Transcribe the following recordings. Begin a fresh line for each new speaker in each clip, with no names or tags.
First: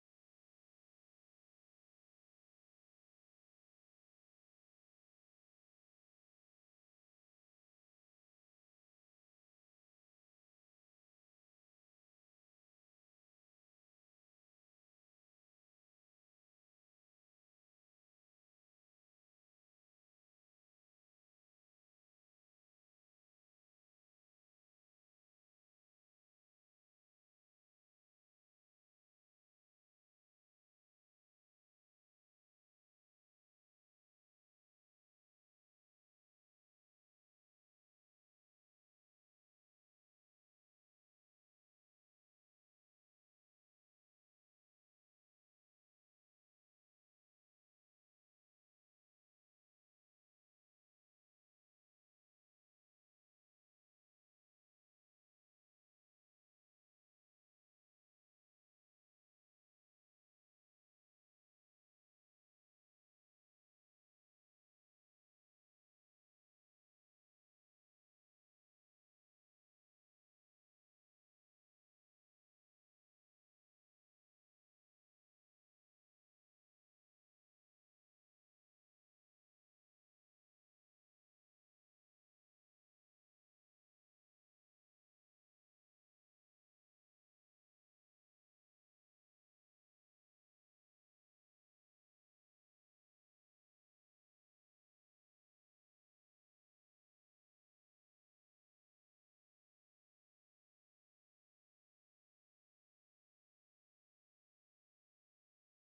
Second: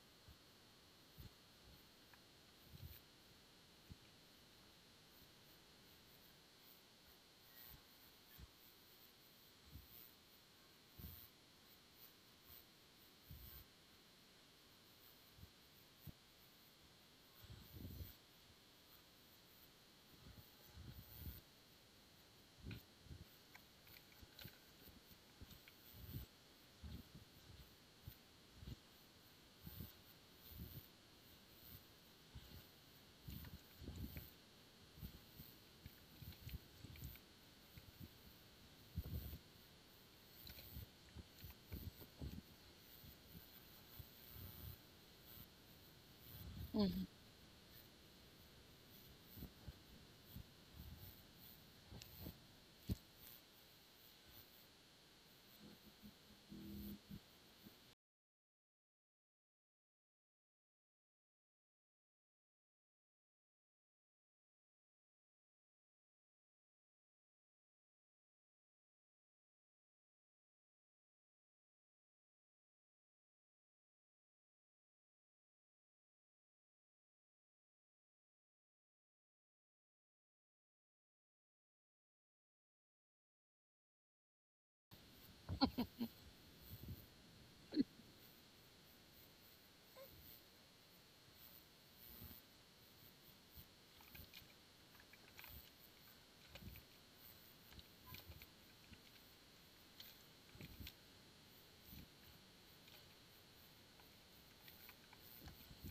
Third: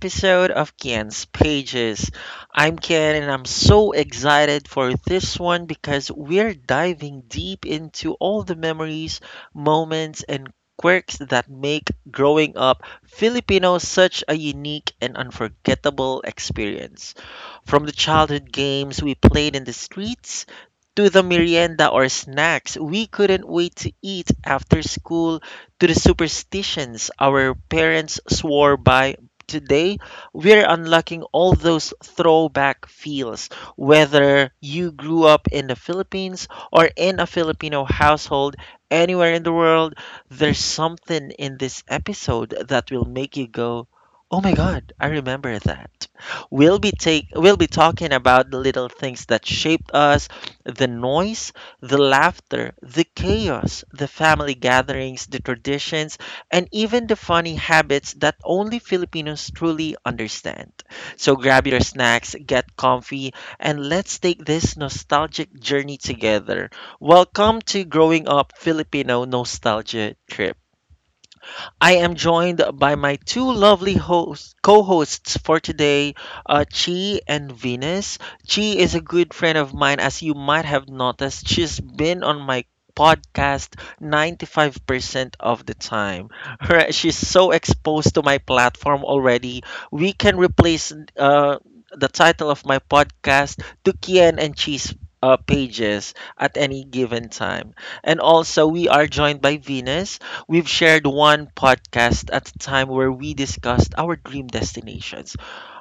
episode of Ken's Pages. I'm Ken and I'm so excited for this one because we're diving deep into all the memories, moments, and quirks that make growing up Filipino such a unique and unforgettable experience. From the childhood games we played in the streets, to the merienda or snacks we couldn't wait to eat after school, to the superstitions our parents swore by. Today, we're unlocking all those throwback feels. Whether you grew up in the Philippines or in a Filipino household, anywhere in the world, there's something in this episode that will make you go, "Oh my god, I remember that." We'll be
Mhm.
take we'll be talking about the little things that shaped us, the noise, the laughter, the chaos, the family gatherings, the traditions, and even the funny habits that only Filipinos truly understand. So grab your snacks, get comfy, and let's take this nostalgic journey together. Welcome to Growing Up Filipino Nostalgia Trip. I am joined by my two lovely hosts, co-hosts for today, Chi and Venus. Chi is a good friend of mine, as you might have noticed. She's been on my podcast 95% of the time. Right? She's so exposed to my platform already. We can replace uh, the title of my podcast to Kian and Chi's pages at any given time. And also, we are joined by Venus. We've shared one podcast at a time where we discussed our dream destinations.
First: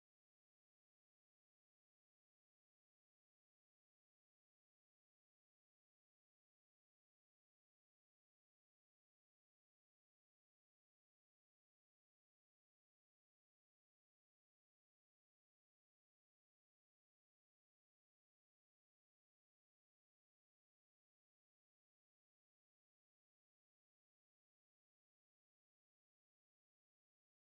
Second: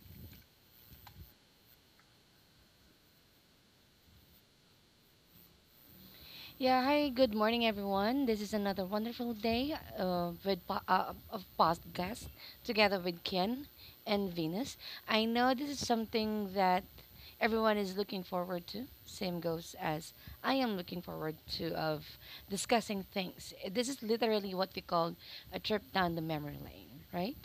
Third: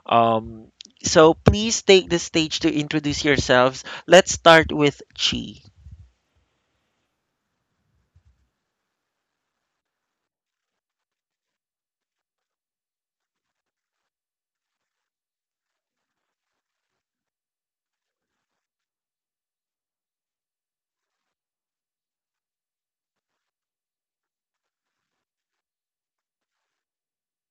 Um, so please take the stage to introduce yourselves. Let's start with Chi.
Yeah, hi, good morning, everyone. This is another wonderful day with of podcast together with Ken and Venus. I know this is something that everyone is looking forward to. Same goes as I am looking forward to of discussing things. This is literally what we call a trip down the memory lane, right?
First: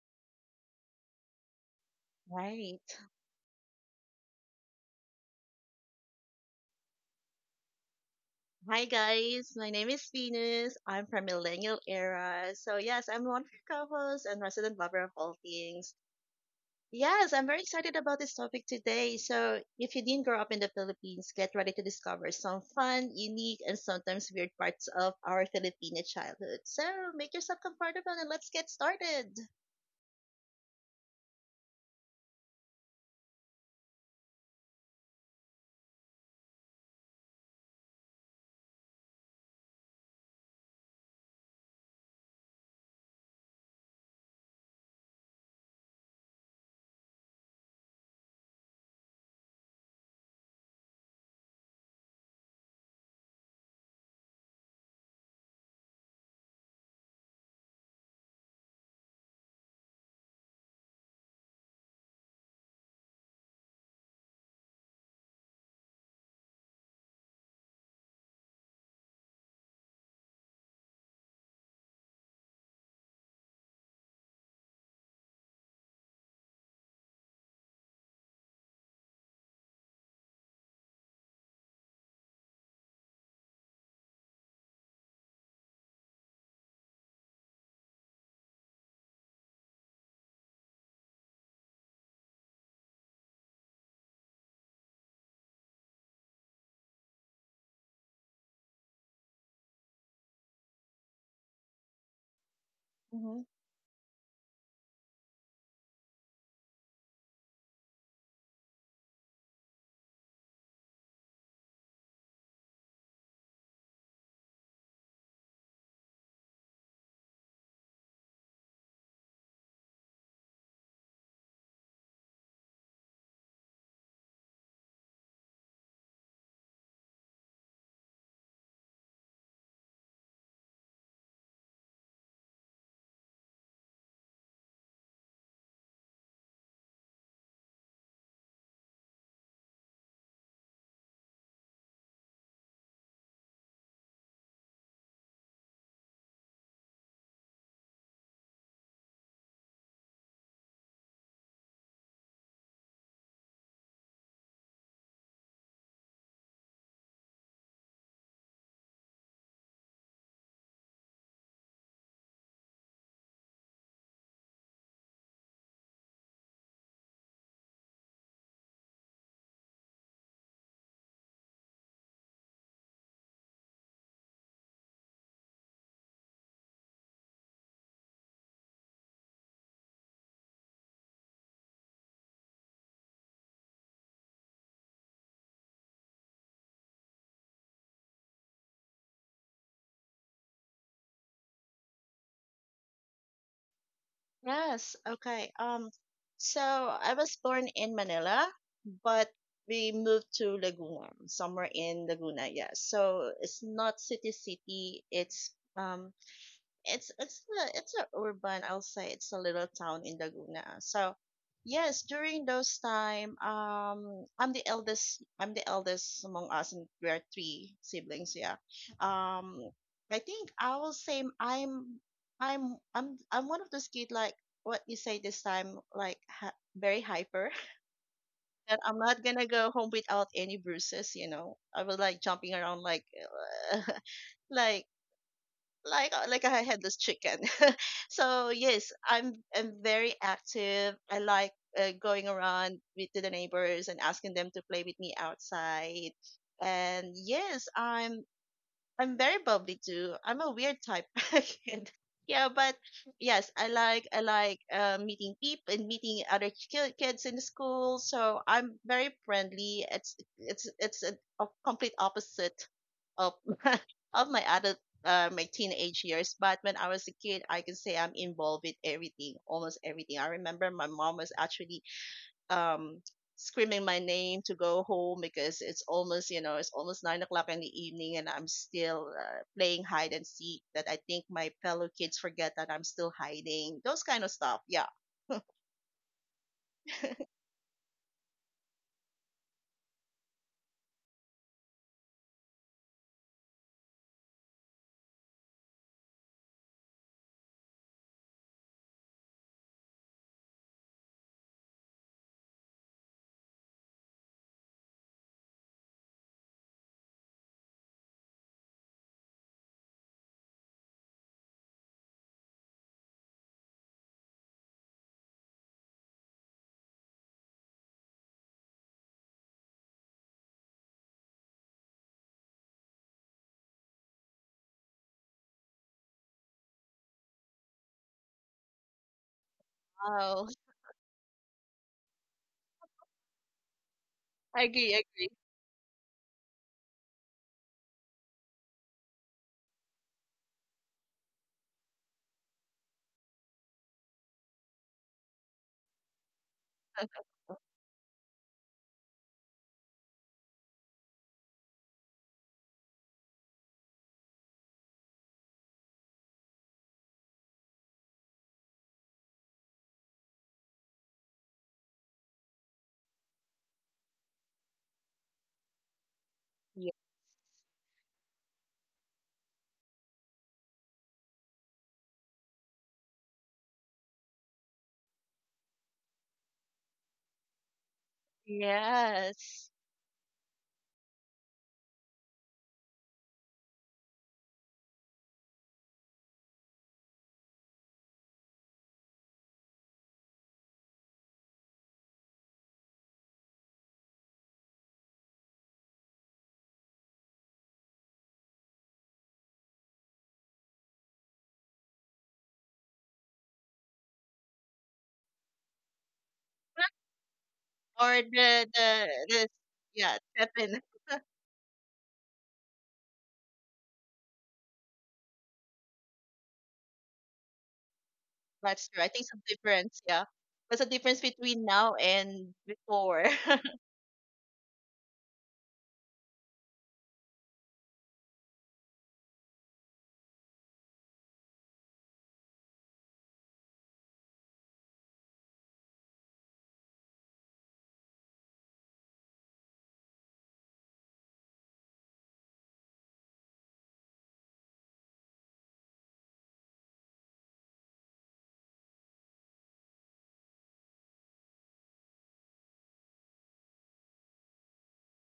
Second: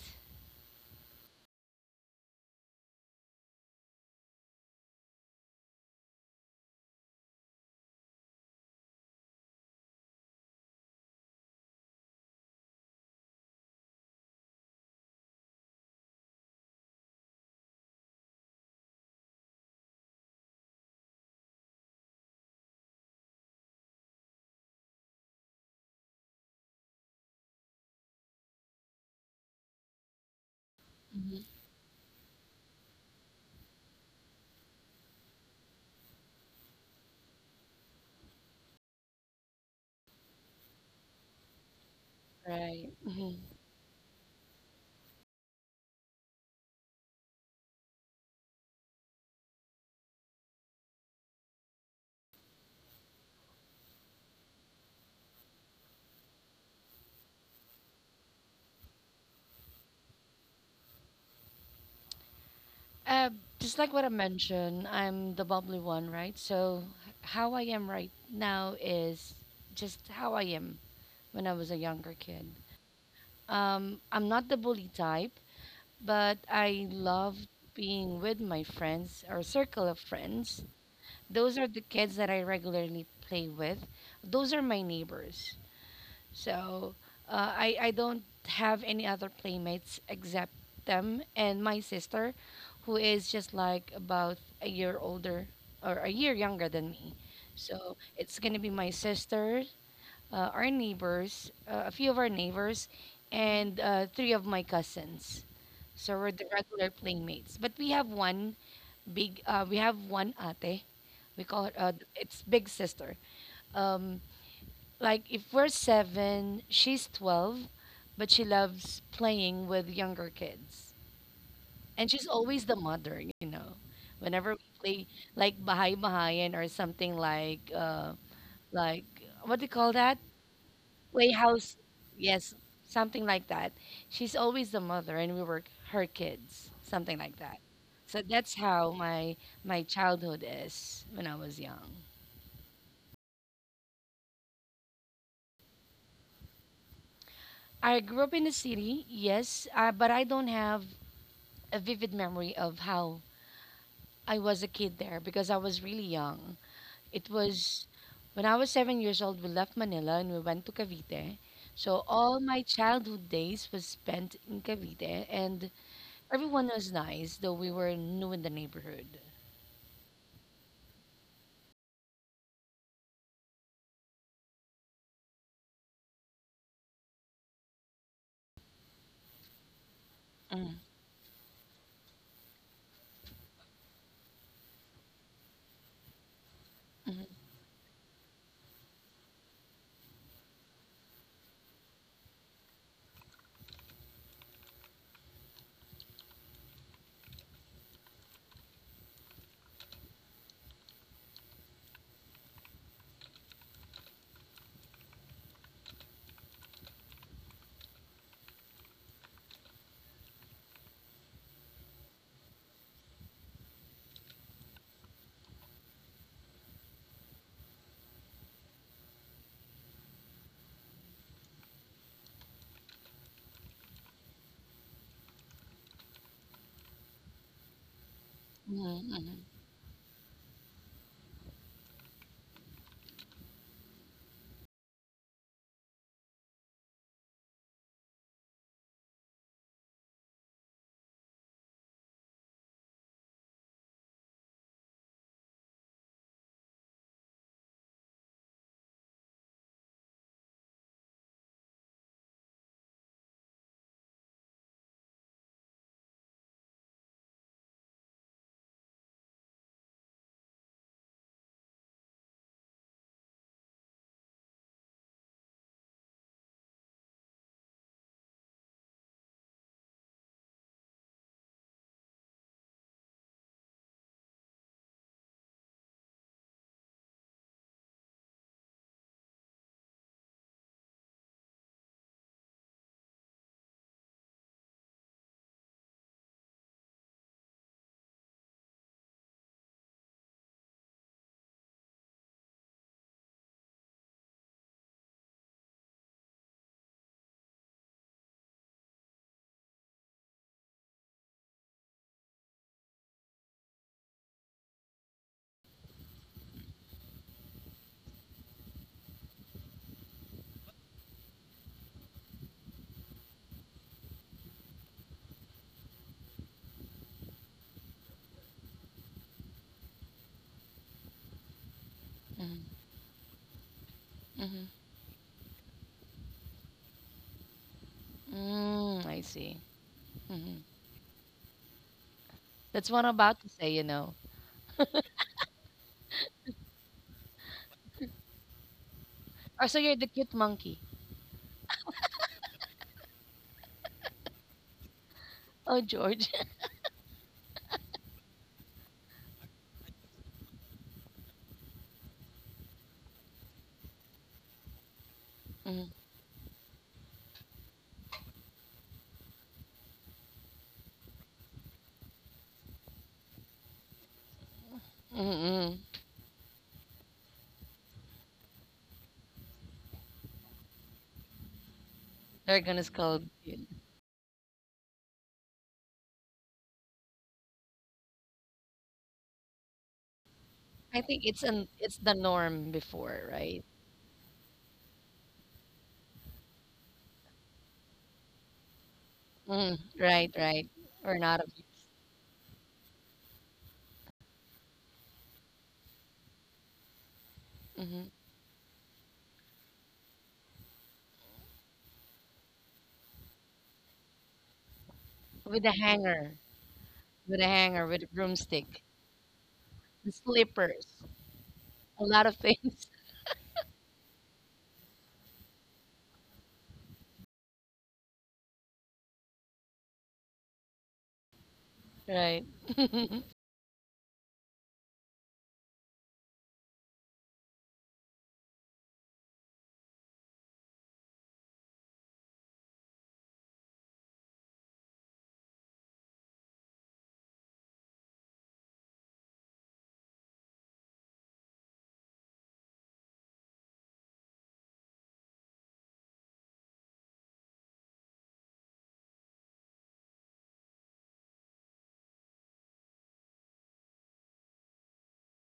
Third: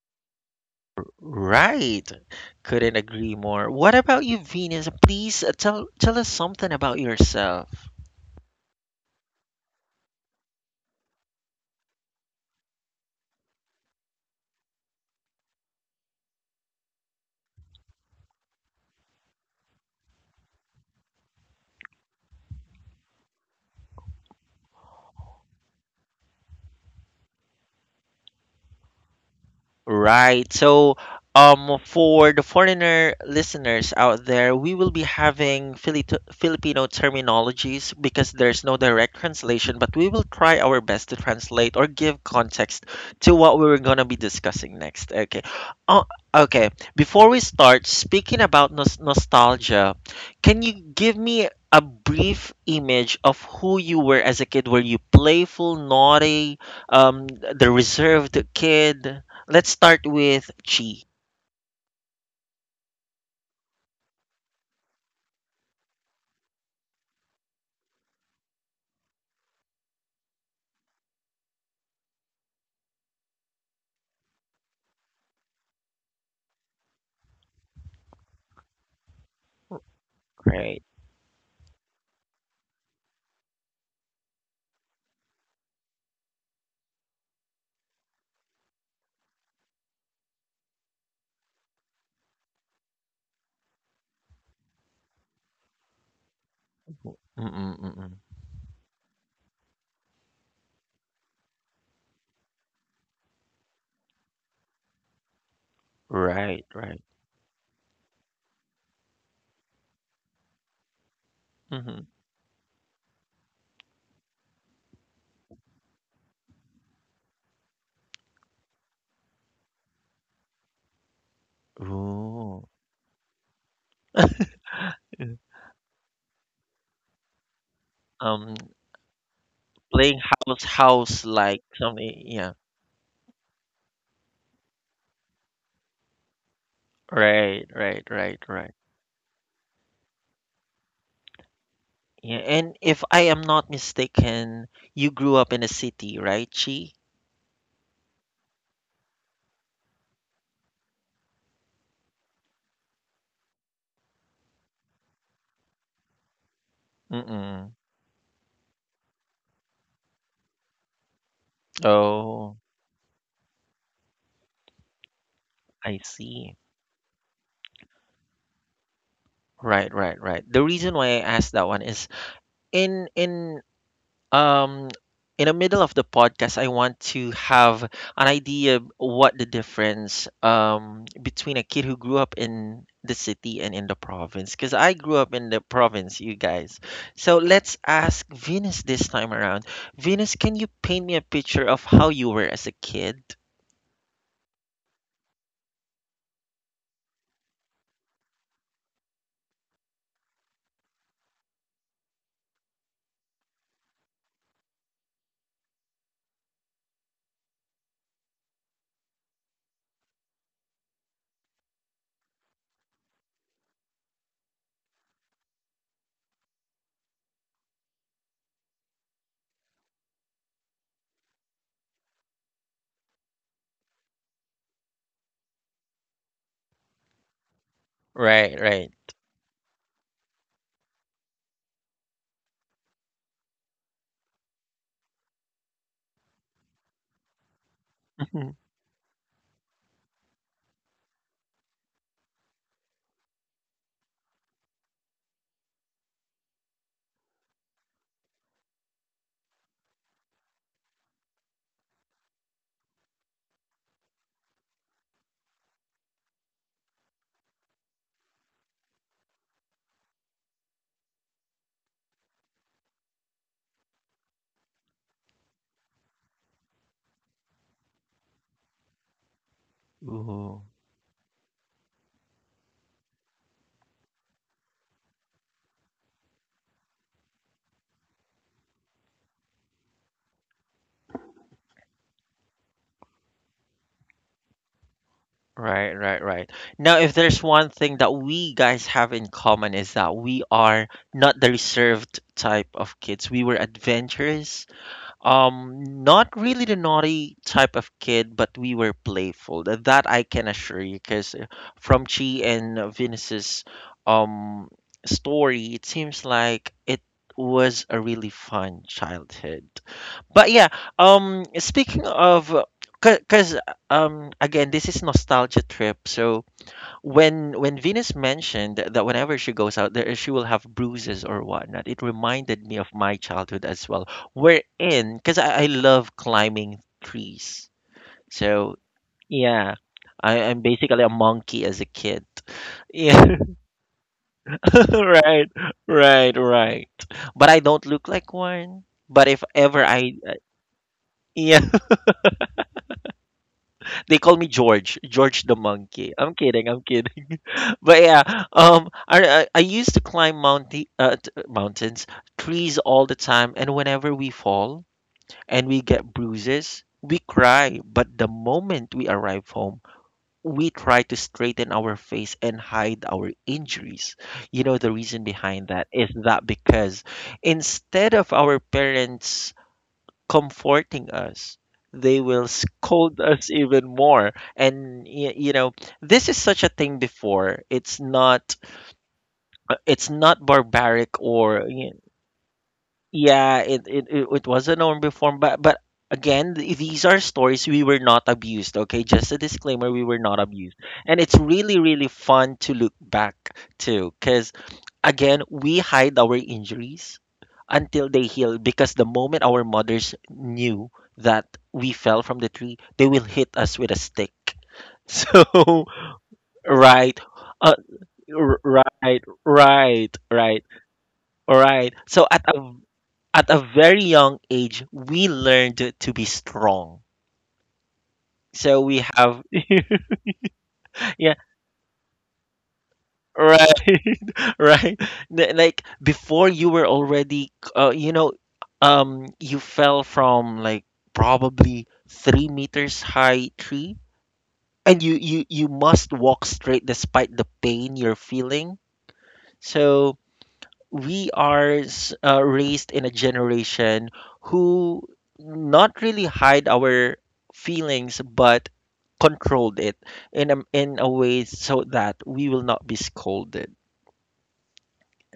Right.
Right.
Couldn't agree more. What about you, Venus? Please tell us something about yourself.
Hi guys, my name is Venus. I'm from Millennial Era. So yes, I'm one of your co-hosts and resident lover of all things. Yes, I'm very excited about this topic today. So if you didn't grow up in the Philippines, get ready to discover some fun, unique, and sometimes weird parts of our Filipino childhood. So make yourself comfortable and let's get started.
Right. So,
Mhm.
for the foreigner listeners out there, we will be having Filipino terminologies because there's no direct translation, but we will try our best to translate or give context
Right.
to what we are going to be discussing next. Okay. Oh, okay. Before we start speaking about nostalgia, can you give me a brief image of who you were as a kid? Were you playful, naughty, the reserved kid? Let's start with Chi,
Uh, just like what I mentioned, I'm the bubbly one, right? So how I am right now is just how I am when I was a younger kid. I'm not the bully type, but I love being with my friends or circle of friends.
right?
Those are the kids that I regularly play with. Those are my neighbors. So I don't have any other playmates except them and my sister, who is just like about a year older or a year younger than me.
Mm-mm,
So
mm-mm.
it's gonna be my sister, our neighbors, a few of our neighbors, and three of my cousins. So we're the
Right,
regular
right.
playmates. But we have one big. We have one ate. We call her.
Hmm.
It's big sister. Um, like if we're seven, she's 12, but she loves playing with younger kids. And she's always
Ooh.
the mother, you know. Whenever we play
Mm.
like Bahay Bahayan or something
Um,
like what do you call that?
playing house, house like
Playhouse.
something.
Yes,
Yeah.
something like that. She's always the mother, and we were her kids, something like that.
Right, right,
So
right,
that's
right.
how my childhood is when I was young.
Yeah. And if I am not mistaken, you grew up in a city, right, Chi?
I grew up in the city, yes, but I don't have a vivid memory of how I was a kid there because I was really young. It was
Mm-mm.
when I was 7 years old, we left Manila and we went to Cavite. So all my
Oh,
childhood days was spent in Cavite, and
I see.
everyone was nice, though we were new in the neighborhood.
Right, right, right. The reason why I asked that one is in um in the middle of the podcast, I want to have an idea of what the difference,
Mm,
between a kid who grew up in the city and in the province, because I grew up in the province, you guys. So let's ask Venus this time around. Venus, can you paint me a picture of how you were as a kid?
Yes, okay. So I was born in Manila, but we moved to Laguna, somewhere in Laguna, yes. So it's not city city, um it's a urban. I'll say it's a little town in Laguna. So yes, during those time, I'm the eldest among us, and we are three siblings. Yeah. Um, I think I will say I'm one of those kid like what you say this time like very hyper
Right,
that
right.
I'm not
mhm,
gonna go home without any bruises. You know, I was like jumping around like like like a headless chicken. So yes, I'm very active. I like going around with to the neighbors and asking them to play with me outside. And yes, I'm very bubbly too. I'm a weird type kid. Yeah, but yes, I like meeting people and meeting other kids in the school. So I'm very friendly. It's a complete opposite of of my teenage years. But when I was a kid, I can say I'm involved with everything, almost everything. I
Ooh.
remember my mom was actually um screaming my name to go home because it's almost 9 o'clock in the evening, and I'm still playing hide and seek. That I think my fellow kids forget that I'm still hiding. Those kind of stuff. Yeah.
Right, right, right. Now, if there's one thing that we guys have in common is that we are not the reserved type of kids. We were adventurous. Not really the naughty type of kid, but we were playful. That, that I can assure you, because from Chi and Venus's um story, it seems like it was a really fun childhood. But yeah, speaking of, because again, this is nostalgia trip. So when Venus mentioned that whenever she goes out there, she will have bruises or whatnot, it reminded me of my childhood as well.
mhm.
We're in because I love climbing trees. So
Mm, I see.
yeah,
Oh,
Mhm.
I'm basically a monkey as a kid.
That's what I'm about
Yeah,
to say, you know.
I agree, I agree.
right, right, right. But I don't look like one. But if
Or so
ever
you're the
I,
cute monkey.
yeah, they call me George, George the
Oh,
monkey.
George.
I'm kidding, I'm kidding. But yeah, I used to climb mountains, trees all the time, and whenever we fall and we
Mm,
get bruises, we cry. But the moment we arrive home, we try to straighten our face and hide our injuries. You know the reason
mm, mm.
behind that is that
Ye-
because instead of our parents comforting us, they will
They're gonna
scold
scold
us
you.
even more. And you know, this is such a thing before.
Yes.
It's not
I think
barbaric
it's an
or
it's the norm before, right?
yeah, it was a norm before, but again, these are stories, we were not abused, okay? Just a
Mm,
disclaimer, we were
right,
not
right.
abused.
Or
And it's
not.
really really fun to look back to, cuz again, we hide our injuries
Hmm.
until they heal because the moment our mothers knew that we fell from the tree, they will hit us with a stick.
With a
So,
hanger,
right,
with a
uh,
hanger, with a
Or the
broomstick,
the
right,
the
and
right,
yeah
right,
seven.
slippers,
right.
a lot
So
of things.
at a very young age, we learned to be strong. So
That's true.
we
I think
have,
some difference, yeah. What's the difference
yeah,
between now
Right.
and before?
right. Right? Like before you were already, you know, you fell from like probably 3 meters high tree, and you must walk straight despite the pain you're feeling. So we are raised in a generation who not really hide our feelings, but controlled it in a way so that we will not be scolded.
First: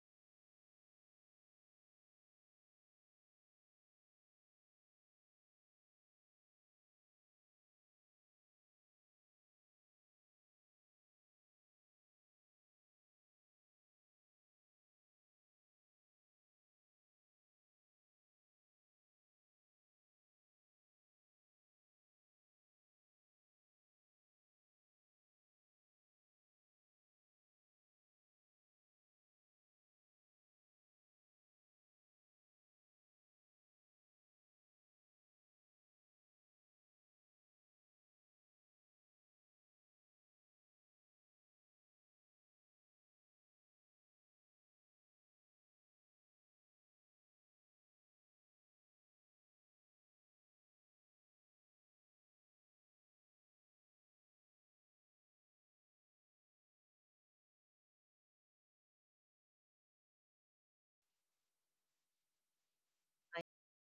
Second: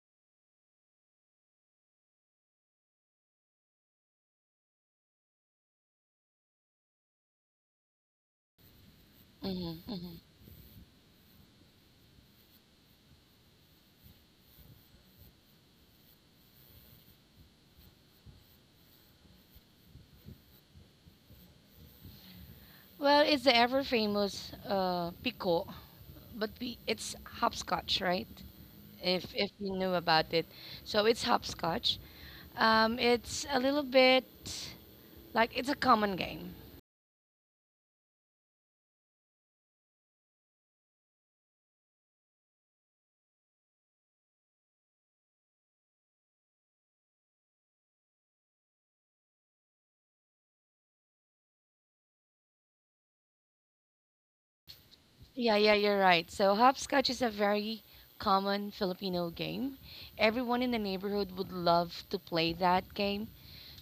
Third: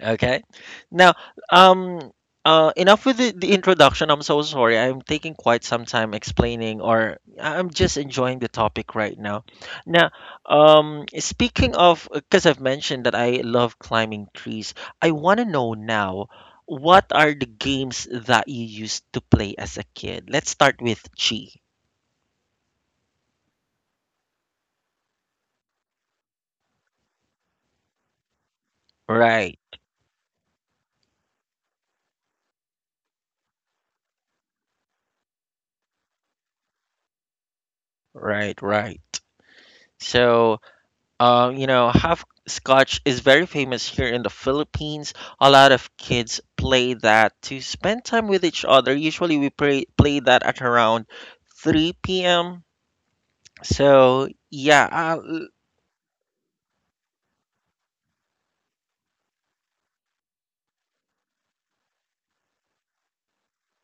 Okay. Now, um, enough with the introduction. I'm so sorry. I'm taking quite some time explaining, or am just enjoying the topic right now.
Mhm.
Now, speaking of, because I've mentioned that I love climbing trees, I want to know now, what are the games that you used to play as a kid? Let's start with Chi.
Well, it's the ever famous pico, but we, it's hopscotch, right? If
Right,
you knew about it, so it's hopscotch. It's a little bit like it's a common game.
right, right. So, uh, you know, half scotch is very famous here in the Philippines. A lot of kids play that to spend time with each other. Usually we play that at around 3 p.m. So, yeah, l-
Yeah, yeah, you're right. So hopscotch is a very common Filipino game. Everyone in the neighborhood would love to play that game.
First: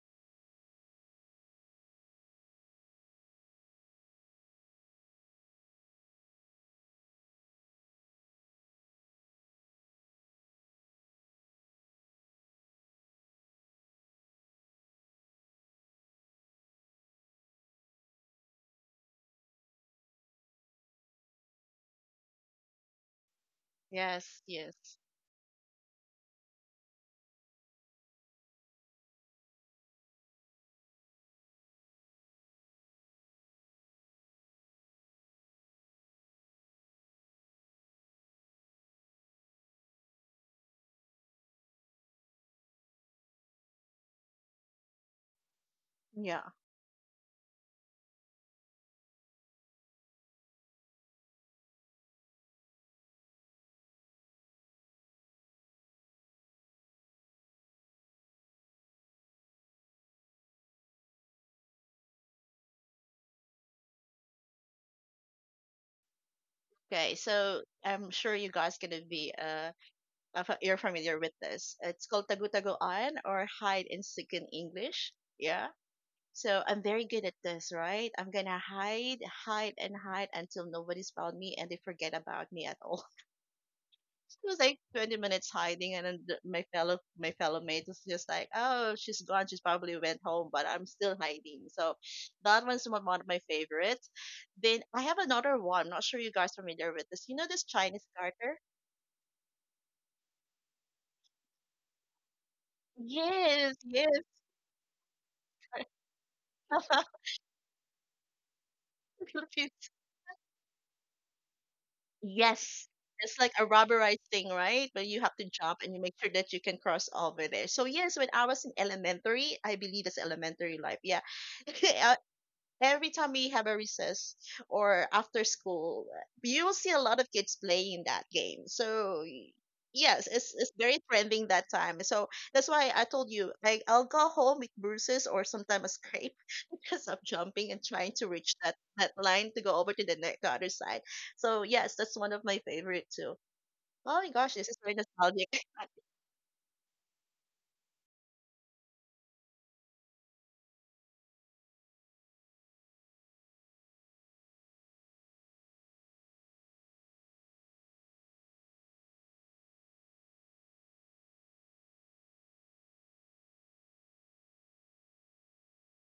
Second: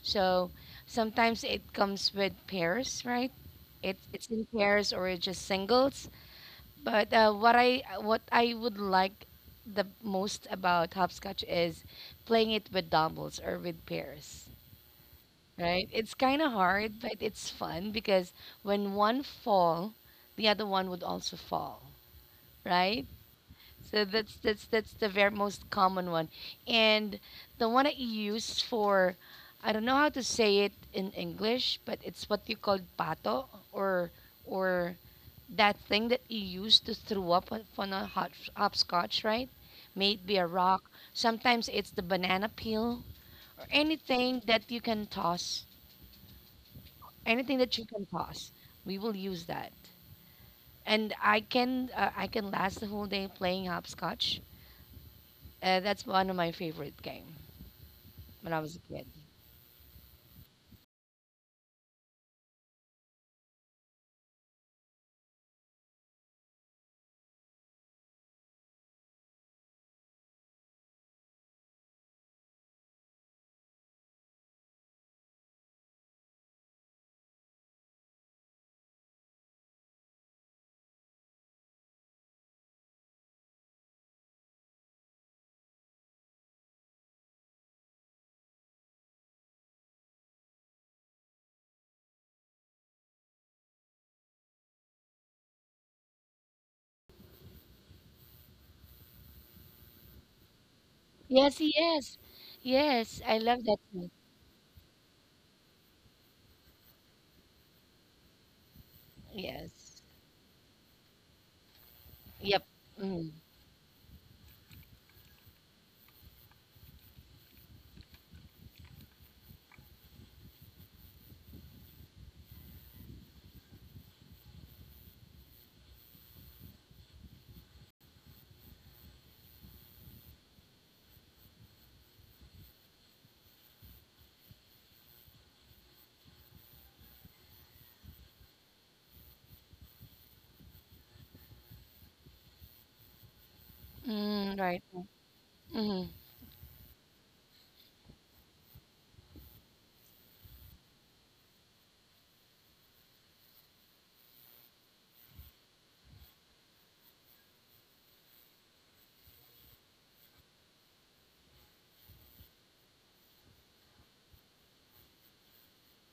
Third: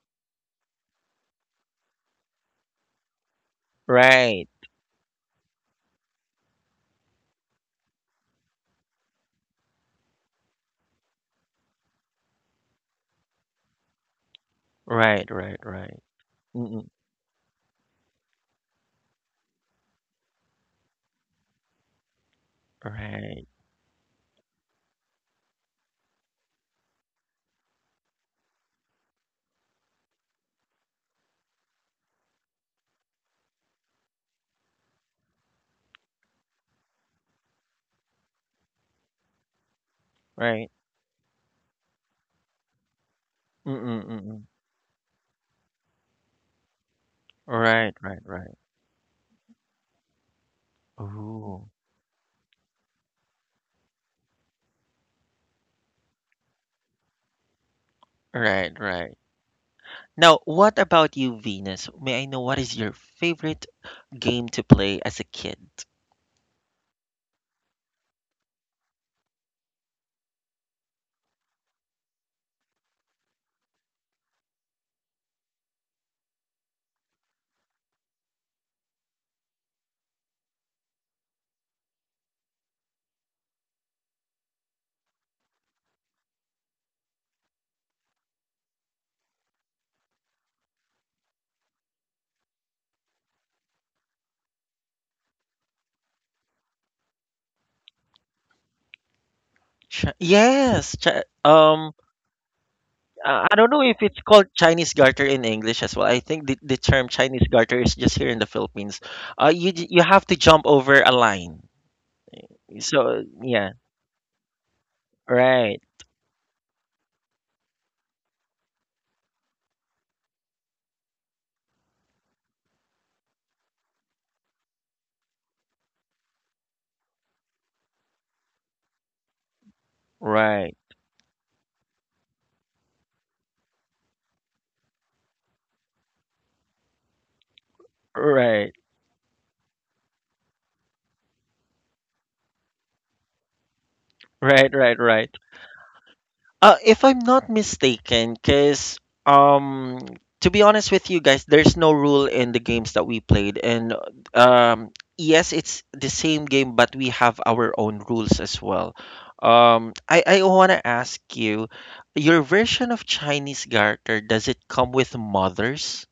So sometimes it comes with pairs, right? It's in
right,
pairs or it's just singles. But what I would like the most about hopscotch is playing it with doubles or with pairs,
right, right,
right?
right.
It's kind of
Mm-mm,
hard, but it's fun because when one fall, the other one would also fall, right?
right,
So that's
Yes,
that's that's
yes.
the very most common one, and the one that you use for, I don't know how to say it in English, but it's what you call pato or or that thing that you use to throw up on a hot hopscotch, right? May it be a
right.
rock. Sometimes it's the banana peel or
Mm-mm,
anything
mm-mm.
that you can toss,
Yeah.
anything that you
Right,
can
right,
toss.
right.
We will use that, and I
Ooh.
can uh, I can last the whole day playing hopscotch. That's one of my favorite game when I
Right,
was a kid.
right. Now, what about you, Venus? May I know what is your favorite game to play as a kid?
Okay, so I'm sure you guys gonna be you're familiar with this. It's called tagutagoan or hide and seek in English. Yeah. So I'm very good at this, right? I'm gonna hide, hide, and hide until nobody's found me and they forget about me at all. It was like 20 minutes hiding, and then my fellow mate was just like, "Oh, she's gone, she's probably went home," but I'm still hiding. So that one's one of my favorites. Then I have another one. I'm not sure you guys are familiar with this. You know this Chinese garter?
Chi, yes, chi,
Yes, yes, yes. I
I
love
don't
Yes,
that
know if
one.
it's
yes.
called Chinese garter in English as well. I think the term Chinese garter is just here in the Philippines.
Yes.
You have to jump over a line.
Yep.
Yes,
So
Mm.
it's like a
yeah,
rubberized thing, right? But you have to jump,
right,
and you make sure that you can cross over there. So yes, when I was in elementary, I believe that's elementary life. Yeah. I Every time we have a recess or after school, you will see a lot of kids playing that game. So yes, it's
right,
very trending that time. So that's why I told you, like I'll go home with bruises or sometimes a scrape because I'm jumping and trying to reach
right,
that line to go over to the other side. So yes, that's one of my favorite too. Oh my gosh,
Mm,
this
right,
is
right.
very
right, right.
nostalgic.
Mm.
If I'm not mistaken, because um, to be honest with you guys, there's no rule in the games that we played, and um, yes, it's the same game, but we have our own rules as well. I want to ask you, your version of Chinese garter, does it come with mothers?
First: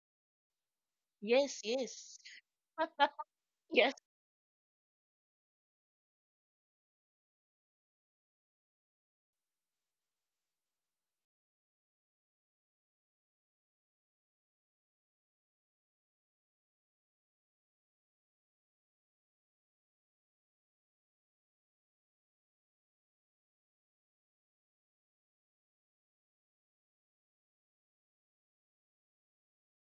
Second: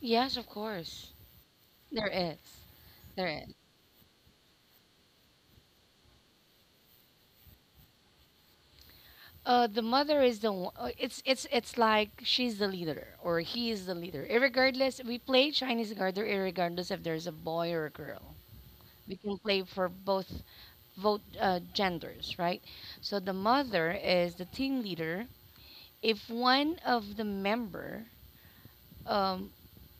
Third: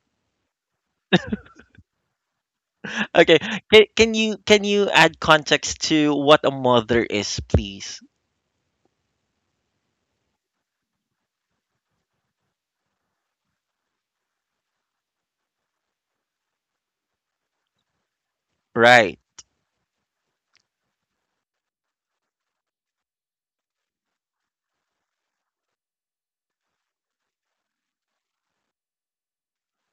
Yes, of course.
Yes,
There
yes,
is. There
Okay,
is.
yes,
can you add context to what a mother is, please?
The mother is the one. It's like she's the leader or he is the leader. Irregardless, we play Chinese garter. Irregardless if there's a boy or a girl, we
Right.
can play for both genders, right? So the mother is the team leader. If one of the member um,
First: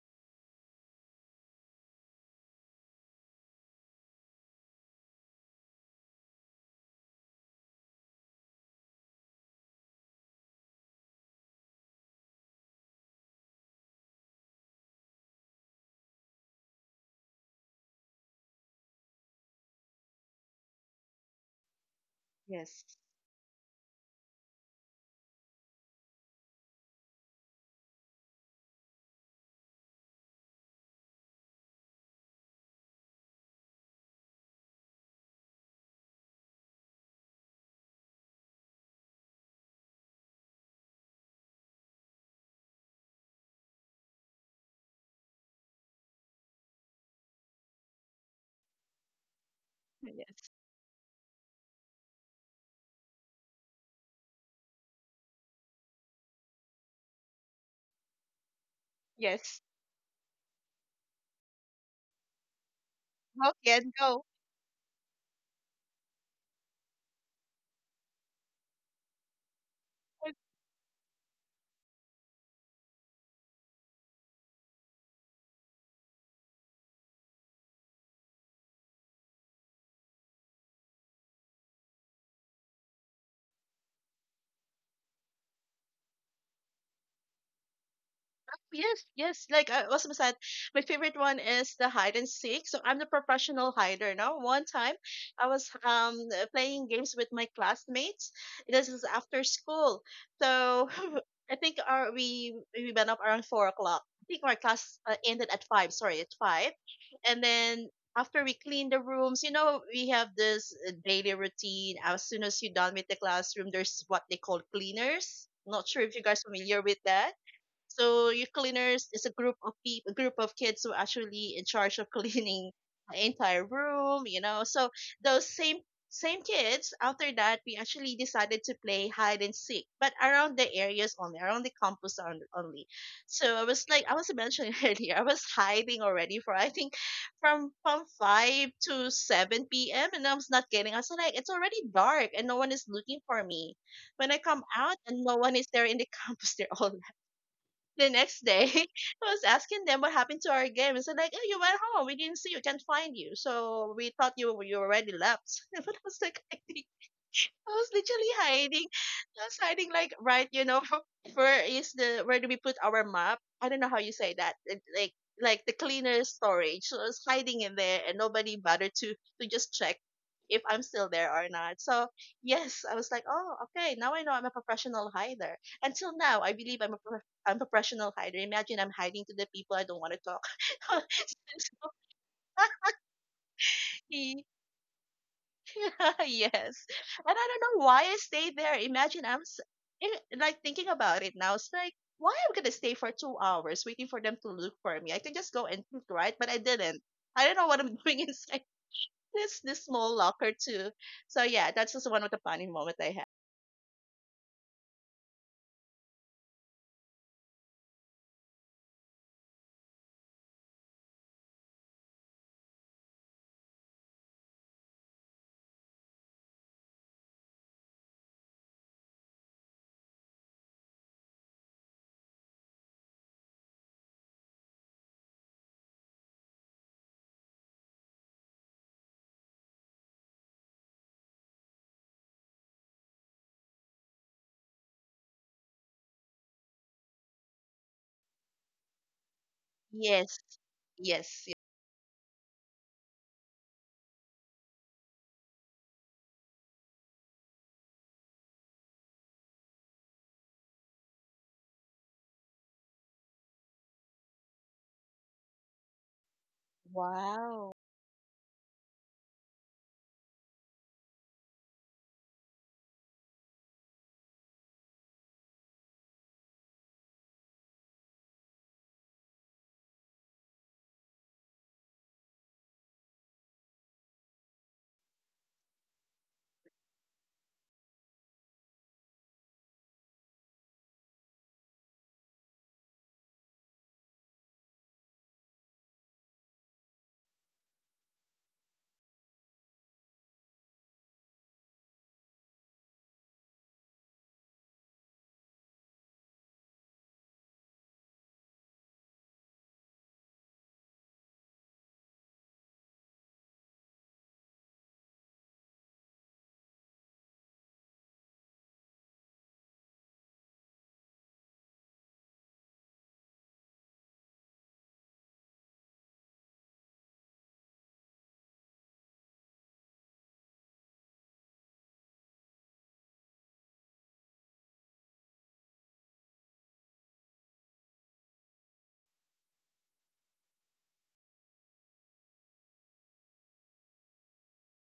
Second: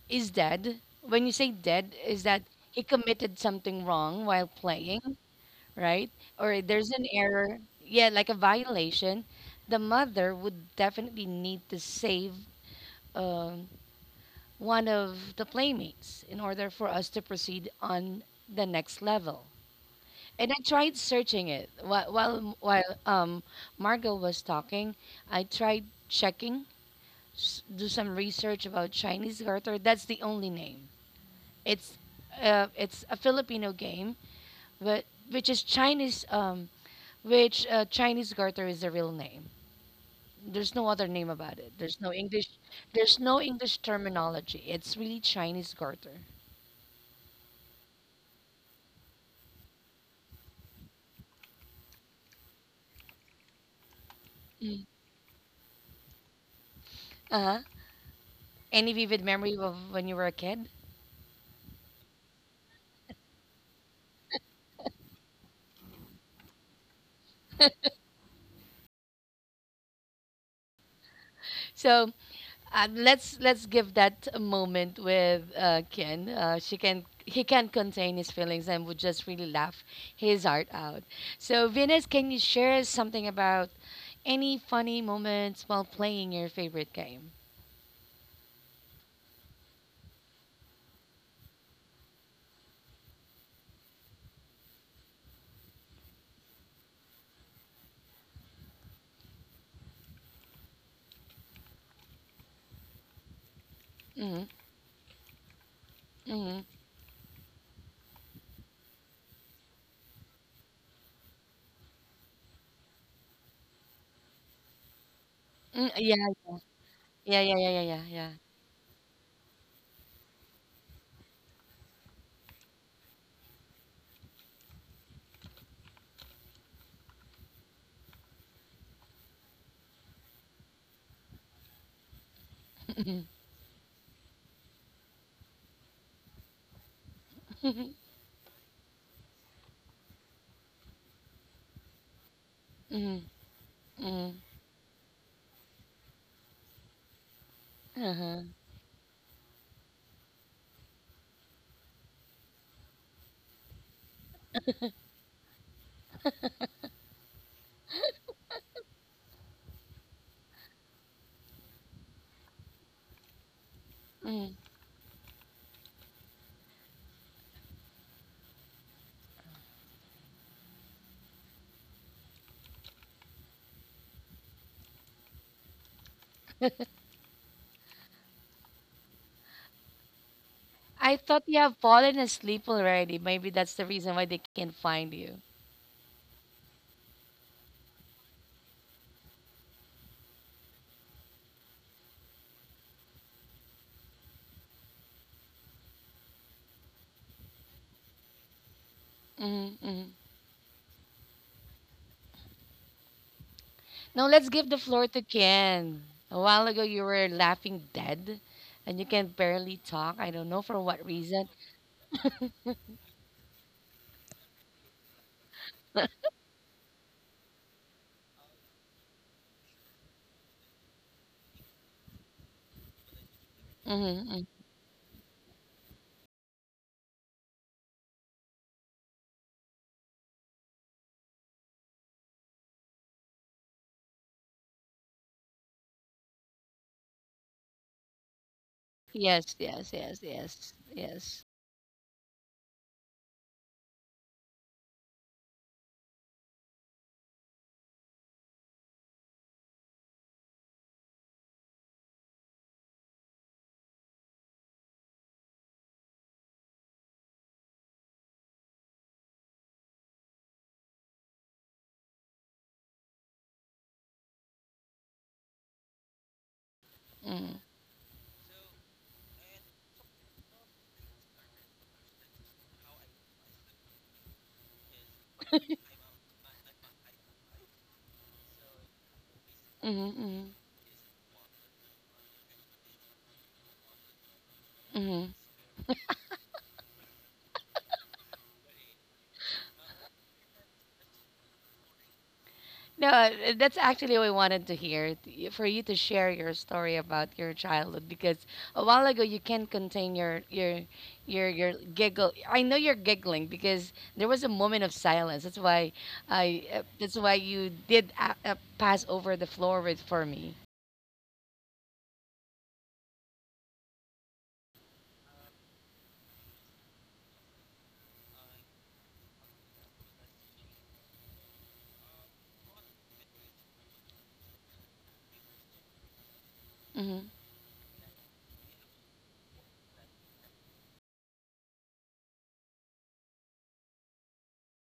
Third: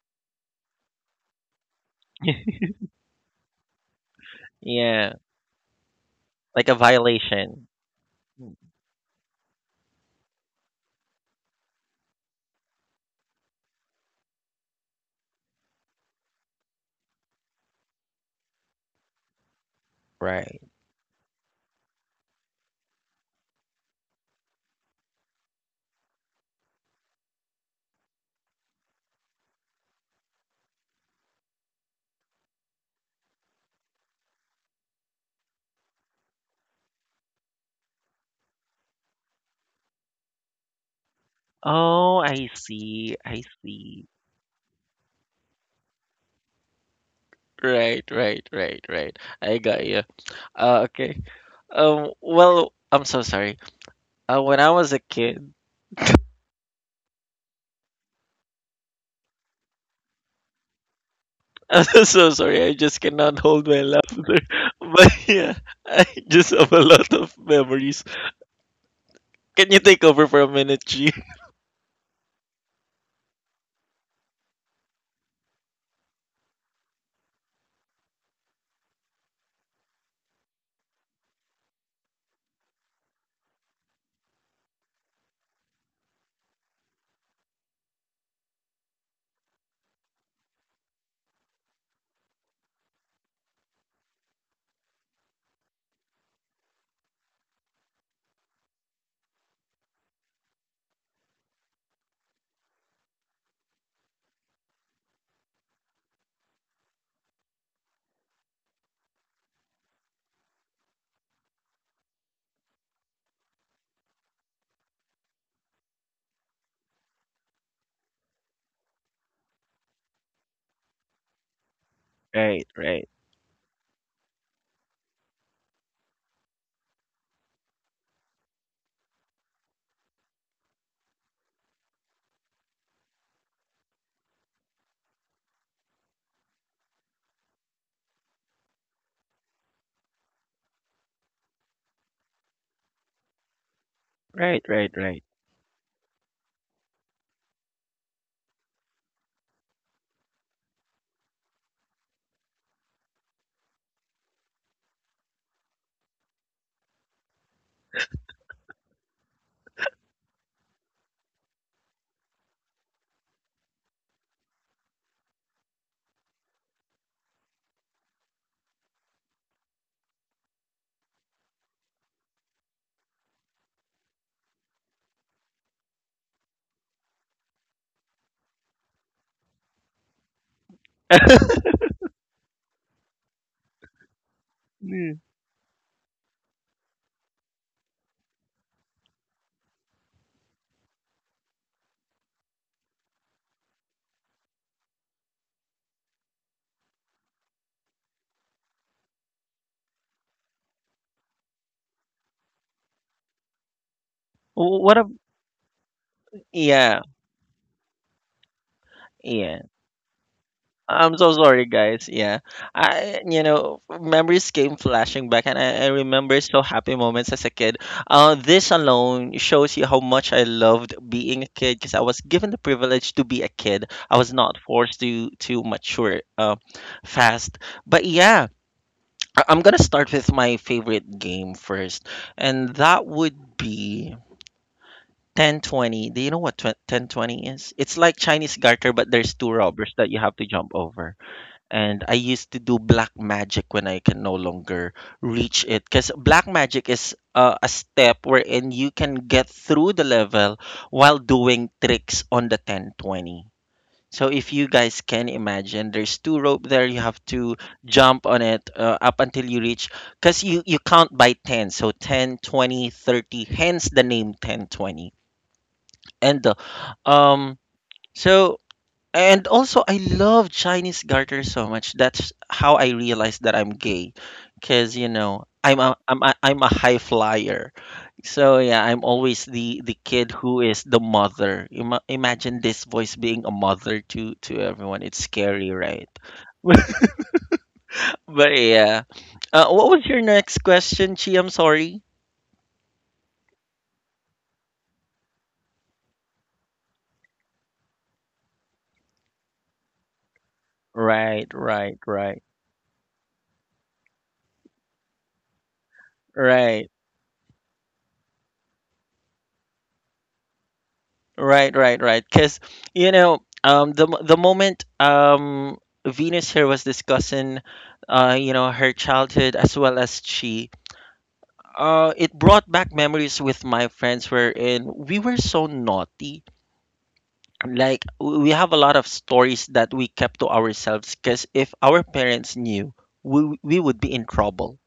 is dead. When you say dead, is that he committed something wrong while
Yeah,
playing, right? Or
like a
there's an error,
violation.
yeah, like a violation. The mother would definitely need to save um, one of the playmates in order for us to proceed on the next level. And I
Right.
tried searching it while while,
yes,
while um, Margot was talking. I tried checking, do some research about Chinese garter. That's the only name It's it's a Filipino game, but which is Chinese, which Chinese garter is the real name. There's no other name about it. There's no
Oh, I
English.
see.
There's
I
no English
see.
terminology. It's really Chinese garter.
Right, right, right, right. I got you.
yes.
Okay. Well, I'm so sorry. When I
Mm.
was a kid,
Uh huh. Any vivid memory
Yes.
of when you were a kid?
I'm so sorry. I just cannot
Go,
hold my
Ken, go.
laughter. But yeah, I just have a lot of memories. Can you take over for a minute, G?
So let's give that a moment with Ken. She can he can't contain his feelings and would just really laugh his heart out. So Venus, can you share something about Any funny moments while playing your favorite game?
Yes, yes. Like I was said, my favorite one is the hide and seek. So I'm the professional hider now. One time, I was playing games with my classmates. This is after school, so I think our we went up around 4 o'clock. I think
Mm-hmm.
our class ended at five. Sorry, at
Mm-hmm.
five, and then. After we clean the rooms, you know, we have this daily routine. As soon as you're done with the classroom, there's what they call cleaners. Not
Mm,
sure if
yeah,
you guys familiar with that.
yeah, yeah, yeah, yeah, yeah,
So
yeah.
your cleaners is a group of people, a group of kids who are actually in charge of
Right,
cleaning
right,
the entire room, you know. So those same kids. After that, we actually decided to play hide and seek, but around the areas only, around the campus only. So I was like, I was mentioning earlier, I was hiding already for I think from
Mm-hmm.
from 5 to 7 p.m., and I was not getting. I was like, it's already dark and no one is looking for me. When I
Hmm.
right,
come
right,
out
right.
and no one is there in the campus, they're all. The next
Uh-huh.
day, I was asking them what happened to our game. And said like, "Oh, you went home. We didn't see you. Can't find you. So we thought you already left." But I was like, I think I was literally hiding. I was hiding like, right, you know, where is the where do we put our map? I don't know how you say that.
Mm.
Like the cleaner storage. So I was hiding in there, and nobody bothered to just check if I'm still there or not. So yes, I was like, "Oh okay, now I know I'm a professional hider. Until now, I believe I'm a I'm a professional hider." Imagine I'm hiding to the people I don't want to talk.
I thought you
So
have fallen asleep already. Maybe that's the reason why they can't
Hmm.
find you.
yes. And I don't know why I stayed there. Imagine I'm like thinking about it now. It's like, why am I going to stay for 2 hours waiting for them to look for me? I can just go and think, right? But I didn't. I don't know what I'm doing inside this
Mm-hmm.
small locker too. So yeah, that's just one of the funny moments I had.
Now let's give the
What a
floor to Ken. A while ago,
yeah,
you were laughing dead, and you can
yeah.
barely talk. I don't know for what
I'm so
reason.
sorry, guys. Yeah, I you know memories came flashing back, and I remember so happy moments as a kid. This alone shows you how much I loved being a kid because I was given the privilege to be a kid. I was
Mm-hmm.
not forced to mature fast. But yeah, I'm gonna start with my favorite game first, and that would be 1020. Do you know what 1020 is? It's like Chinese garter, but there's two
Yes,
robbers
yes,
that you
yes,
have
Yes,
to jump
yes,
over.
yes,
yes.
yes.
And I used to do black magic when I can no longer reach it. Because black magic is a step wherein you can get through the level while doing tricks on the 1020. So if you guys can imagine, there's two rope there. You have to
Wow.
jump on it up until you reach. Because you count by 10. So 10, 20, 30. Hence the name 1020. And um, so and also, I love Chinese garter so much. That's how I realized that I'm gay, because you know I'm a high flyer. So yeah, I'm always the kid
Mm-hmm.
who is the mother. Imagine this voice being a mother to everyone. It's
Hmm.
scary, right? But yeah, what was your next question, Chi? I'm sorry.
No, that's actually what I wanted to hear for you to share your story about your childhood because a while ago you can't contain your your
Right,
your your
right,
giggle.
right,
I know you're giggling because there was a moment of silence. That's why I
right.
that's why you did pass over the floor with for me.
Right, right, right. Because you know, the moment Venus here was discussing, you know, her childhood as well as she, it brought back memories with my friends wherein we were so naughty. Like we have a lot of stories that we kept to ourselves because if our parents knew, we would be in trouble.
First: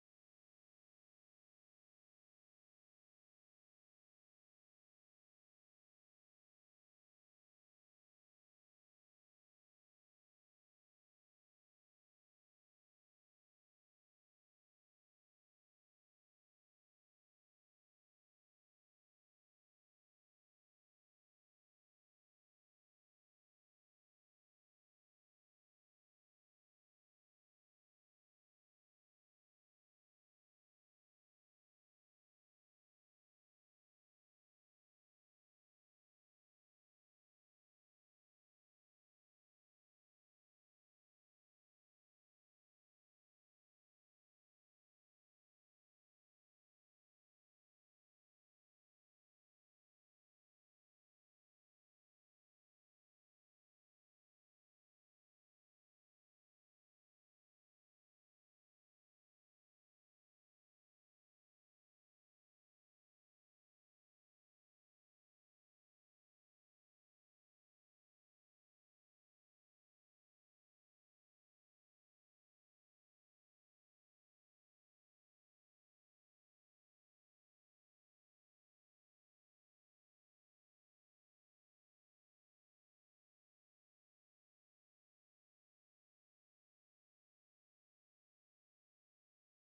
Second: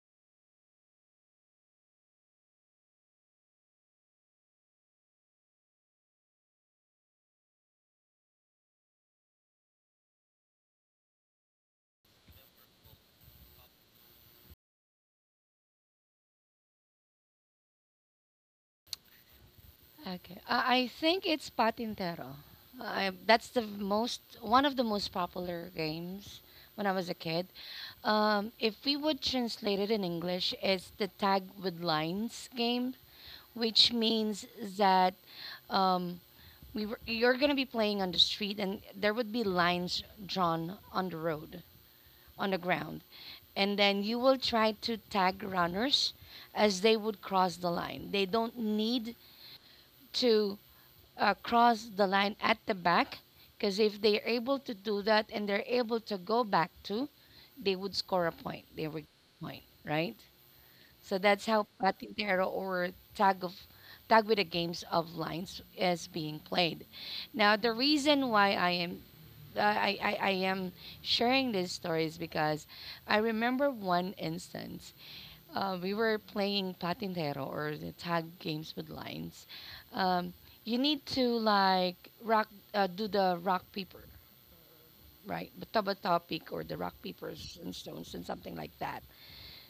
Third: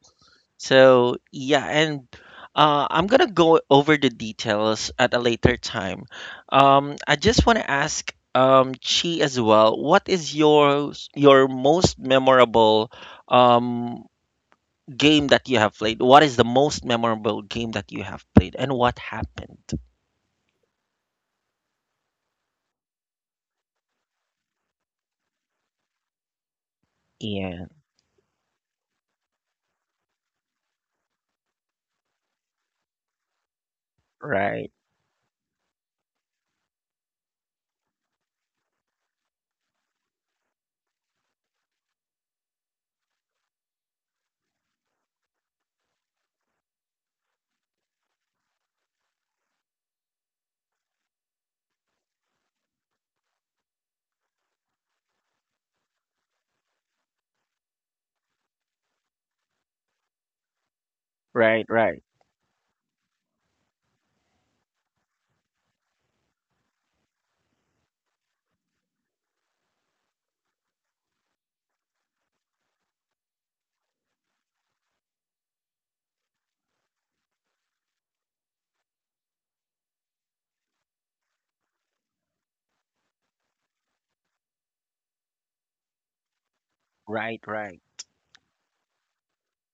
So yeah, and I'm gonna go over the details at a later time. I just want to ask, Chi as well. What is your most memorable um, game that you have played? What is the most memorable game that you have played, and what happened?
Okay. I think it's Patintero. I, that's the most one of the most popular games when I was a kid.
Yeah.
If we would translate it in English, it's the tag with lines game, which means
Right.
that um, we were, you're going to be playing on the street and there would be lines drawn on the road, on the ground. And then you will try to tag runners as they would cross the line. They don't need to cross the line at the back because if they're able to do that and they're able to go back to, they would score a point. They would point, right? So that's
Right.
how
Right.
patintero or tag of tag with the games of lines is being played. Now the reason why I am sharing this story is because I remember one instance we were playing patintero or the tag games with lines. Um, you need to like rock, do the rock paper, right? Bataba topic or the rock
Right.
papers and
Right.
stones and something like that.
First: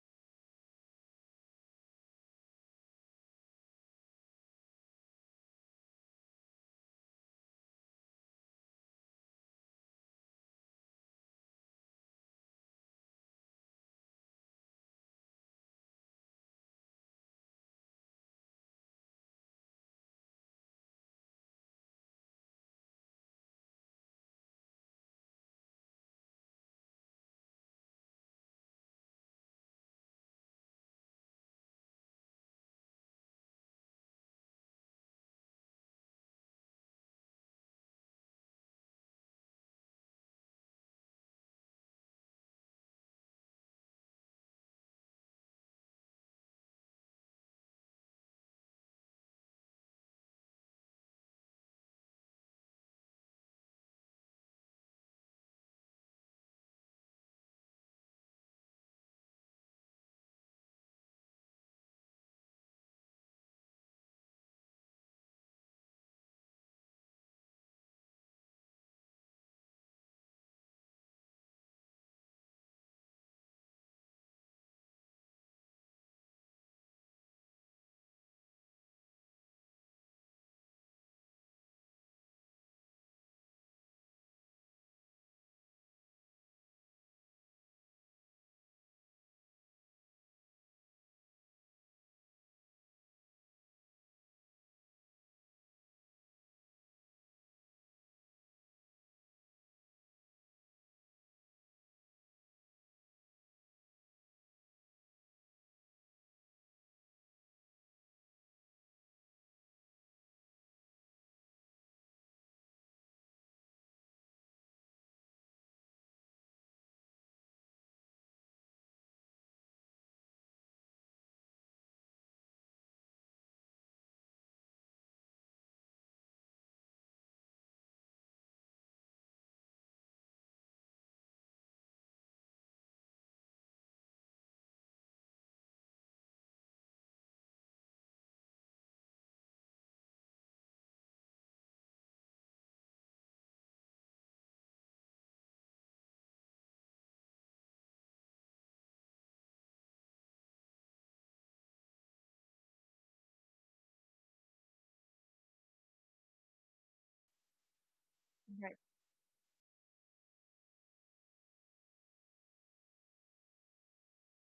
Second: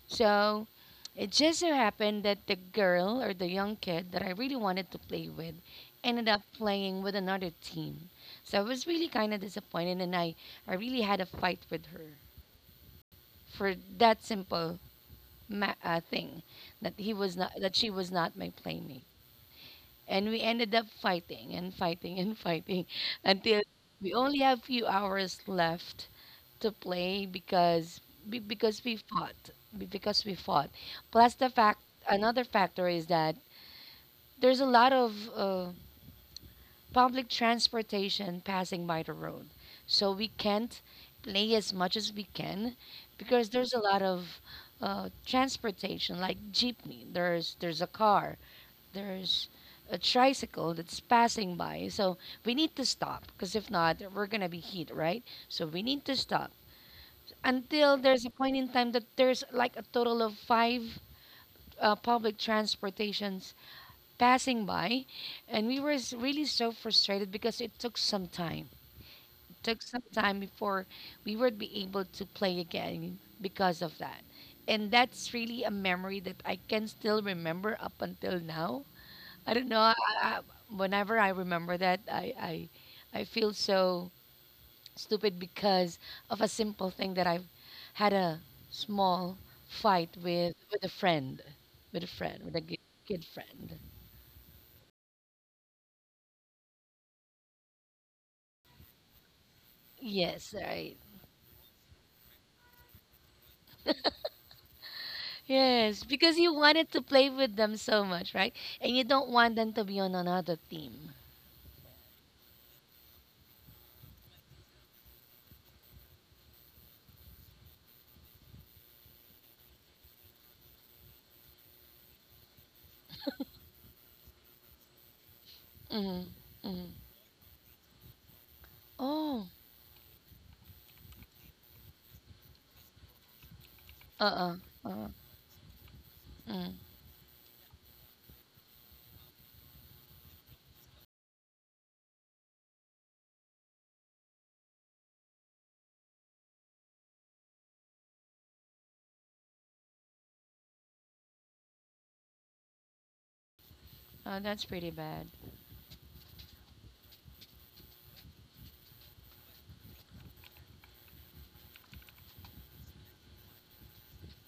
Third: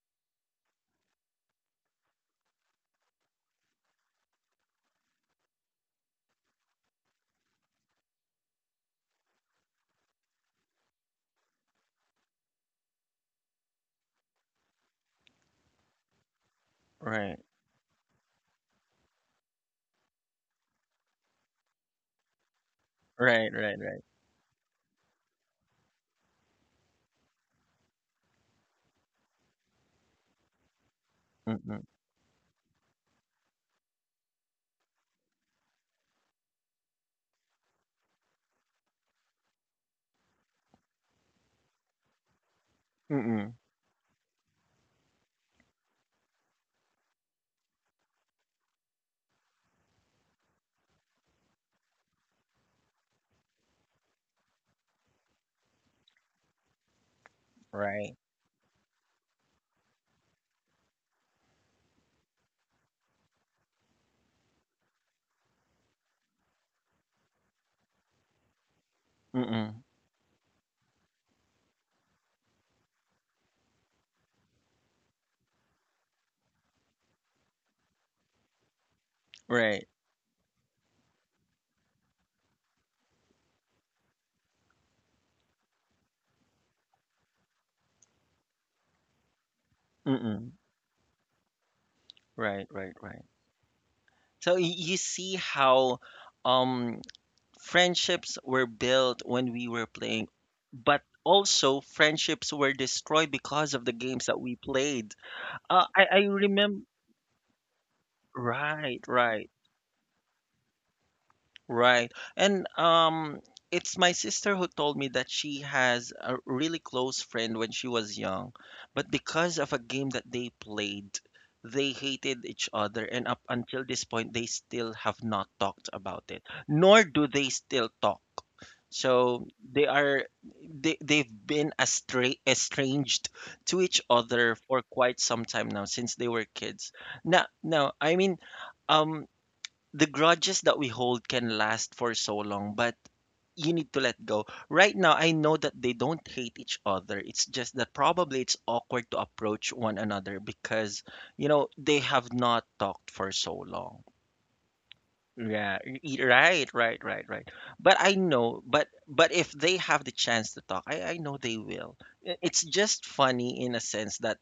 So it just so happened that the girl or the young kid that I really wanted to play with ended up playing with another team. So I was really kind of disappointed, and I really had a fight with her for that simple thing that he was
Right.
not that she was not my playmate and we ended up fighting and fighting and fighting
Right.
until
Right. Right.
we only have few hours left to play because be- because we fought because we fought plus the fact
Mm-mm.
another factor is that there's a lot of public transportation passing by the road. So we can't play as much as we can because
Mm-mm.
there's a lot of transportation like jeepney. There's a car. There's a tricycle that's passing by. So we need to stop because if not, we're gonna be hit, right? So we need to stop until
Right.
there's a point in time that there's like a total of five public transportations passing by and we were really so frustrated because it took
Mm-mm.
some time before we would be able to play again because of that. And that's really a memory that I can still remember up until now. I don't know.
Right.
I, whenever I remember that, I feel so stupid because of a simple thing that I've had a small fight
Mm-mm.
with a friend, with a friend, with a
Right.
gi-
Right.
kid
Right.
friend.
So you see how um friendships were built when we were playing,
Yes, right.
but also friendships were destroyed because of the games that we played.
Yes,
I
because you
remember
wanted to play with them so much, right? And you
right,
don't
right.
want them to be on another team.
Right. And it's my sister who told me that she has a really close friend when she was young, but because of a game that they played, they hated each other and up until this point they still have not talked
Mm-hmm.
about it.
Mm-hmm.
Nor do they still talk.
Oh,
So they are they've estranged to each
uh-uh.
other for
Uh,
quite some time now since they were
mm.
kids. Now I mean um the grudges that we hold can last for so long, but you need to let go. Right now, I know that they don't hate each other. It's just that probably it's awkward to approach one another because, you know, they have not talked for so long.
Oh, that's pretty bad.
Yeah, right, right, right, right. But I know,
Right.
but if they have the chance to talk, I know they will. It's just funny in a sense that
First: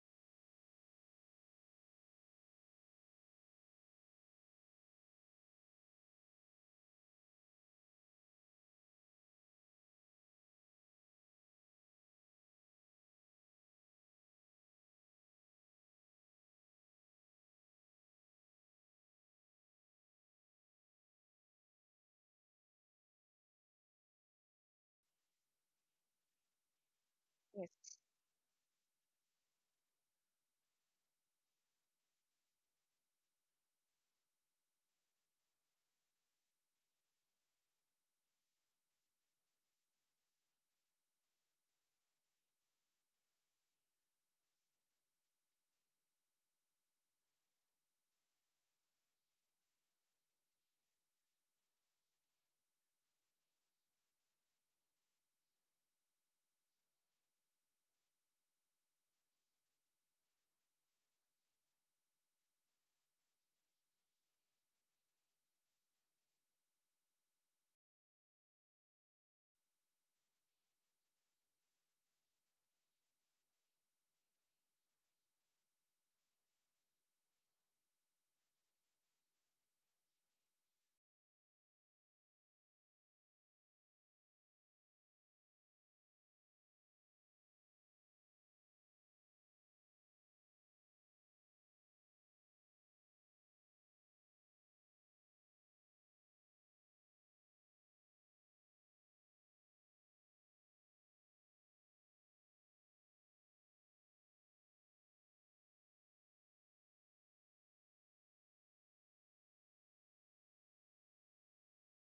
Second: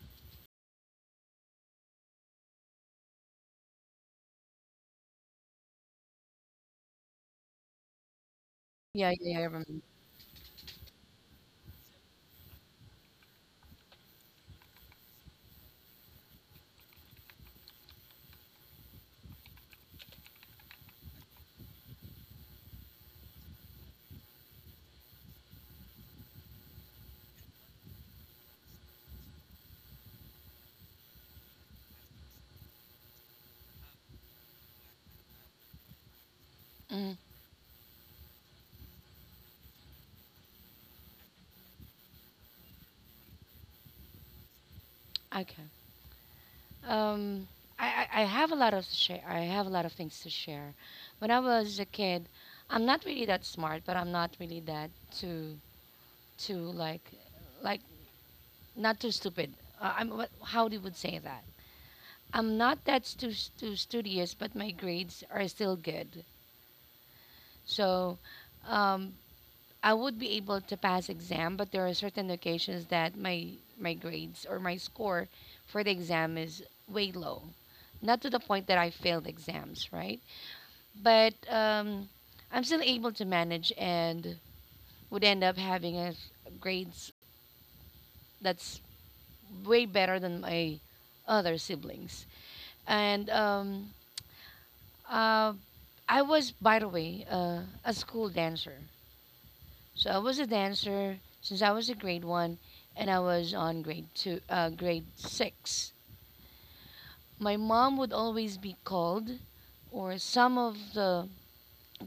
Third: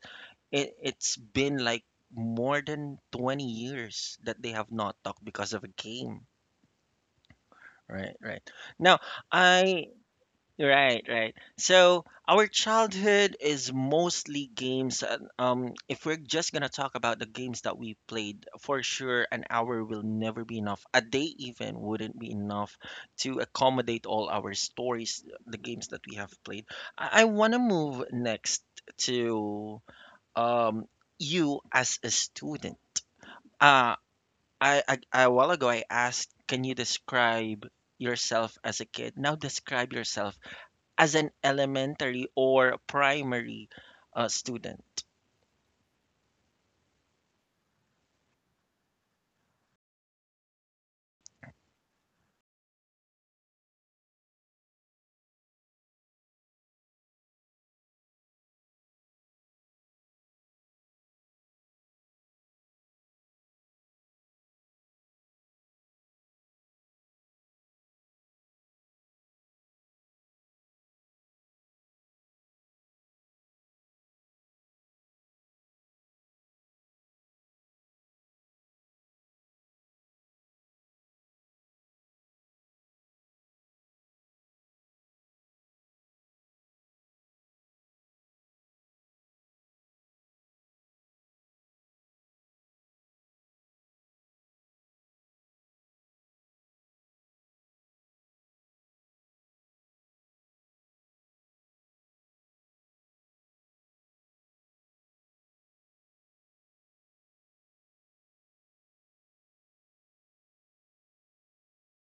it's been like more than 20 years that they have not talked because of a game. Right, right. Now,
Yeah, yeah, yeah. I remember.
I right, right. So our childhood is mostly games. If we're just gonna talk about the games that we played, for sure, an hour will never be enough. A day even wouldn't be enough to accommodate all our stories, the games that we have played. I wanna
Yes.
move next to um you as a student. Uh, I a while ago I asked, can you
Mm.
describe yourself as a kid? Now describe yourself as an elementary or primary student.
Okay. Um, I have a lot of share. I have a lot of things to share. When I was a kid, I'm not really that smart, but I'm not really that too like not too stupid. I'm what, how do you would say that? I'm not that studious, but my grades are still good. So um, I would be able to pass exam, but there are certain occasions that my grades or my score for the exam is way low. Not to the point that I failed exams, right? But I'm still able to manage and would end up having a grades that's way better than my other siblings. And Uh, I was, by the way, a school dancer. So I was a dancer since I was a grade one, and I was on grade six. My mom would always be called, or some of the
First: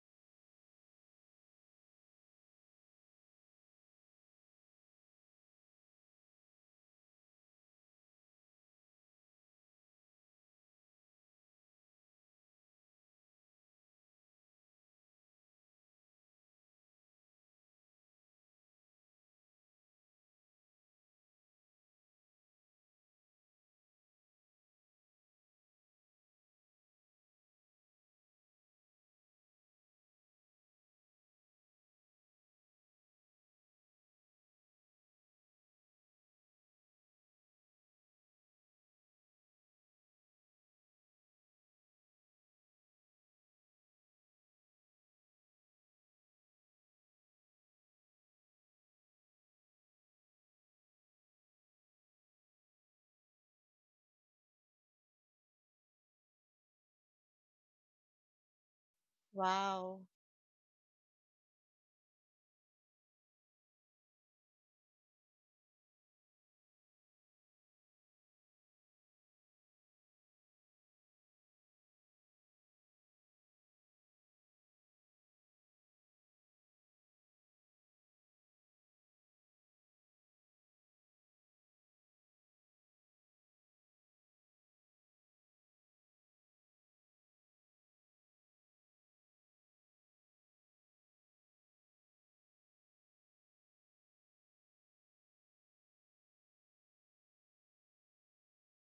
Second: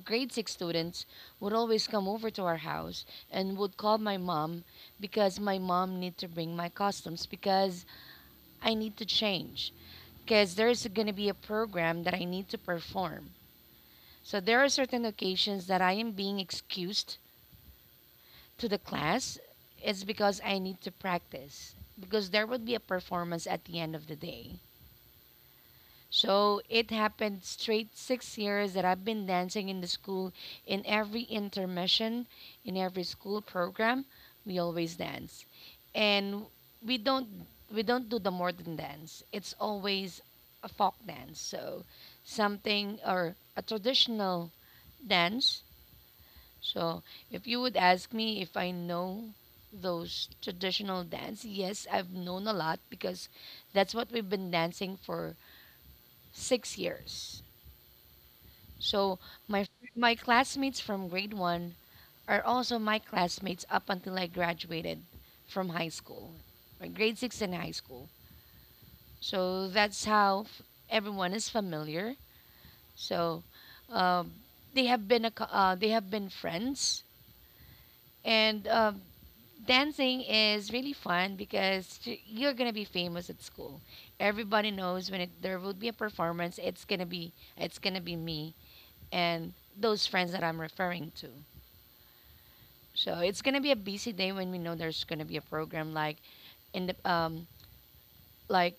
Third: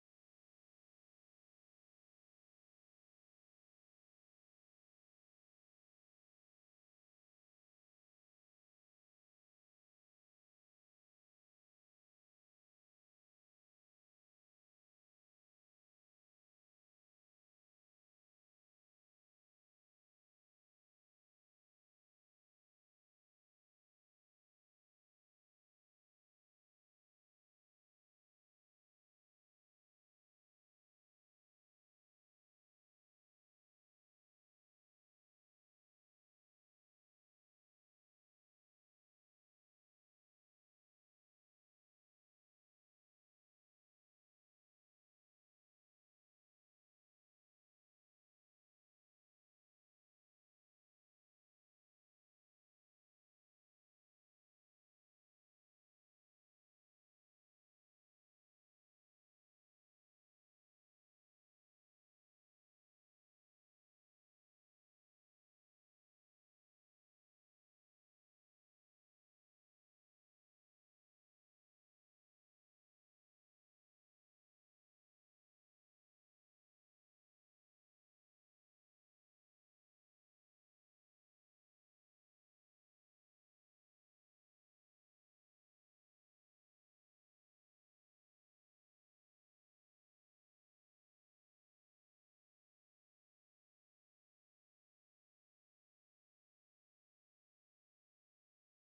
grade six students would always come over to our house and would call my mom because my mom need to bring my costumes because I need to change because there's going to be a program that I need to perform. So there are certain occasions that I am being excused to the class, it's because I need to practice because there would be a performance at the end of the day. So it happened straight 6 years that I've been dancing in the school. In every intermission, in every school program, we always dance, and we don't we don't do the modern dance. It's always a folk dance. So something or a traditional dance. So, if you would ask me if I know those traditional dance, yes, I've known a lot because that's what we've been dancing for 6 years. So, my
Wow.
my classmates from grade one are also my classmates up until I graduated from high school, or grade six in high school. So that's how everyone is familiar. So um, they have been friends, and dancing is really fun because you're gonna be famous at school. Everybody knows there will be a performance, it's gonna be me and those friends that I'm referring to. So it's gonna be a busy day when we know there's gonna be a program like in the like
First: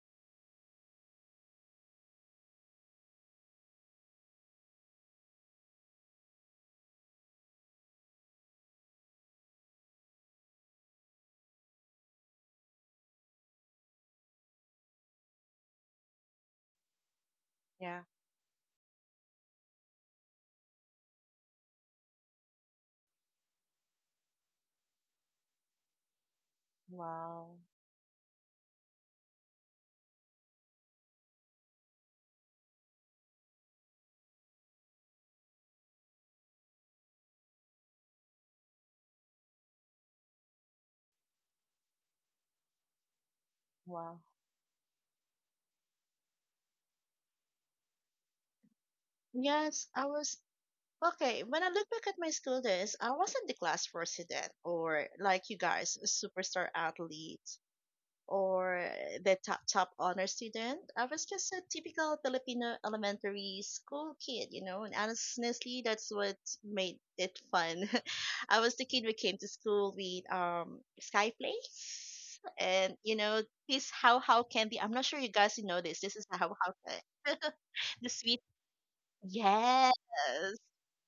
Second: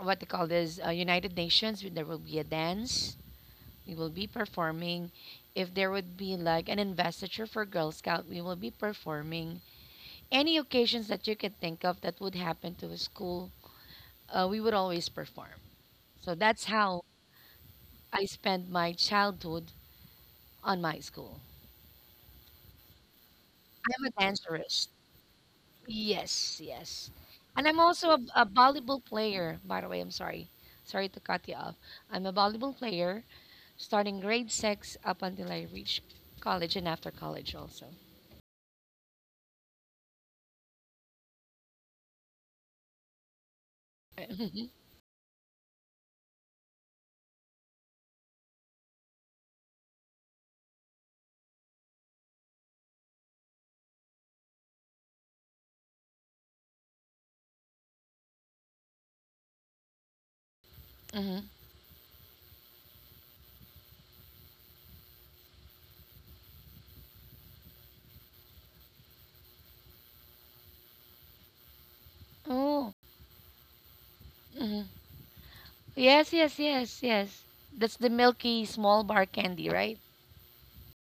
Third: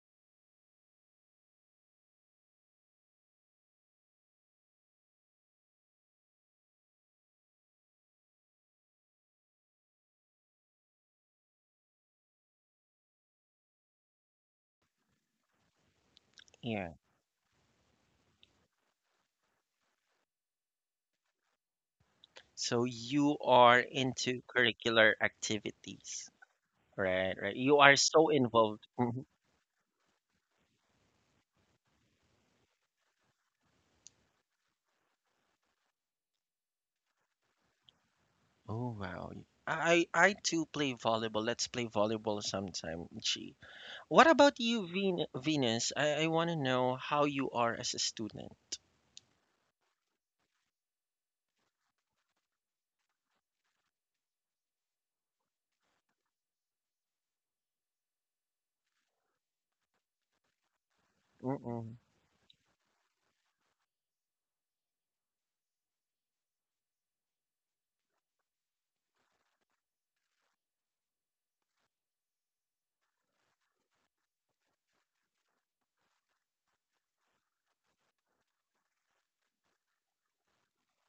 what they call this United Nations. There will be a dance. We will be performing. If there would be like an investiture for Girl Scout, we will be performing any occasions that you can think of that would happen to a school, we would always perform. So that's
Yeah.
how
Yeah.
I spent my childhood on my school.
So you are
I'm a
into
dancerist.
curricular activities,
Yes, yes.
right? Right.
Wow.
And
You
I'm
are
also a,
so
a
involved.
volleyball
Mhm.
player, by the way. I'm sorry. Sorry to cut you off. I'm a volleyball player starting grade six up until I reach college and after college also.
Oh wow. I too play volleyball. Let's play volleyball sometime. Gee.
Wow.
What about you, Venus? I want to know how you are as a student.
Yes, I was Okay, when I look back at my school days, I wasn't the class president or like you guys, a superstar athlete or the top top honor student. I was
Hmm.
just a typical Filipino elementary school kid, you know, and honestly, that's what made it fun. I was the kid who came to school with sky plates,
Oh.
and you know this how candy.
Hmm,
I'm not sure you guys know this. This
yes,
is
yes,
how
yes, yes. That's the
the sweet.
milky small bar candy, right?
Yes.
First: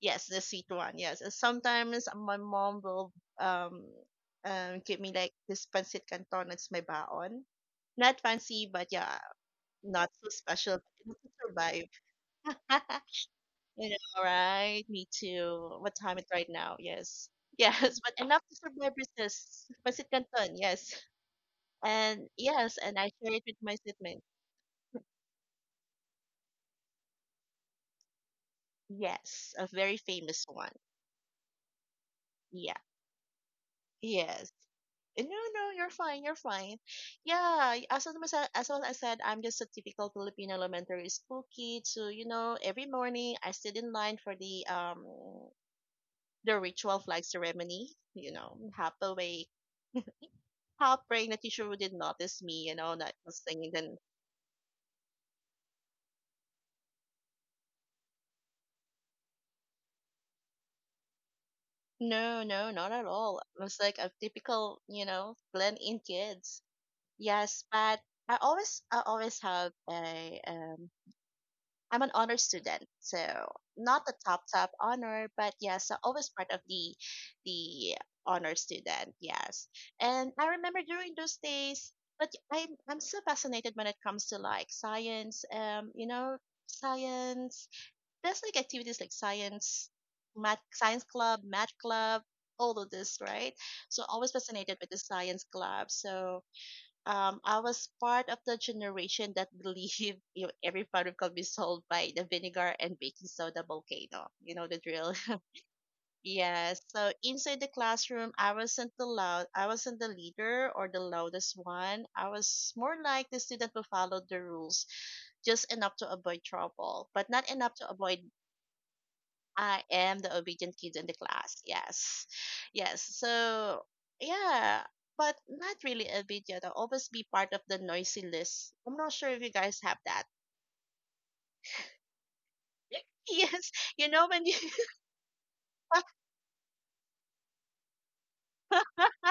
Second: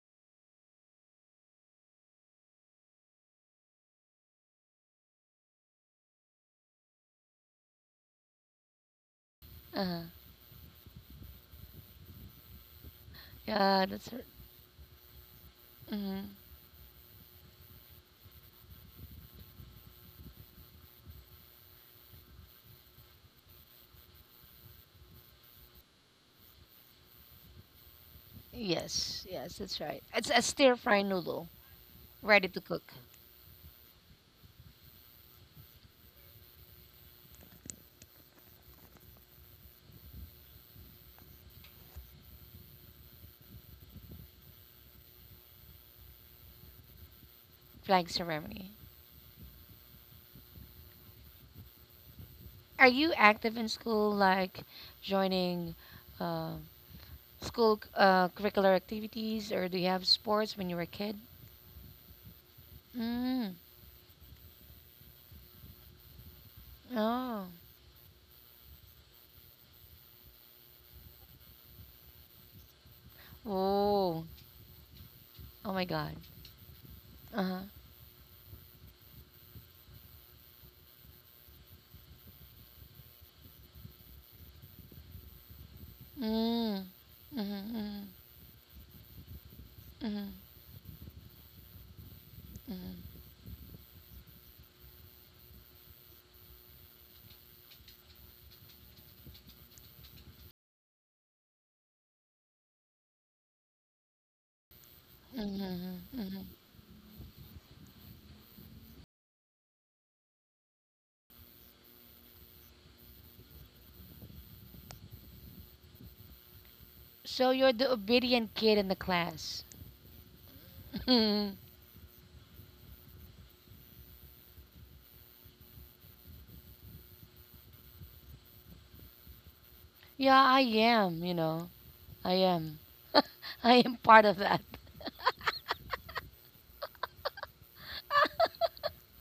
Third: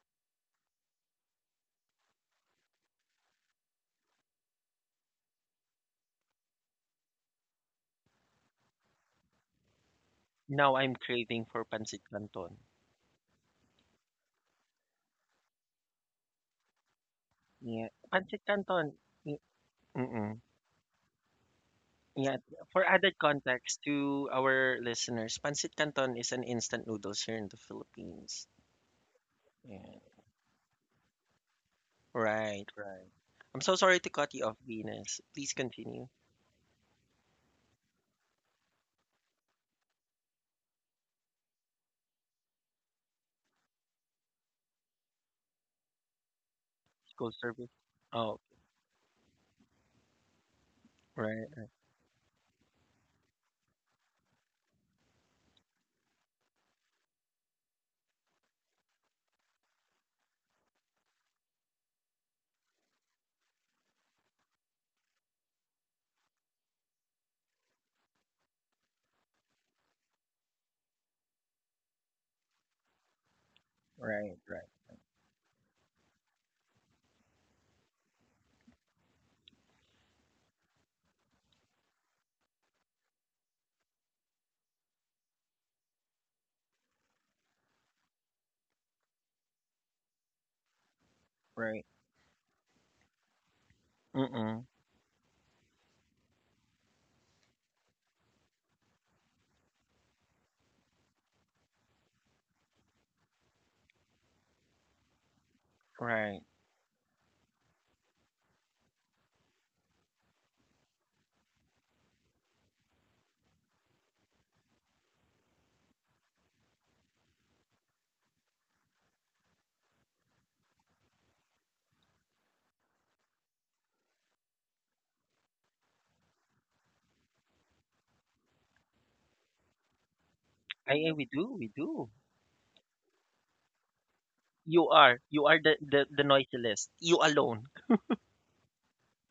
Yes, the sweet one. Yes. And sometimes my mom will um give me like this pancit canton as my baon. Not fancy, but yeah,
Uh-huh.
not so
Now
special, but
I'm
enough to
craving for
survive.
pancit canton.
Yeah,
You
that's
know,
her.
right? Me too. What time
Mm-hmm.
is right now? Yes.
Yeah,
Yes, but enough
pancit
to
canton.
survive
y-
resist. Pancit
Mm-mm.
canton, yes. And
Yeah,
yes,
for
and I
added
share it with my
context
statement.
to our listeners, pancit canton is an instant noodles here in the Philippines.
Yes,
Yes,
yes,
a
Yeah.
that's
very
right. It's
famous
a
one.
stir fry noodle, ready to
Right,
Yeah.
cook,
right. I'm so sorry to cut you
Yes.
off, Venus.
No,
Please
no, you're
continue.
fine. You're fine. Yeah, as what I said, I'm just a typical Filipino elementary school kid. So you know, every morning I stood in line for the ritual flag
School service.
ceremony.
flag
You
Oh,
know,
ceremony.
half awake, half praying the teacher
right,
wouldn't notice me. You know,
Are
not
you
was
active
singing.
in
Then
school, like joining uh, school curricular activities, or do you have sports when you were a kid?
no, no, not at all.
Mm.
I was like a typical, you know, blend in kids.
Oh.
Yes, but I always have a, I'm an honor student, so not the
Oh.
right,
top
right,
top honor, but
Oh
yes,
my
so,
God.
always part of the
Uh huh.
the honor student. Yes, and I remember during those days. But I'm so fascinated when it comes to like science. You know,
Mm.
science.
Mm-hmm,
There's like activities like science,
mm-hmm,
math, science club, math
right.
club, all of this,
mm-hmm,
right? So always
Mm-mm.
fascinated with the science club. So I was part of the generation that believed you know, every problem could be solved by the vinegar and baking soda volcano. You know the drill.
mm-hmm, mm-hmm.
Right.
Mm-hmm.
Yes. So inside the classroom, I wasn't the loud. I wasn't the leader or the loudest one. I was more like the student who followed the rules, just enough to avoid trouble, but not
So
enough
you're
to
the
avoid.
obedient kid in the class.
I am the obedient kid in the
Yeah,
class. Yes. Yes. So, yeah, but not really obedient. I'll always be part of the noisy list. I'm not sure if you guys have that.
I
I we
am. You
do, we
know.
do.
I am.
Yes,
I am
you know
part
when
of
you
that.
You are the the noisy list. You alone.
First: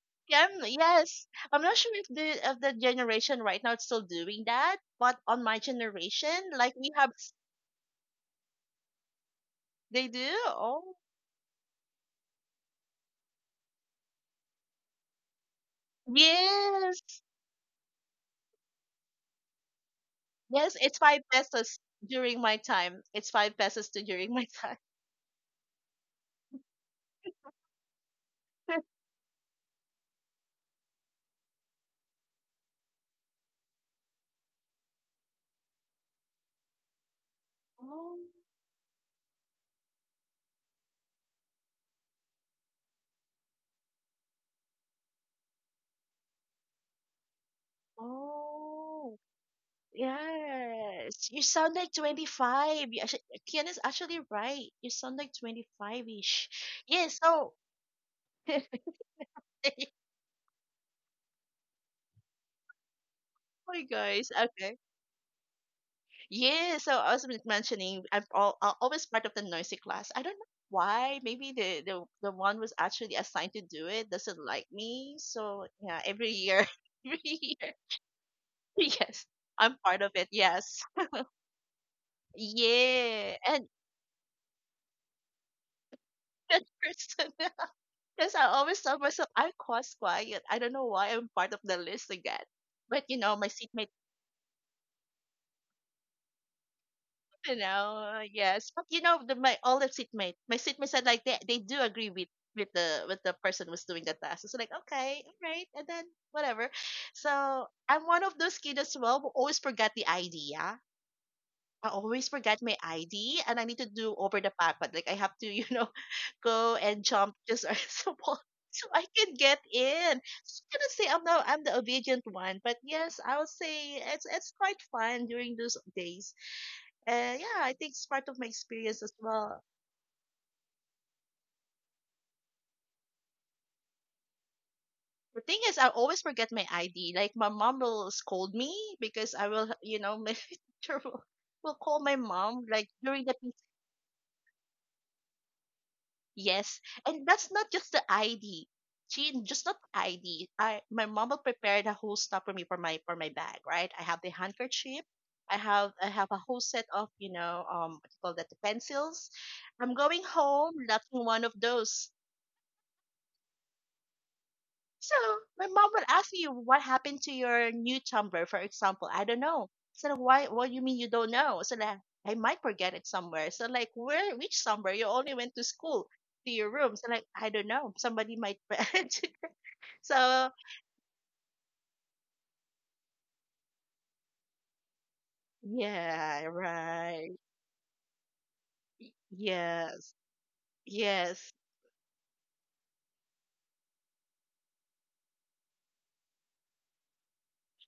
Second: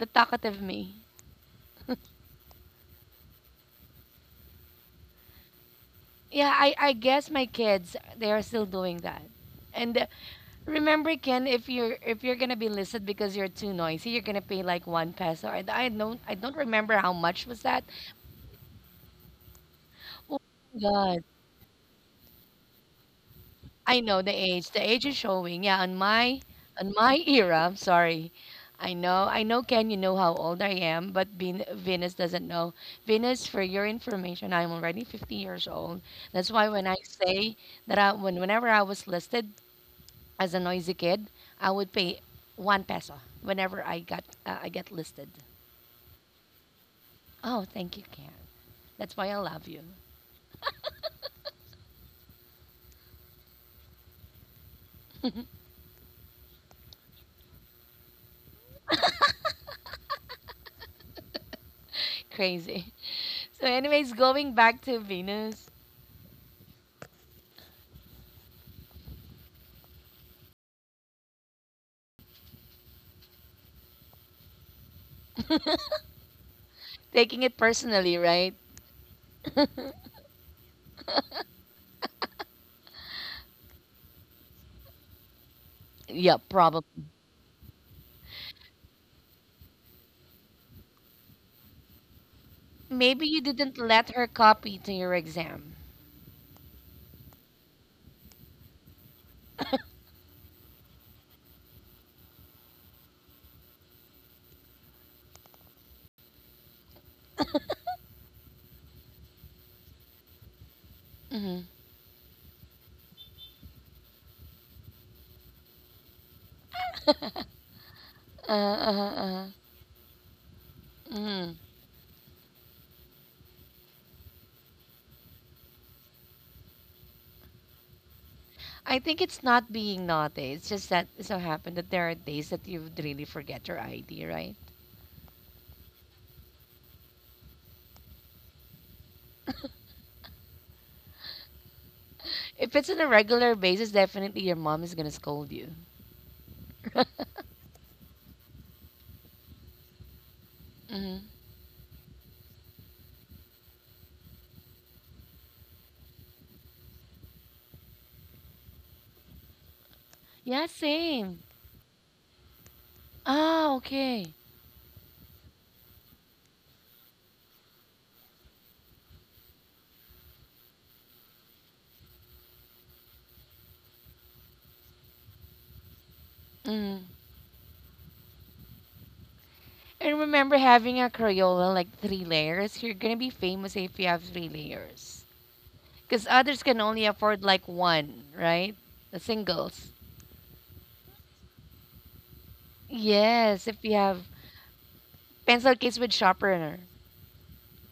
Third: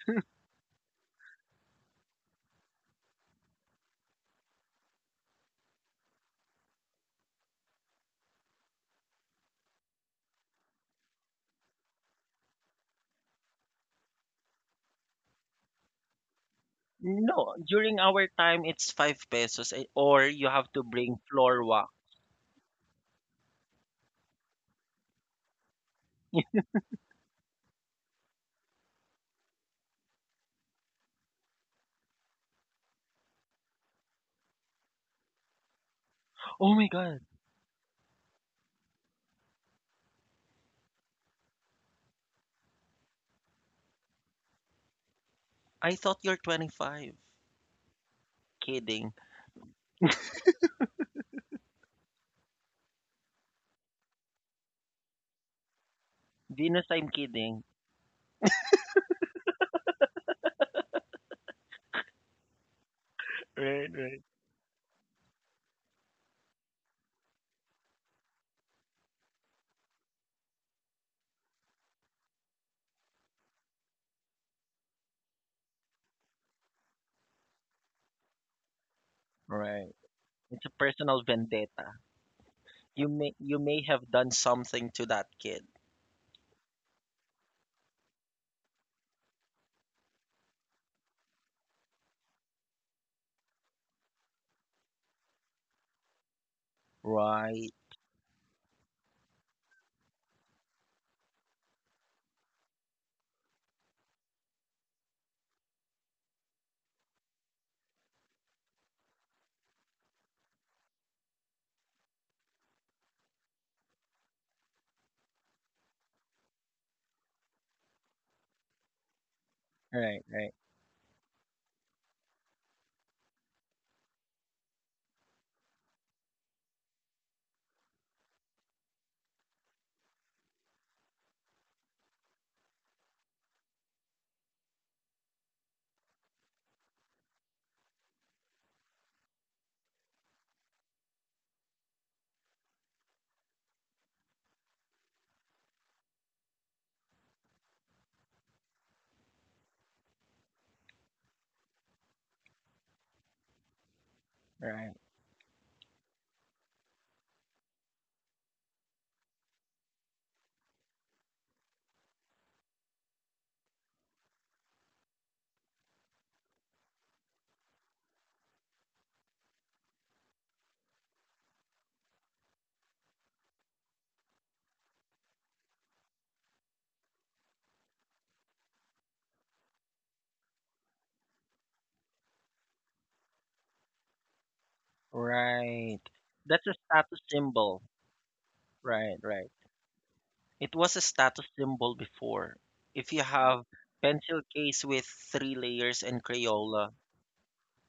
The
Yeah,
talkative me.
yes. I'm not sure if the generation right now it's still doing that, but on my generation,
Yeah,
like
I
we have
guess my kids they are still doing that. And
they do. Oh.
remember, Ken, if you're gonna be listed because you're too noisy, you're gonna pay like 1 peso. I don't remember how
Yes.
much
No,
was that.
during our time it's 5 pesos eh, or
Oh
you have
Yes,
to
it's
bring
my.
5
floor
pesos
wax.
during my time. It's 5 pesos
I
to
know the
during my
age.
time.
The age is showing. Yeah, on my on my era, I'm sorry. I know I know Ken, you know how old I am, but Venus doesn't know. Venus, for your information, I'm already 50 years old. That's why
Oh
when
my
I
god.
say that I,
Oh.
when whenever I was listed as a noisy kid, I would pay 1 peso whenever I get listed.
I thought you're 25.
Oh, thank you, Ken.
Kidding.
That's
Oh,
why I love you.
yes. You sound like 25. You Kiana's actually right. You sound like 25-ish.
Venus, I'm
Yes, so
kidding.
Crazy. So
Hi
Right,
anyways,
right.
guys.
going
Okay.
back to Venus,
Yeah, so I was mentioning I always part of the noisy class. I don't know why. Maybe the one was actually assigned to do it doesn't like me. So yeah, every year, every
taking it
year,
personally, right?
yes, I'm
Right.
part of it.
It's a
Yes,
personal vendetta.
yeah,
You
and
may have done something to that kid.
Yeah.
that person. Because I always tell myself I'm quite quiet. I don't know why I'm part of the list again. But
Maybe you
my
didn't
seatmate,
let her copy to your exam.
Right.
yes. But you know, the, my all the seatmate, my seatmate said like they do agree with the person who's doing the task. It's like okay, all right, and then whatever. So I'm one of those kids as well who always forgot the idea.
Mm-hmm.
I always forget my ID and I need to do over the park, but like I have to, go and jump just as a wall
Uh,
so
uh,
I can
uh,
get in.
Right, right,
So I'm gonna say I'm no
mm.
I'm the obedient one, but yes, I'll say it's quite fun during those days. Yeah, I think it's part of my
I
experience as
think it's
well.
not being naughty. It's just that it so happened that there are days that you would really forget your ID, right?
The thing is, I always forget my ID. Like my mom will scold me because I will, my teacher will call my mom
If it's
like
on a
during the...
regular basis, definitely your mom is gonna scold you.
Yes, and that's not just the ID. She just not ID. I My
Hmm.
mom will prepare the whole stuff for me for my bag. Right, I have the
right.
handkerchief. I have a whole set of what you call that, the pencils. I'm going
Yeah,
home lacking
same.
one of those.
Ah, okay.
So my mom would ask me, what happened to your new tumbler, for example? I don't know. So like, why? What do you mean you don't know? So like, I might forget it somewhere. So like, where? Which somewhere? You only went to school to your room.
Hmm.
So like, I don't know. Somebody might.
And
So
remember having a Crayola like three layers. You're gonna be famous if you have three layers,
Right.
because
yeah,
others
That's a
can only
status
right.
afford like
symbol.
one, right?
Right,
The
right.
singles.
Yes,
It was a status
yes,
symbol before. If you
Yes,
have
if you have
pencil case with three
pencil case
layers
with
and
sharpener,
Crayola,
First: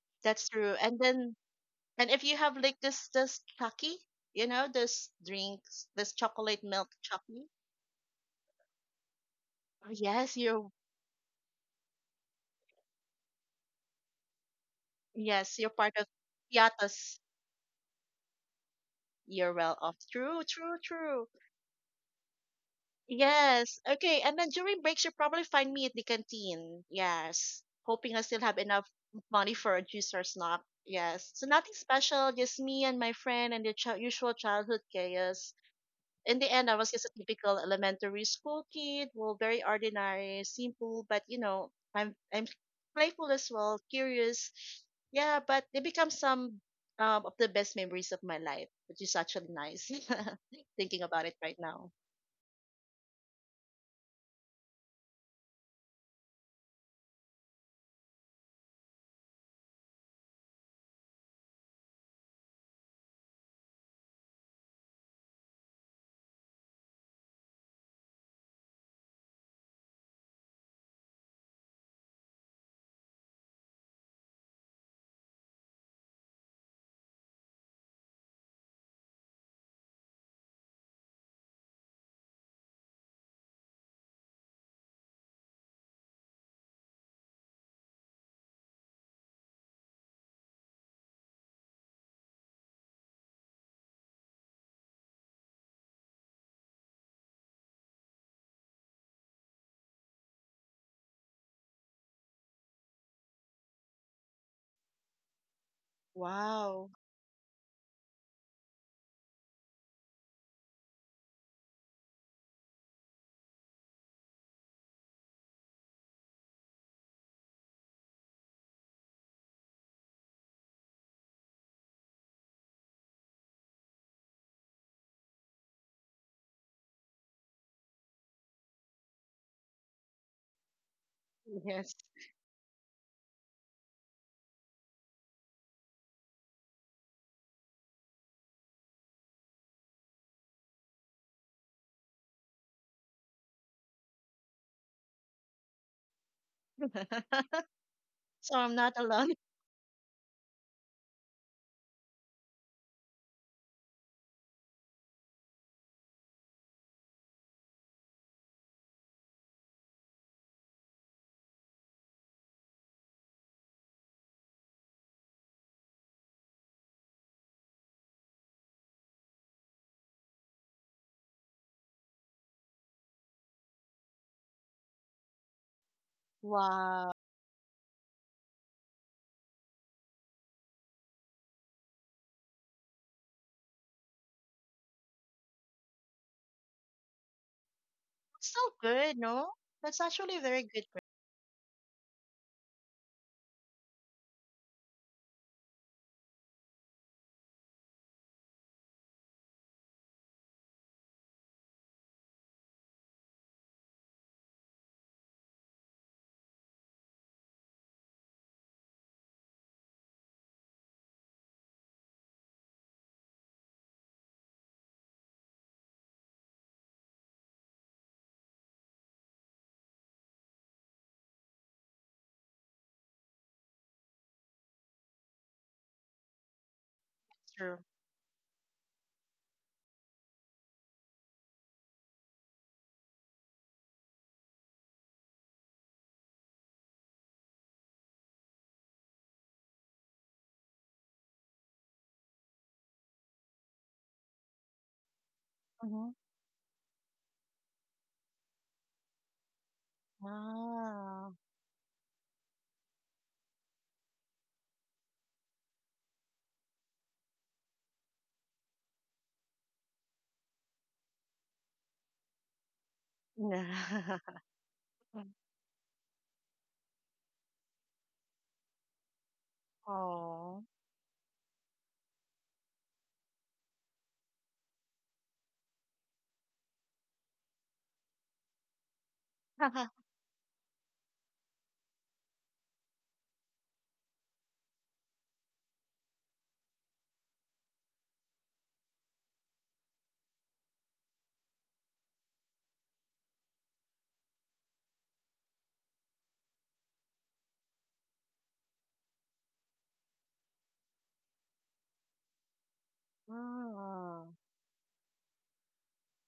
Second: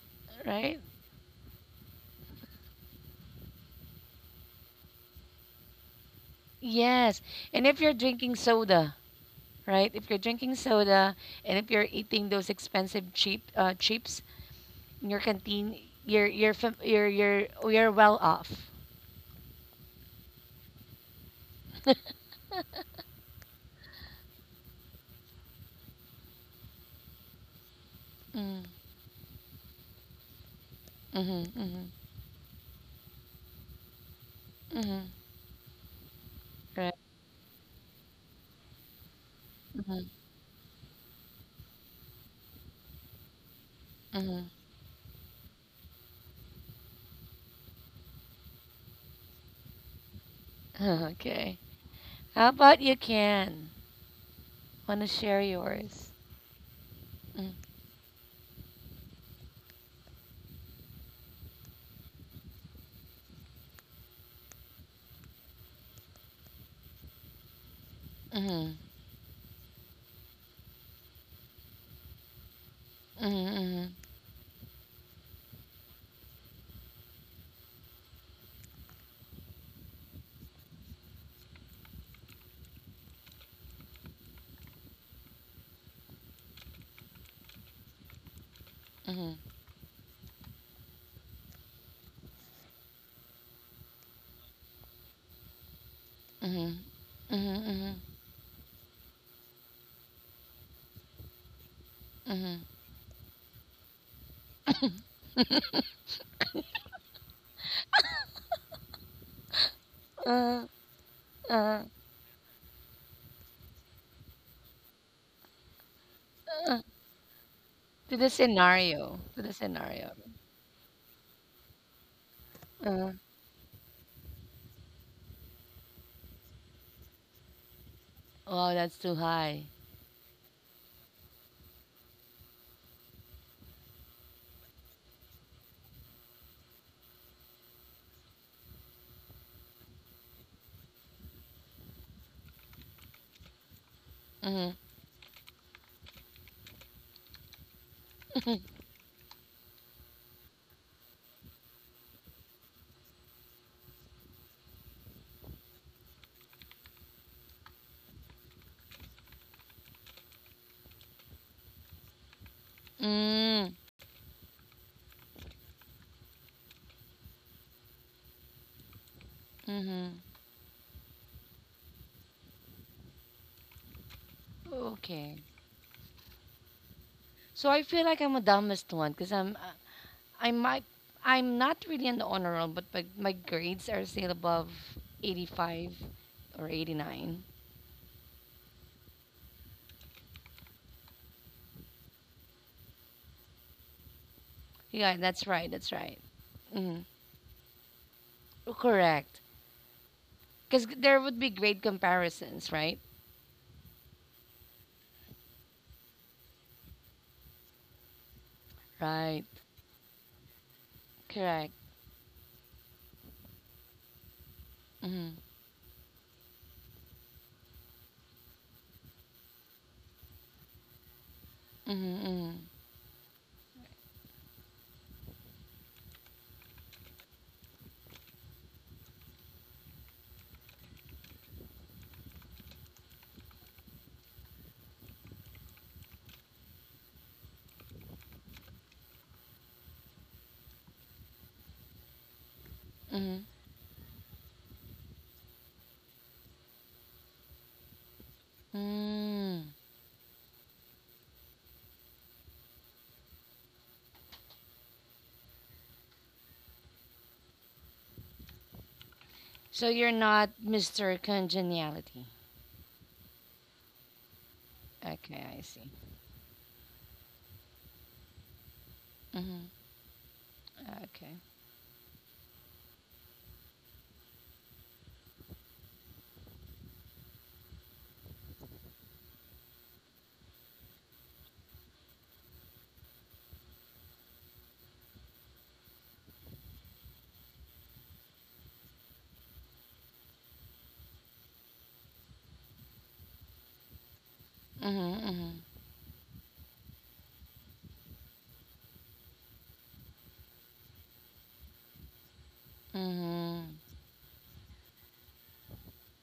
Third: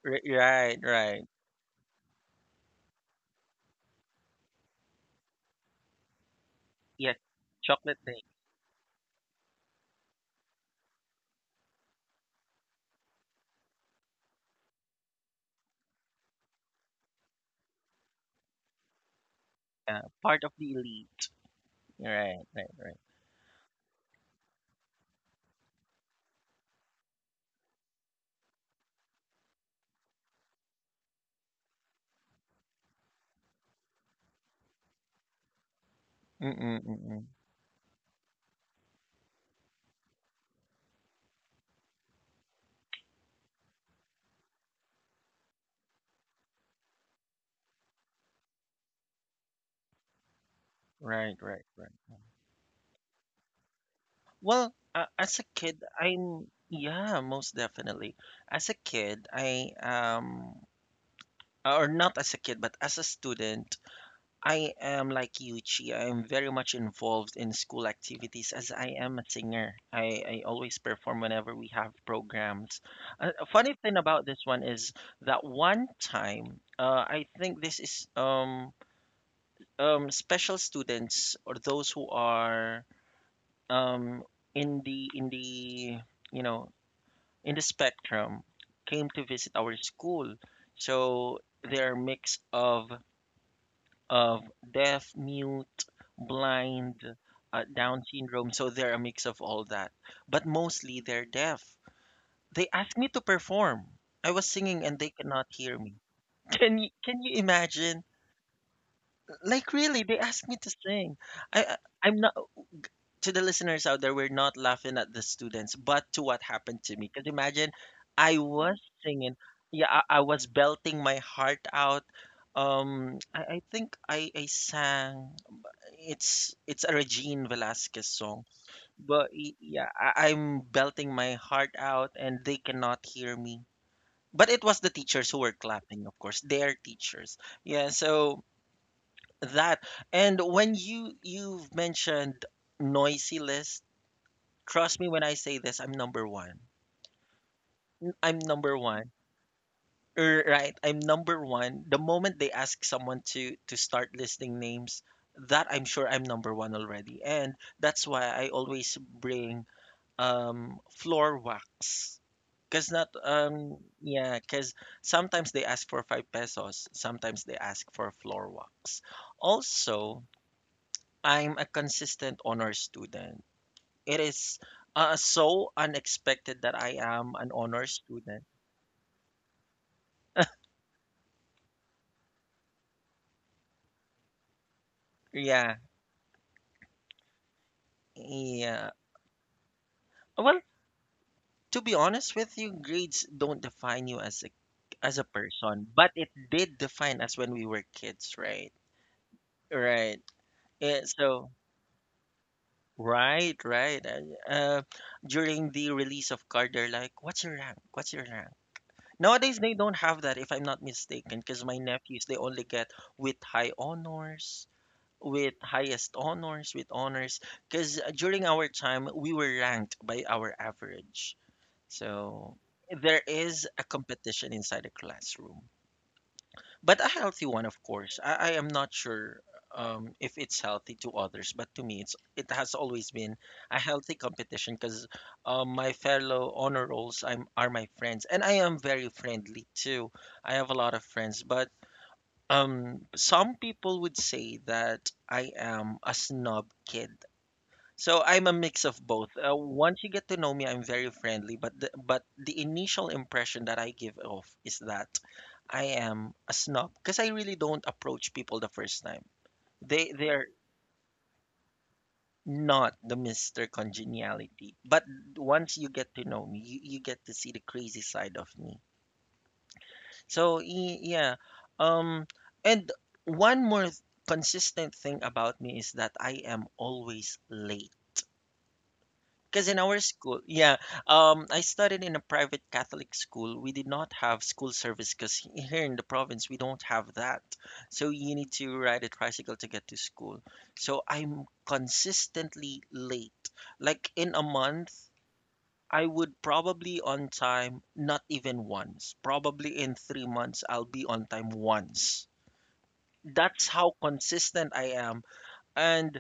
Ri
that's true.
right,
right?
And
right.
then, and if you have like this chucky, you know, this drinks, this chocolate milk
Yes,
Yes.
chucky.
And if you're
chocolate thing.
drinking soda, right?
Oh,
If you're
yes,
drinking soda and if you're eating those expensive cheap chips in your
You're
canteen,
part of
you're fam-
Piatas.
you're well off.
You're well off.
Yeah, part
True,
of the
true, true.
elite. Right, right, right.
Yes. Okay. And then during breaks, you probably find me at the canteen. Yes. Hoping I still have
Mm,
enough money for a juice or snack. Yes. So
mhm,
nothing
mhm,
special, just me and my friend and the usual childhood
mhm,
chaos. In the end, I
Mm-mm,
was
right.
just a
mm-mm.
typical elementary school kid, well, very
Mhm,
ordinary, simple, but you know, I'm playful as well, curious.
mhm.
Yeah, but they become some of the best memories of my life, which is actually nice. Thinking about it
Right,
right
Okay.
right,
now.
right.
How about you can?
Well,
Want to
as a
share
kid,
yours?
I'm yeah, most
Mm,
definitely. As a kid, I or not as a kid, but as a student, I am like Yuchi. I am very much involved in school activities as
mhm,
I am a singer. I always perform whenever we have programs. A
mhm,
funny thing
mhm,
about this one is that one time, I think this is special students or those who are um, in the you know in the spectrum came to
mhm,
visit our school. So they're a mix of of deaf, mute,
mhm,
blind,
mhm,
Down syndrome. So they're a mix of all that. But mostly they're deaf.
mhm,
They asked me to perform. I was singing and they cannot hear me.
Wow.
Can you imagine? Like really, they asked me
mhm.
to sing. I I-
Uh,
I'm not, to the listeners out there, we're not laughing at the students, but to what
uh,
happened to me. Because imagine
to the
I was
scenario.
singing,
To the
yeah,
scenario.
I was belting my heart out.
Uh,
I think I sang. It's a Regine Velasquez song,
wow, that's too
but
high.
yeah, I, I'm belting my heart
Yes.
out, and they cannot hear me. But it was the teachers who were clapping, of course, their teachers. Yeah, so that. And when you've mentioned noisy list,
Mm-hmm.
trust me when I say this, I'm number one. I'm
So I'm
number
not
one.
alone.
Right, I'm number one. The moment they ask someone to start listing names, that I'm sure I'm number one already. And that's why I always bring floor wax. Cause not
Mm,
yeah, cause sometimes they ask for 5 pesos, sometimes they ask for floor wax.
mm-hmm.
Also, I'm a consistent honor student. It is
Okay.
so unexpected that I
Wow.
am an
So I
honor
feel like I'm a
student.
dumbest one because I might, I'm not really an honor roll, but my grades are still above
Yeah,
85 or 89.
It's so
yeah.
good, no? That's actually
Well,
very good.
to be honest with you, grades don't define you as
Yeah,
a
that's right.
person,
That's
but
right.
it did
Mm,
define us when we were kids, right?
correct.
Right.
Because
Yeah,
there would be
so
grade comparisons, right?
right, right. During the release of card, they're like, "What's your rank? What's your rank?"
Right.
Nowadays, they don't have that, if I'm not mistaken, because
Correct.
my nephews they only get with high honors,
Mm-hmm.
with highest honors, with honors, because during our time we were ranked by our average.
Mm-hmm. Mm-hmm.
So there is a competition inside the classroom, but a healthy one,
True.
of course. I am not sure if it's healthy to others, but to me, it's it has always been a healthy competition because my fellow honor rolls are my friends, and I am very friendly too. I have a lot of friends, but
Mm-hmm.
some people would say that I am
Mm-hmm.
a snob kid. So I'm a mix of both.
Mm-hmm.
Once you get to know me, I'm very
Wow.
friendly, but but the initial impression that I give off is that I am a snob because I really don't approach people the first time.
So you're
They
not
they're
Mr. Congeniality.
not the Mr. Congeniality. But
Okay, I
once
see.
you get to know me, you get to see the crazy side of me.
Mhm.
Oh.
So
Okay.
yeah, um, and one more th- consistent thing about me is that I am always late. Because in our school, yeah, I studied in a private Catholic school. We did not have school service because here in the province we don't have that. So you need to ride a tricycle to get to school. So I'm consistently late. Like in a
Mhm.
month,
Mhm.
I would probably on time not even once. Probably in 3 months, I'll be on time once. That's
Mhm.
how
Ah,
consistent I am. And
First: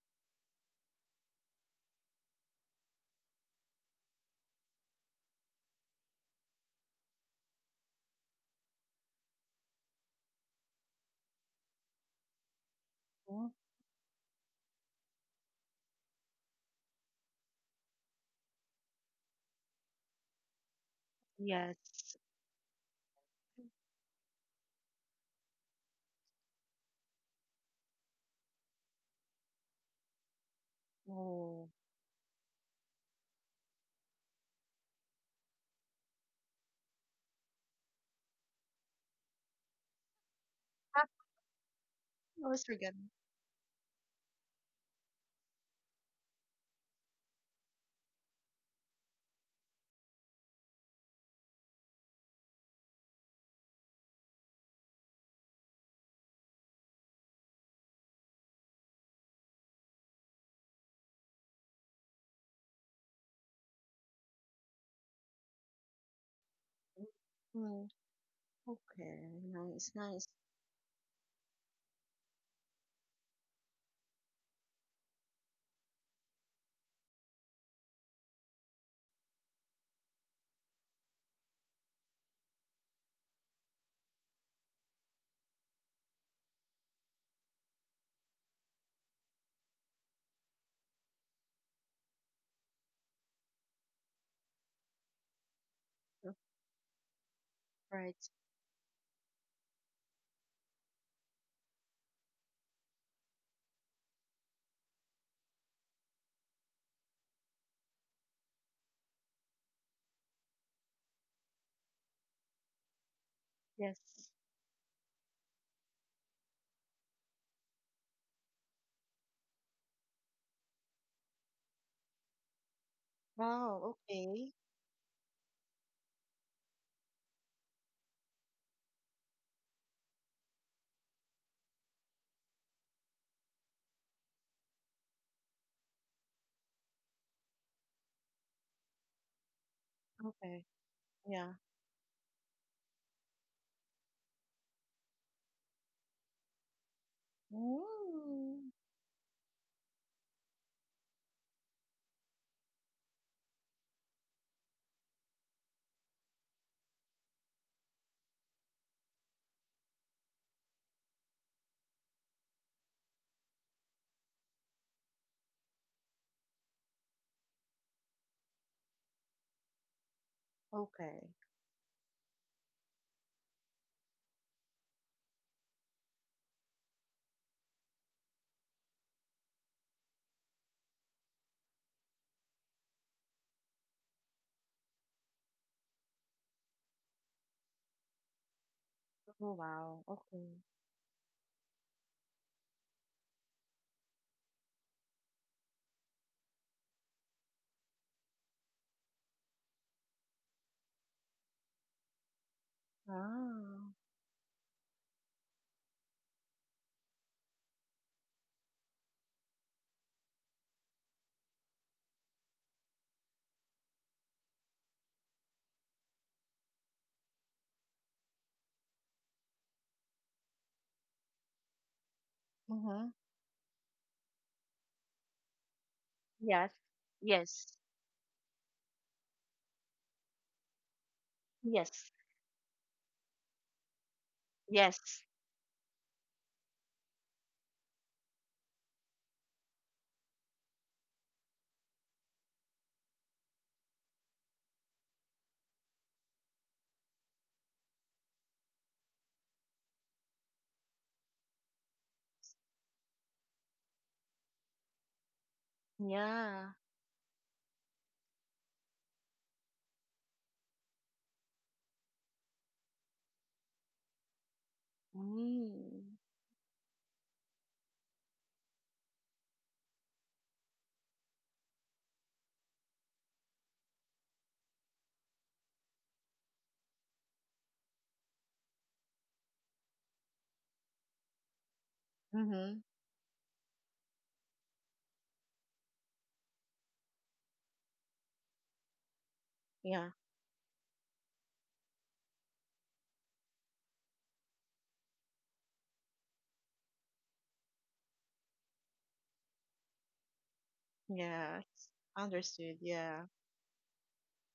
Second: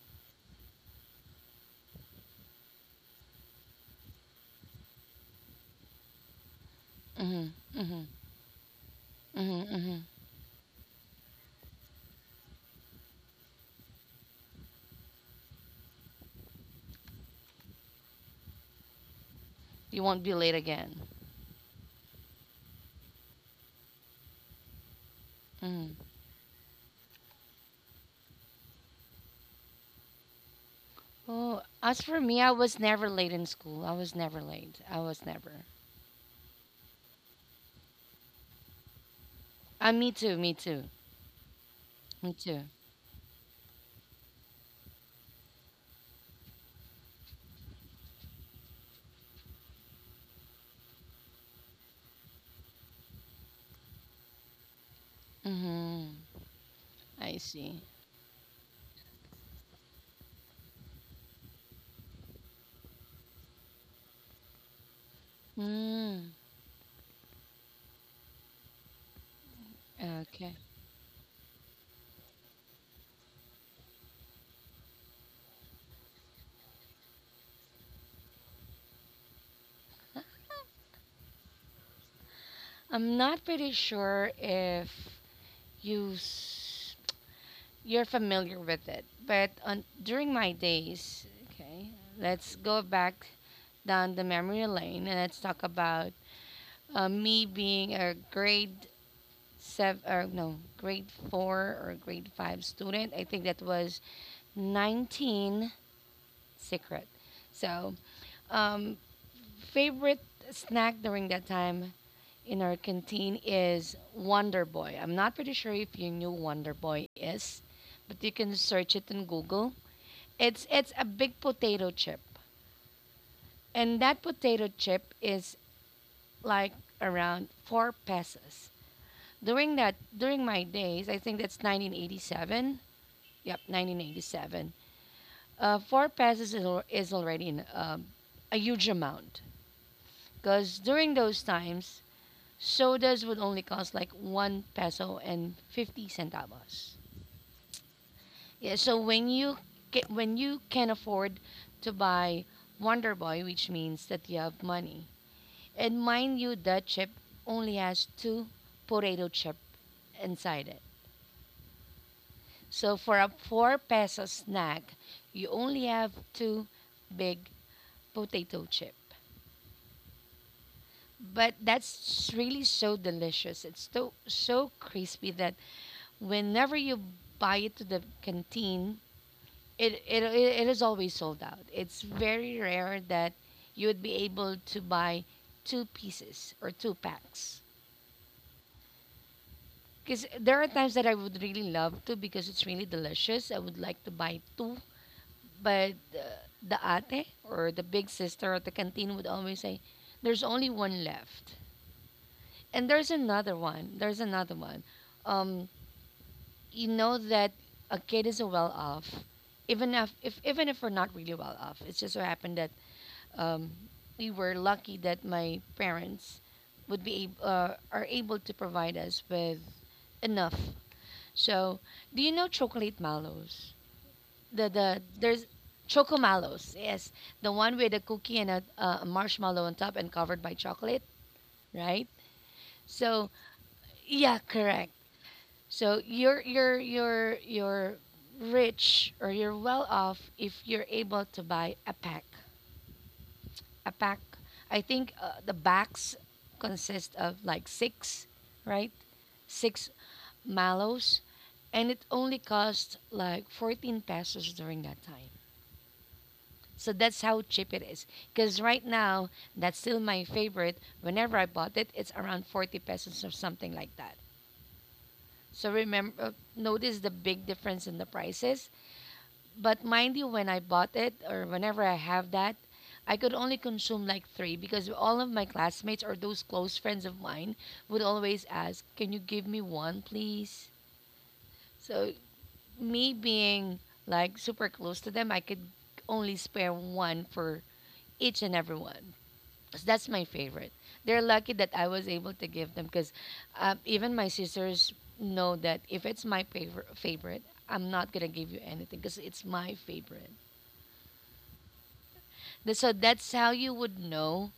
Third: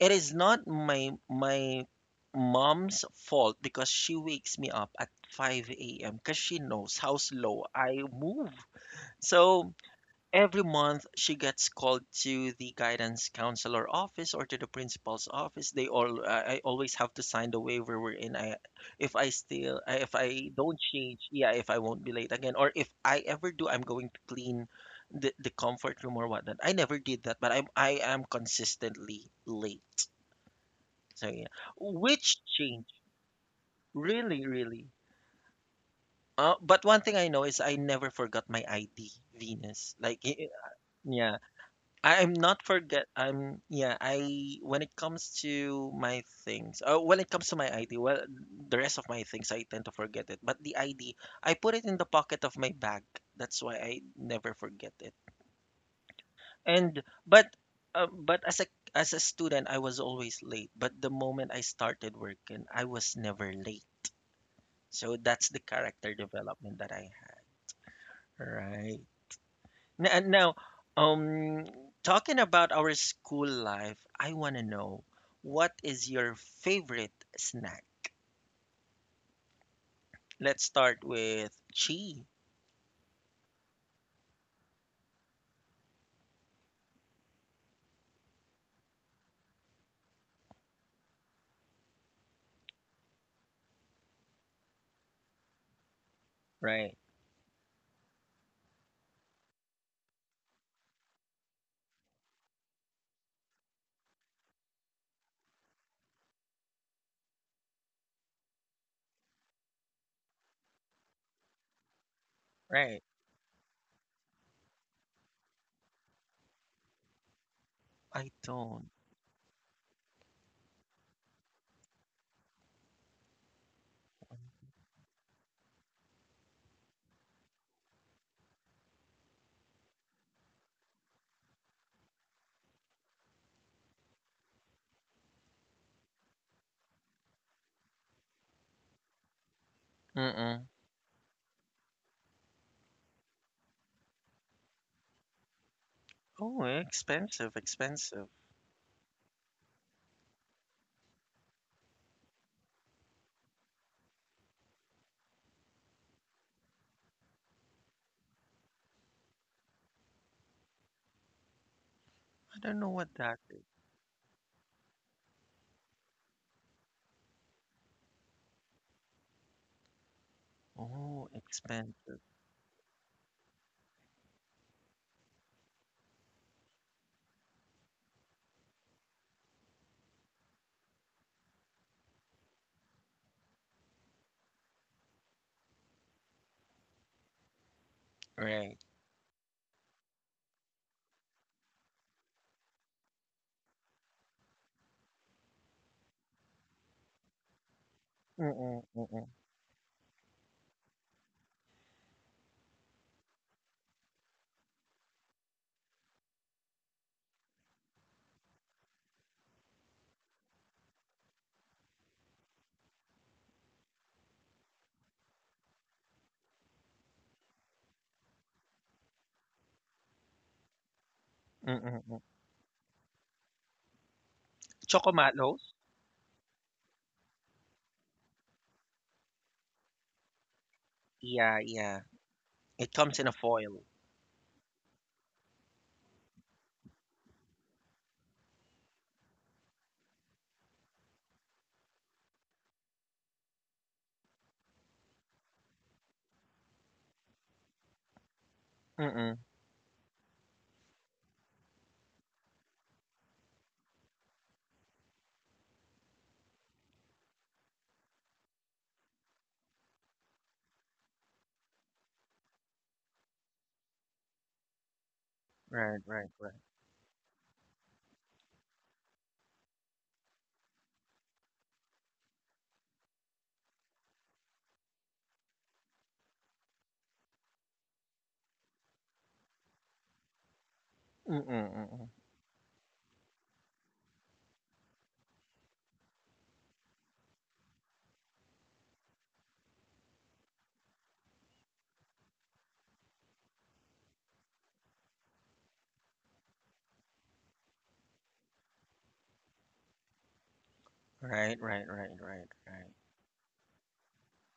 it is not my mom's fault because she wakes me up at 5 a.m. because she knows how
Mhm.
slow I
Mhm.
move.
Mhm.
So
Mhm.
every month, she gets called to the guidance
oh,
counselor office or to the principal's office. I always have to sign the waiver wherein I, if I still, I-
You
if
won't be
I
late
don't
again.
change, yeah, if I won't be
yes.
late again, or if I ever do, I'm going to clean the
Mhm.
comfort room or whatnot. I never did that, but I am consistently late. So yeah,
Oh,
Oh,
as for
which
me, I was
change?
never late in school. I was never
Really,
late.
really.
I was never.
But one thing I know is I never forgot my ID, Venus.
Me
Like,
too. Me too.
I
yeah. I'm
Me
not
too.
always forget.
forget. I'm yeah. I when it comes to my things, when it comes to my ID, well, the rest of my things I tend to forget it. But the ID, I put it in the pocket of my bag. That's why I never forget it.
Mhm.
And
I see.
but as a student, I was always late. But the moment I started working, I was never late. So that's the character
Mm.
development that I had.
Mm,
Right.
okay. Nice, nice.
Now,
Okay.
um, talking about our school life, I want to know what is your favorite snack? Let's start with chi.
I'm not pretty sure if you You're familiar with it. But during my days, okay, let's go back down the memory lane and let's talk about
Oh,
Right,
me being a
right.
grade seven or no, grade four or grade five student. I think that was 19 secret. So, um, favorite snack during that time in our
right.
canteen is
Yes.
Wonder Boy. I'm not pretty sure if you knew Wonder Boy is, but you
I
can search
don't.
it in Google. It's a big potato chip,
Wow.
and that
Okay.
potato chip is like around 4 pesos. During my days, I think that's 1987. Yep, 1987. 4 pesos is already in, a huge amount
Mm-mm.
Okay.
because during those
Yeah.
times, sodas would only cost like 1 peso and 50
Oh,
centavos.
expensive, expensive.
Yeah,
Mm,
so when you can afford to buy Wonder Boy, which means that you have money. And mind you, that chip only has two potato chip inside it.
I don't know
So for
what
a
that is.
4-peso snack, you only have two big potato chip.
Oh,
okay.
But
expensive.
that's really so delicious. It's so crispy that whenever you buy it to the canteen, it is always sold out. It's very rare that you would be able to buy two pieces or two packs.
Right.
Oh, wow.
Because
Okay.
there are times that I would really love to because it's really delicious. I would like to buy two, but the ate or the big sister at the
Mm-mm,
canteen would
mm-mm,
always say, "There's only one left," and there's another one.
Ah.
There's another one. Um, you know that a kid is well off, even if we're not really well off. It just so happened that um, we were lucky that my parents would be are able to provide us with enough. So,
mm-mm,
do
mm.
you know chocolate
Mm-hmm.
mallows? There's
Chocomalos?
choco mallows.
Yes.
Yes, the
Yes.
one with a cookie and a marshmallow on top and covered by chocolate,
Yeah, yeah.
right?
Yes.
It comes in a
So,
foil.
yeah, correct.
Yes.
So, you're rich or you're well off if you're able to buy a pack. A pack. I think the backs consist of like 6, right?
Mm-mm.
6 mallows and it only cost like 14 pesos during that time.
Yeah.
So that's how cheap it is. Because right now, that's still my favorite. Whenever I bought it, it's around 40 pesos or something like that. So
Right,
Mm.
remember,
right.
notice the big difference in the prices. But mind you, when I bought it or whenever I have that, I could only consume like three because all of my classmates or those close friends of mine would always ask, Can you give me one, please?
Mm-mm, mm-mm.
So,
Mm-hmm.
me being like super close to them, I could only spare one for each and every one. So that's
Yeah.
my favorite. They're lucky that I was able to give them because even my sisters know that if it's my favorite, I'm not gonna give you anything because it's my favorite.
Right, right,
Yes.
right, right,
Understood.
right.
So
Yeah.
that's how you would know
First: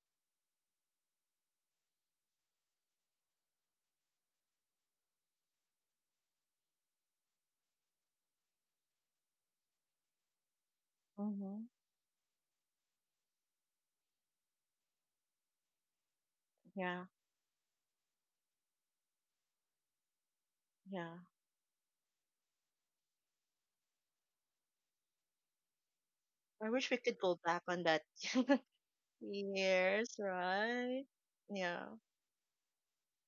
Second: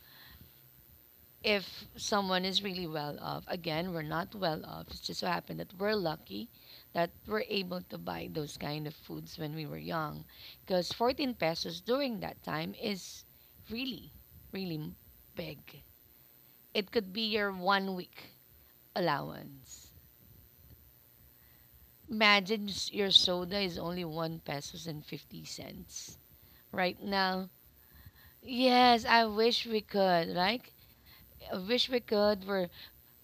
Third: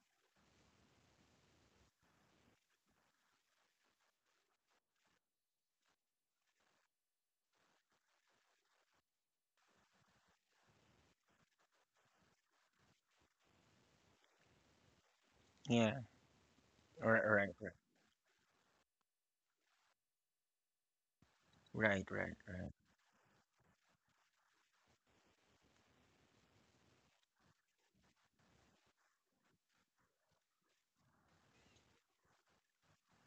if someone is really well off. Again, we're not well off. It's just so happened that we're lucky that we're able to buy those kind of foods when we were young because 14
Mm-hmm.
pesos during that time is really, really big.
Yeah.
It
Yeah.
could
Right,
be
right,
your one week allowance.
Yeah.
right, right, right, right.
Imagine your soda is only 1 pesos and 50 cents
I wish we
right
could go
now.
back on that
Yes, I wish we
years,
could. Like,
right?
I
Yeah,
wish we could where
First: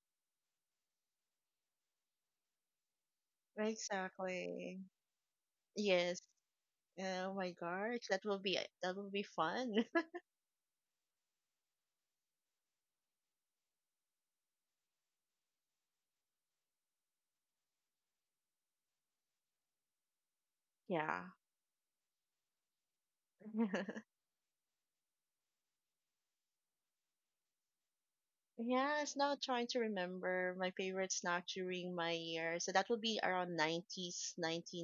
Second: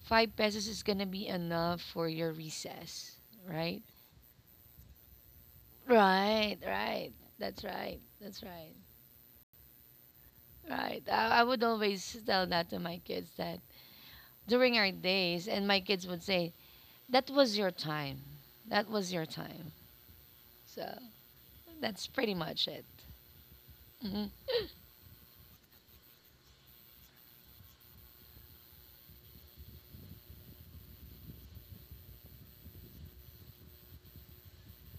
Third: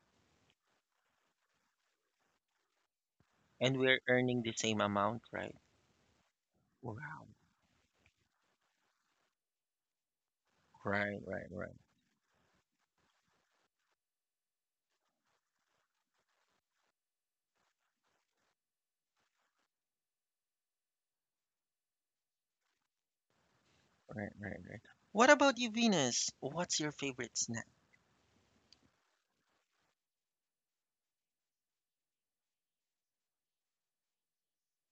5 pesos is going to be enough for your recess,
And
right?
we're earning the
exactly.
same amount, right?
Yes.
Right, right.
Wow.
Oh my
That's right.
gosh, that will
That's
be
right.
that will be fun.
Right.
Right,
I
right,
would
right,
always tell that to my kids that during our days, and my kids would say, that was your time. That was your time. So
Yeah.
that's pretty much it. hmm
right, right, right. What about you, Venus? What's your favorite snack?
Yes, now trying to remember my favorite snack during my year. So that would be around 90s, ninety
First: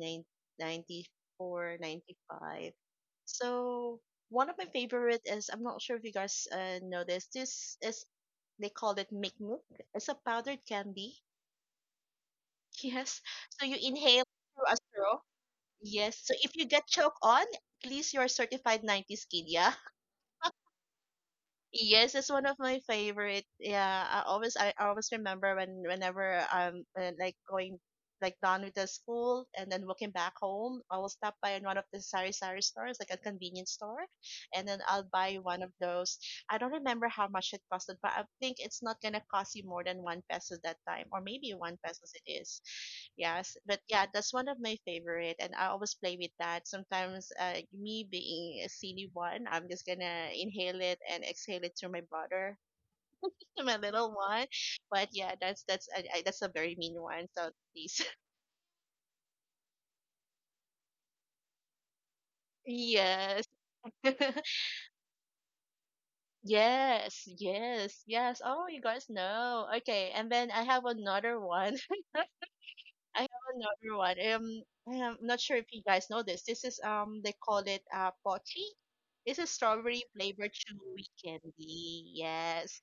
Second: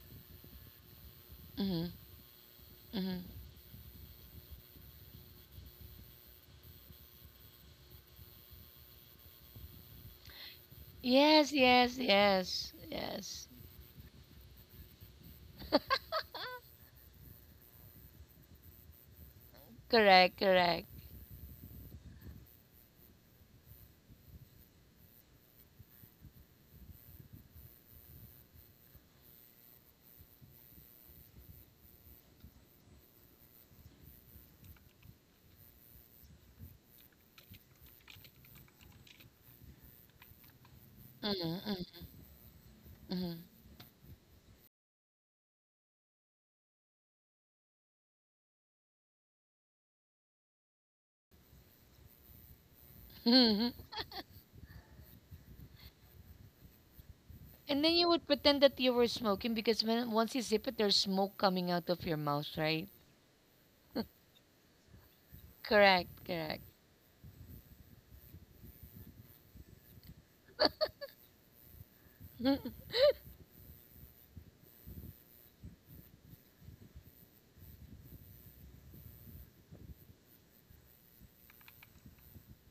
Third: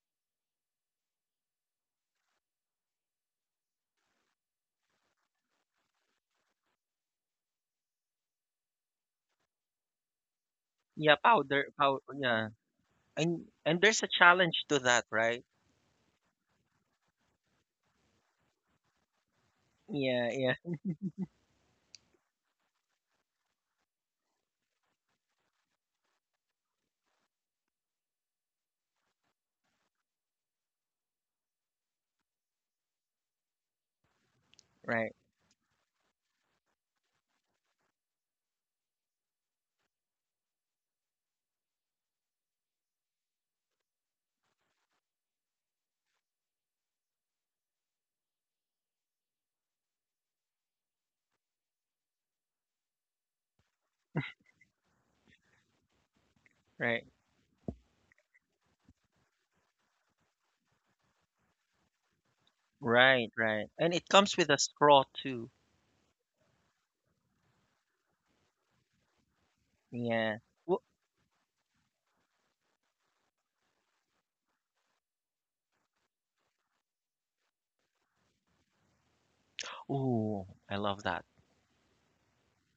four,
hmm
ninety five.
hmm
So one of my favorite is, I'm not sure if you guys know this. This is, they call it Milk Milk. It's a powdered candy.
Yeah,
Yes,
powder,
yes,
powder, yeah.
yes,
Yes.
yes.
So you
And there's a
inhale through
challenge
a
to that,
straw.
right?
Yes. So if you get choke on, at least you're certified 90s kid, yeah?
Yeah,
Correct,
yeah,
correct.
Yes, it's one of my favorite. Yeah, I always remember when whenever, like going like done with the school and then walking back home, I will stop by in one of the sari sari stores, like a convenience store, and then I'll
right,
buy one of those. I don't remember how much it costed, but I think it's not gonna cost you more than 1 peso that time, or maybe 1 pesos
Mm-hmm,
it is.
mm-hmm.
Yes, but yeah, that's one of my favorite, and I always play with that. Sometimes, me being a silly one, I'm just gonna inhale it and exhale it through my brother, my little one. But yeah, that's that's a very mean
right,
one. So
and
please,
then you would pretend that you were smoking because when once you sip it, there's smoke coming out of your mouth, right?
right,
yes,
right. And it comes with a straw too.
Correct, correct.
yes, yes, yes. Oh, you guys know. Okay, and
Yeah.
then I have
Wo-
another one. I have another one. I'm not sure if you guys know this. This is they call it pochi. It's a strawberry
Ooh,
flavored
I
chewy
love that.
candy. Yes,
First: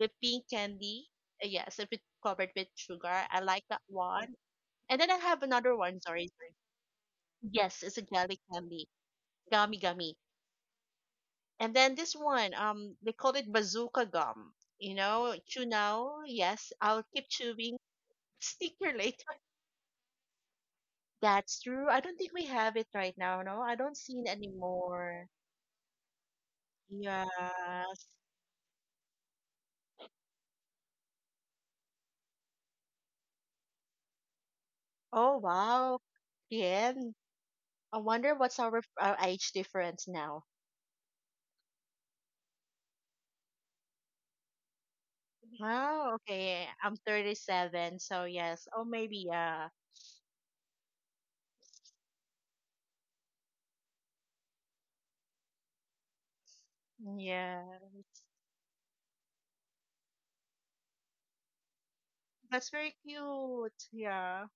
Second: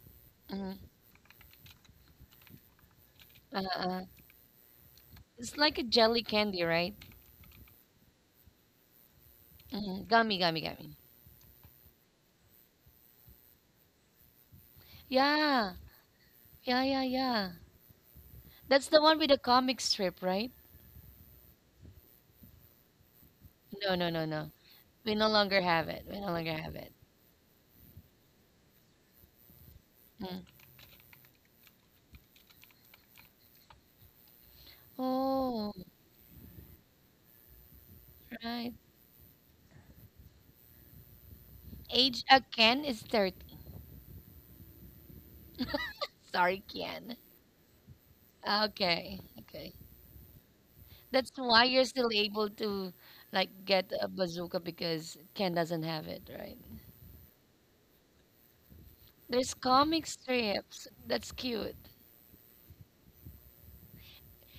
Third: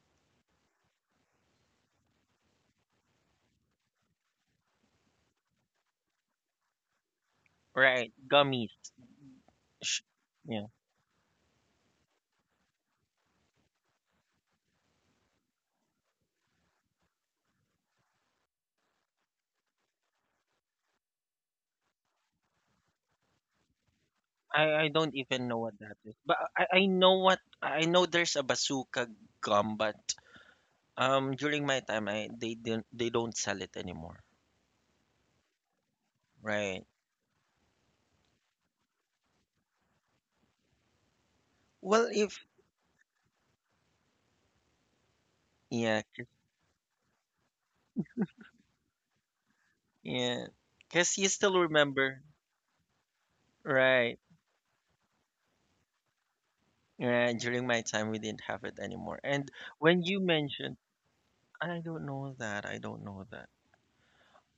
the pink
hmm
candy. Yes, if it's covered with sugar. I like that
Uh-uh.
one. And then I have
It's
another
like a
one.
jelly
Sorry, sorry.
candy, right?
Yes, it's a
Right,
jelly
gummies.
candy, gummy gummy.
Gummy, gummy,
Yeah.
gummy.
And then this one, they call it bazooka gum. You know, chew
Yeah,
now. Yes,
yeah, yeah,
I'll keep
yeah.
chewing.
That's
Sticker
the one with the
later.
comic strip, right?
That's true. I don't think we have it right now, no? I
No,
don't
no,
see
no,
it
no.
I don't
We no
anymore.
even know
longer
what
have
that
it.
is,
We no
but
longer have
I
it.
know what I
Yes.
know. There's a bazooka gum, but
Mm.
um, during my time, I they don't sell it anymore,
Oh,
Oh,
wow.
right?
Bien. I wonder what's
right.
our age difference now.
Well,
Age
if
again is 30.
yeah,
Wow,
Sorry,
okay. I'm
Kian.
37, so yes. Oh,
Okay,
maybe, yeah.
okay.
yeah, because you
That's
still
why you're still
remember,
able to like get a
right?
bazooka because Ken doesn't have it, right?
Yeah, during
Yeah.
my time, we didn't have it anymore. And
There's
when
comic
you mentioned,
strips. That's cute.
I don't know that,
That's
I
very
don't know that.
cute. Yeah.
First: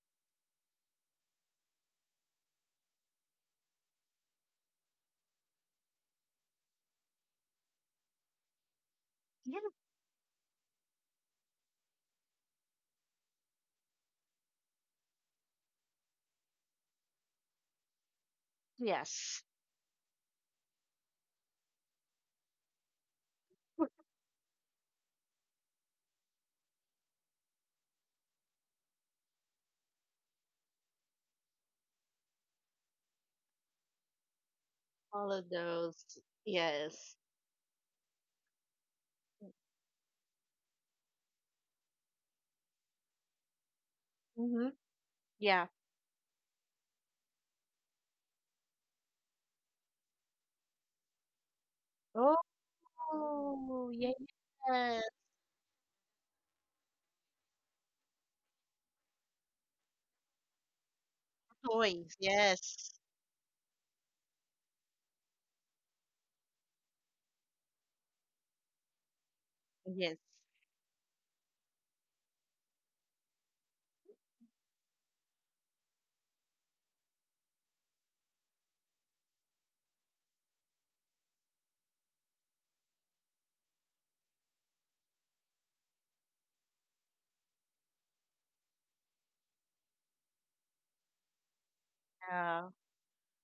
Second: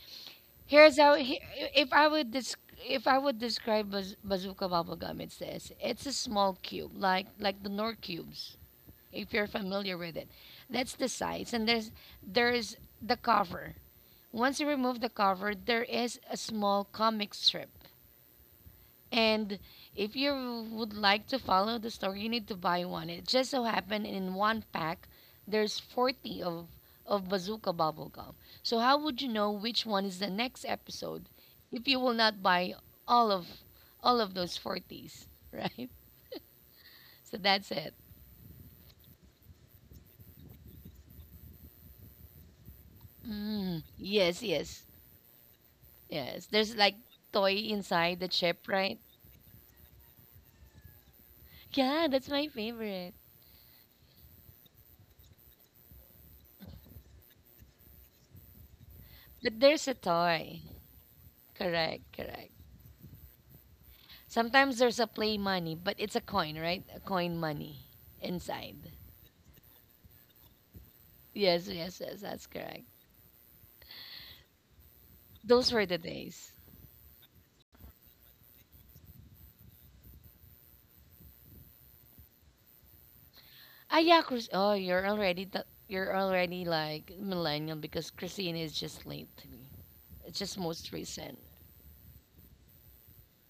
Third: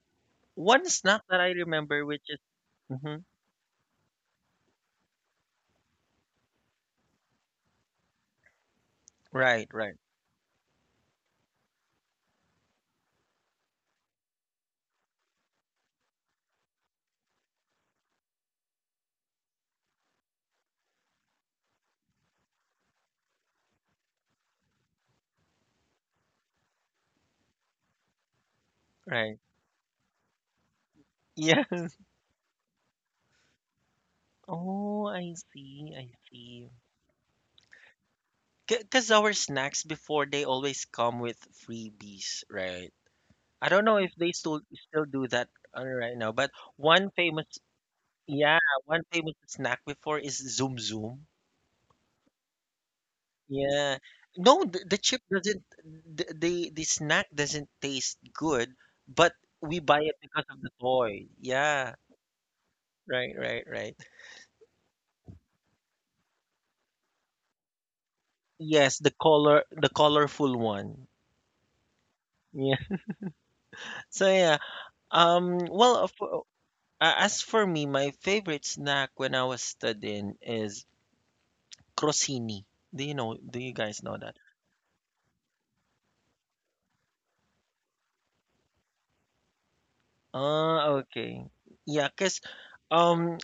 One
Here's how
snack
he,
that I
if
remember,
I
which
would
is
dis, if
hmm...
I would describe bazooka bubblegum, it's this. It's a small cube, like the Nord cubes, if you're
Yeah.
Right, right,
familiar with it. That's the size, and there's the cover. Once you remove the cover, there is a small comic strip.
Yes.
And if you would like to follow the story, you need to buy one. It just so happened in one pack, there's 40 of Bazooka Bubblegum. So how would you
right.
know which one is the next episode
Yeah.
if you will not buy all of all of those
Oh,
40s,
All
I
of
right?
see,
those.
I see.
Yes.
So that's it.
Because our snacks before, they always come with freebies, right? I don't
Mm,
know if they
yes,
still
Mm-hmm.
yes,
do that
Yeah.
right now,
yes.
but
There's like
one famous
toy inside the
yeah,
chip, right?
one famous snack before is Zoom Zoom.
Yeah, that's
Oh,
my favorite.
Yeah.
yes.
No, the chip doesn't the snack doesn't taste good, but
But
we
there's a
buy it because of
toy.
the toy. Yeah.
Toys.
Correct, correct.
Yes.
Right, right, right.
Sometimes there's a play money, but it's a coin, right? A coin money inside.
Yes, the
Yes.
colorful one.
Yes, yes, yes, that's
Yeah.
correct.
So yeah. Um
Those were the
well, uh, for,
days.
as for me, my favorite snack when I was studying is crostini. Do you
Ah,
guys
yeah,
know that?
Chris. Oh, you're already you're already like millennial because Christine is just late to me. It's just most
Ah,
recent.
okay. Yeah. Cause,
Yeah.
um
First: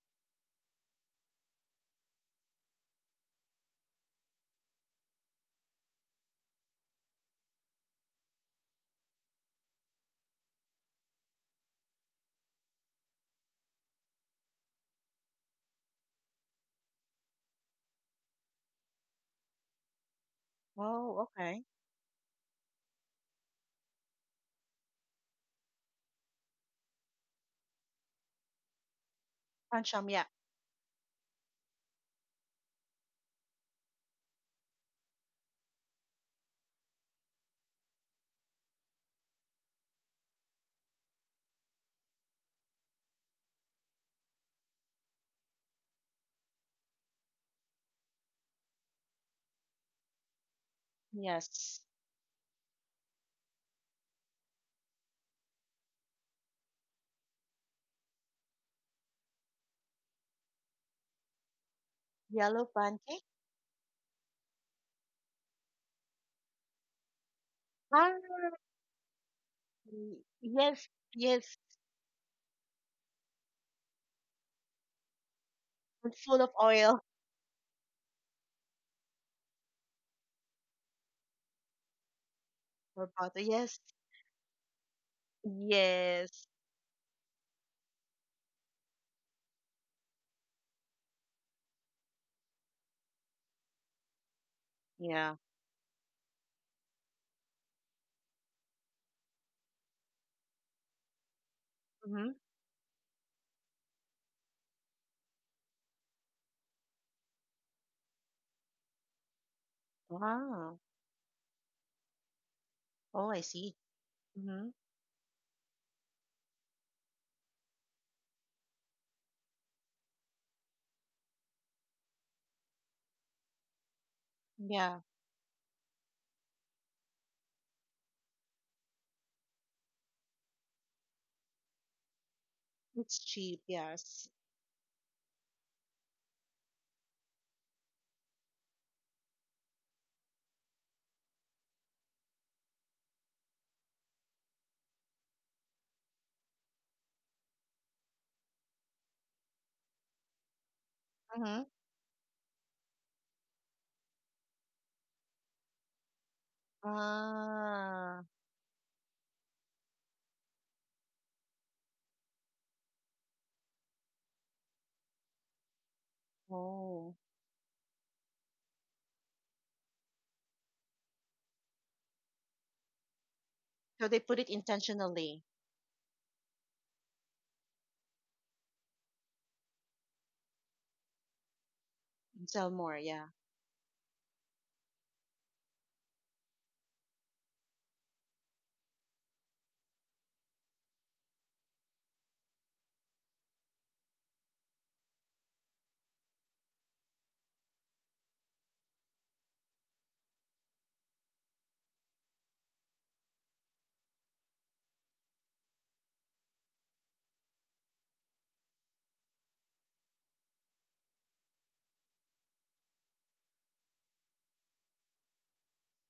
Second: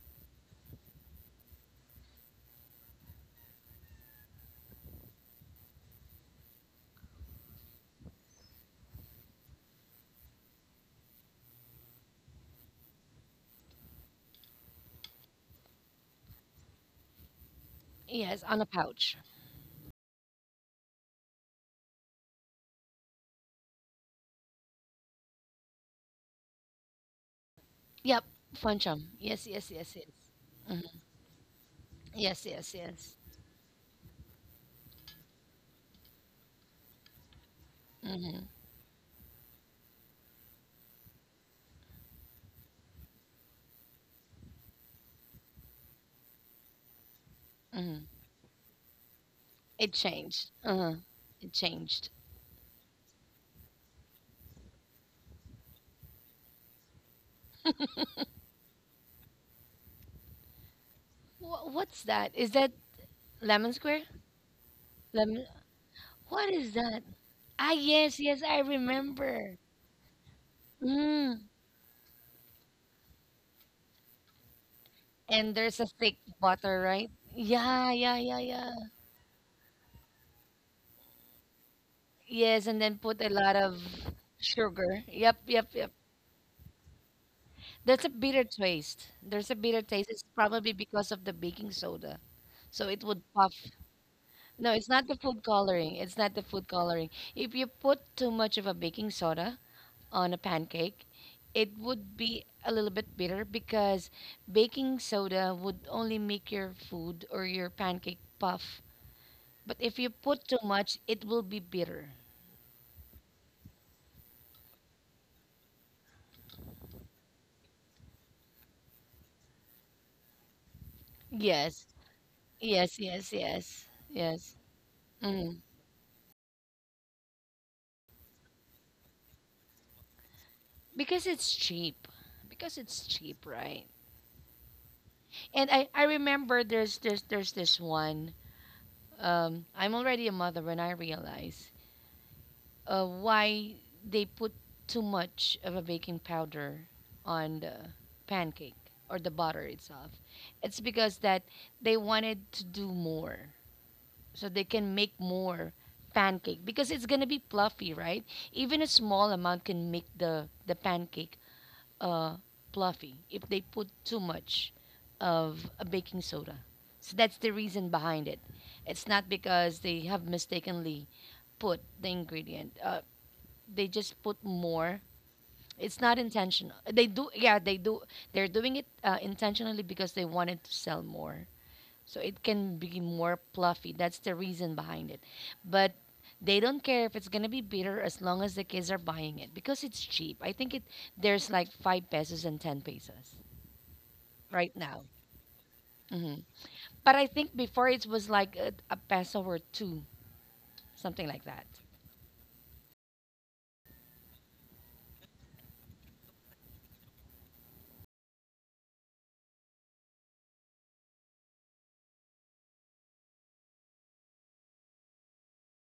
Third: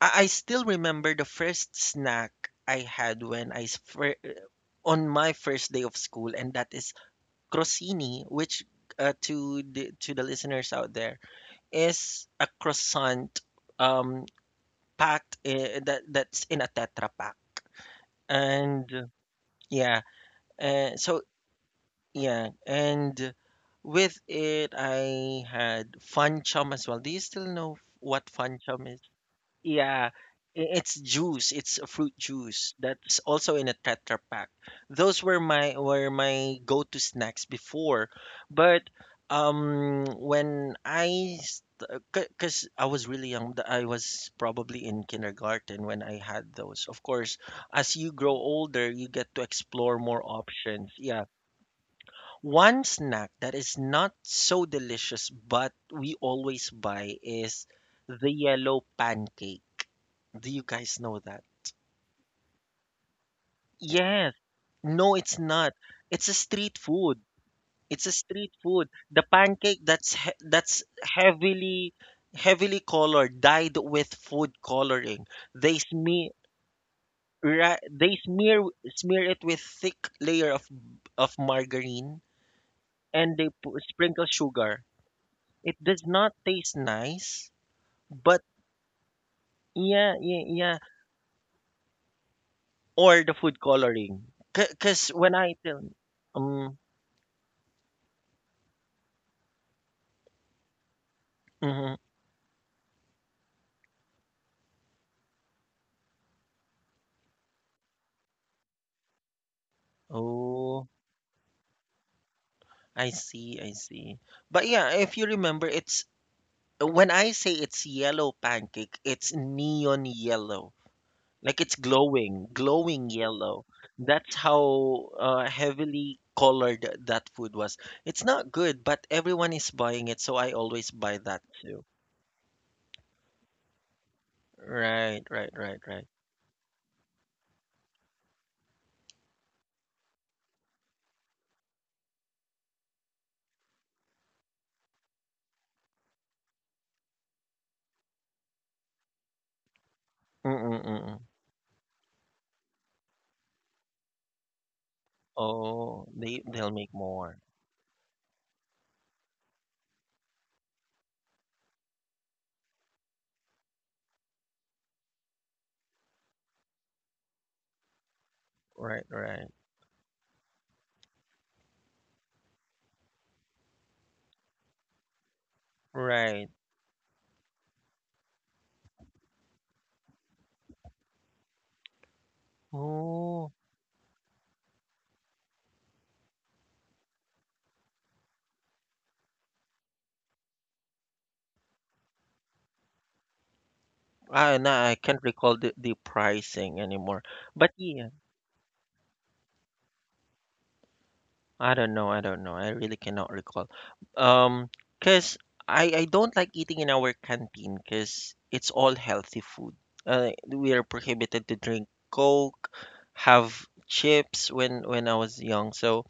I still remember the first snack I had when on my first day of school, and that is crostini, which to the listeners out there is a croissant um packed I that that's in a tetra pack.
Yes, on a
And
pouch.
yeah, uh, so
Oh, okay.
yeah, and with it I had fun chum as well. Do you still know
Yep,
what fun chum is?
funchum. Yes, yes, yes, yes.
Pancham,
Yeah,
yeah.
hmm
it's juice. It's a fruit
Yes, yes,
juice
yes.
that's also in a Tetra Pak. Those were my go-to snacks before,
hmm
but when I, because I was really young, I was probably in kindergarten when I had those. Of course, as
hmm
you grow older, you get to
It
explore more
changed.
options.
Uh-huh.
Yeah,
It
Yes.
changed.
one snack that is not so delicious but we always buy is the yellow pancake. Do you guys know that?
What's that? Is
Yellow
that
pancake.
lemon square?
Yes. No, it's
Lemon.
not. It's a
What
street
is that?
food.
Ah,
It's
Ah,
a
yes, yes,
street
I
food. The
remember.
pancake that's he that's
yes, yes.
Mm.
heavily heavily colored, dyed with food coloring.
And
They
there's a
It's
thick
smear
full of
butter,
oil
right?
ra-
Yeah,
they
yeah, yeah,
smear
yeah.
smear it with thick layer of margarine,
Yes, and then
or
put a
and
butter.
they
lot
pu-
Yes.
of
sprinkle sugar.
sugar. Yep, yep,
It
yep.
does not
Yes.
taste nice,
There's a
but
bitter taste. There's a bitter taste.
yeah,
It's
yeah,
probably
yeah.
because of the baking soda. So it
Or
would
the
puff.
food coloring.
No, it's
Because
not the
Yeah.
when
food
I tell,
coloring. It's not the food
um,
coloring. If you put too much of a baking soda, on a pancake, it
mhm.
would
Mm-hmm.
be a little bit bitter because baking soda would only make your food or your pancake puff. But if you put too
Wow.
Oh,
much, it will be bitter.
I
Oh, I
see, I
see.
see. But
Mm-hmm.
yeah, if you remember, it's when I say it's yellow pancake, it's neon yellow. Like it's
Yes,
glowing,
yes,
glowing
yes,
yellow.
yes,
That's
yes.
Yeah.
how
Mm.
heavily colored that food was. It's not good, but everyone is buying it, so I always buy
Because
that
it's
too.
cheap. Because it's
It's
cheap,
cheap,
right?
yes.
Right, right,
And
right,
I,
right.
I remember there's this one. I'm already a mother when I realize why they put too much of a baking powder on the pancake or the butter itself.
Mm,
It's
mm.
because that
Mm-hmm.
they wanted to do more so they can make more
Oh, they
pancake
they'll make
because it's going to
more.
be fluffy,
Ah.
right? Even a small amount can make the pancake uh fluffy if they put too much of a baking soda.
Oh.
So that's the reason behind it.
Right,
It's not
right.
because they have mistakenly put the ingredient. They
So they
just
put
put
it
more.
intentionally
It's not
Right.
intentional. They do, yeah, they do. They're doing it intentionally because they wanted to sell more, so
and
it
sell
can
more,
be
yeah.
more
Oh,
fluffy. That's the reason behind it. But they don't care if it's gonna be bitter as long as the kids are buying it because it's cheap. I think it There's like 5 pesos and 10 pesos
I no,
right
I
now.
can't recall the pricing anymore.
But I think
But
before
yeah,
it was like a peso or two, something like
I
that.
don't know, I don't know. I really cannot recall. Um, 'Cause I don't like eating in our canteen 'cause it's all healthy food. We are prohibited to drink Coke, have chips when I was young. So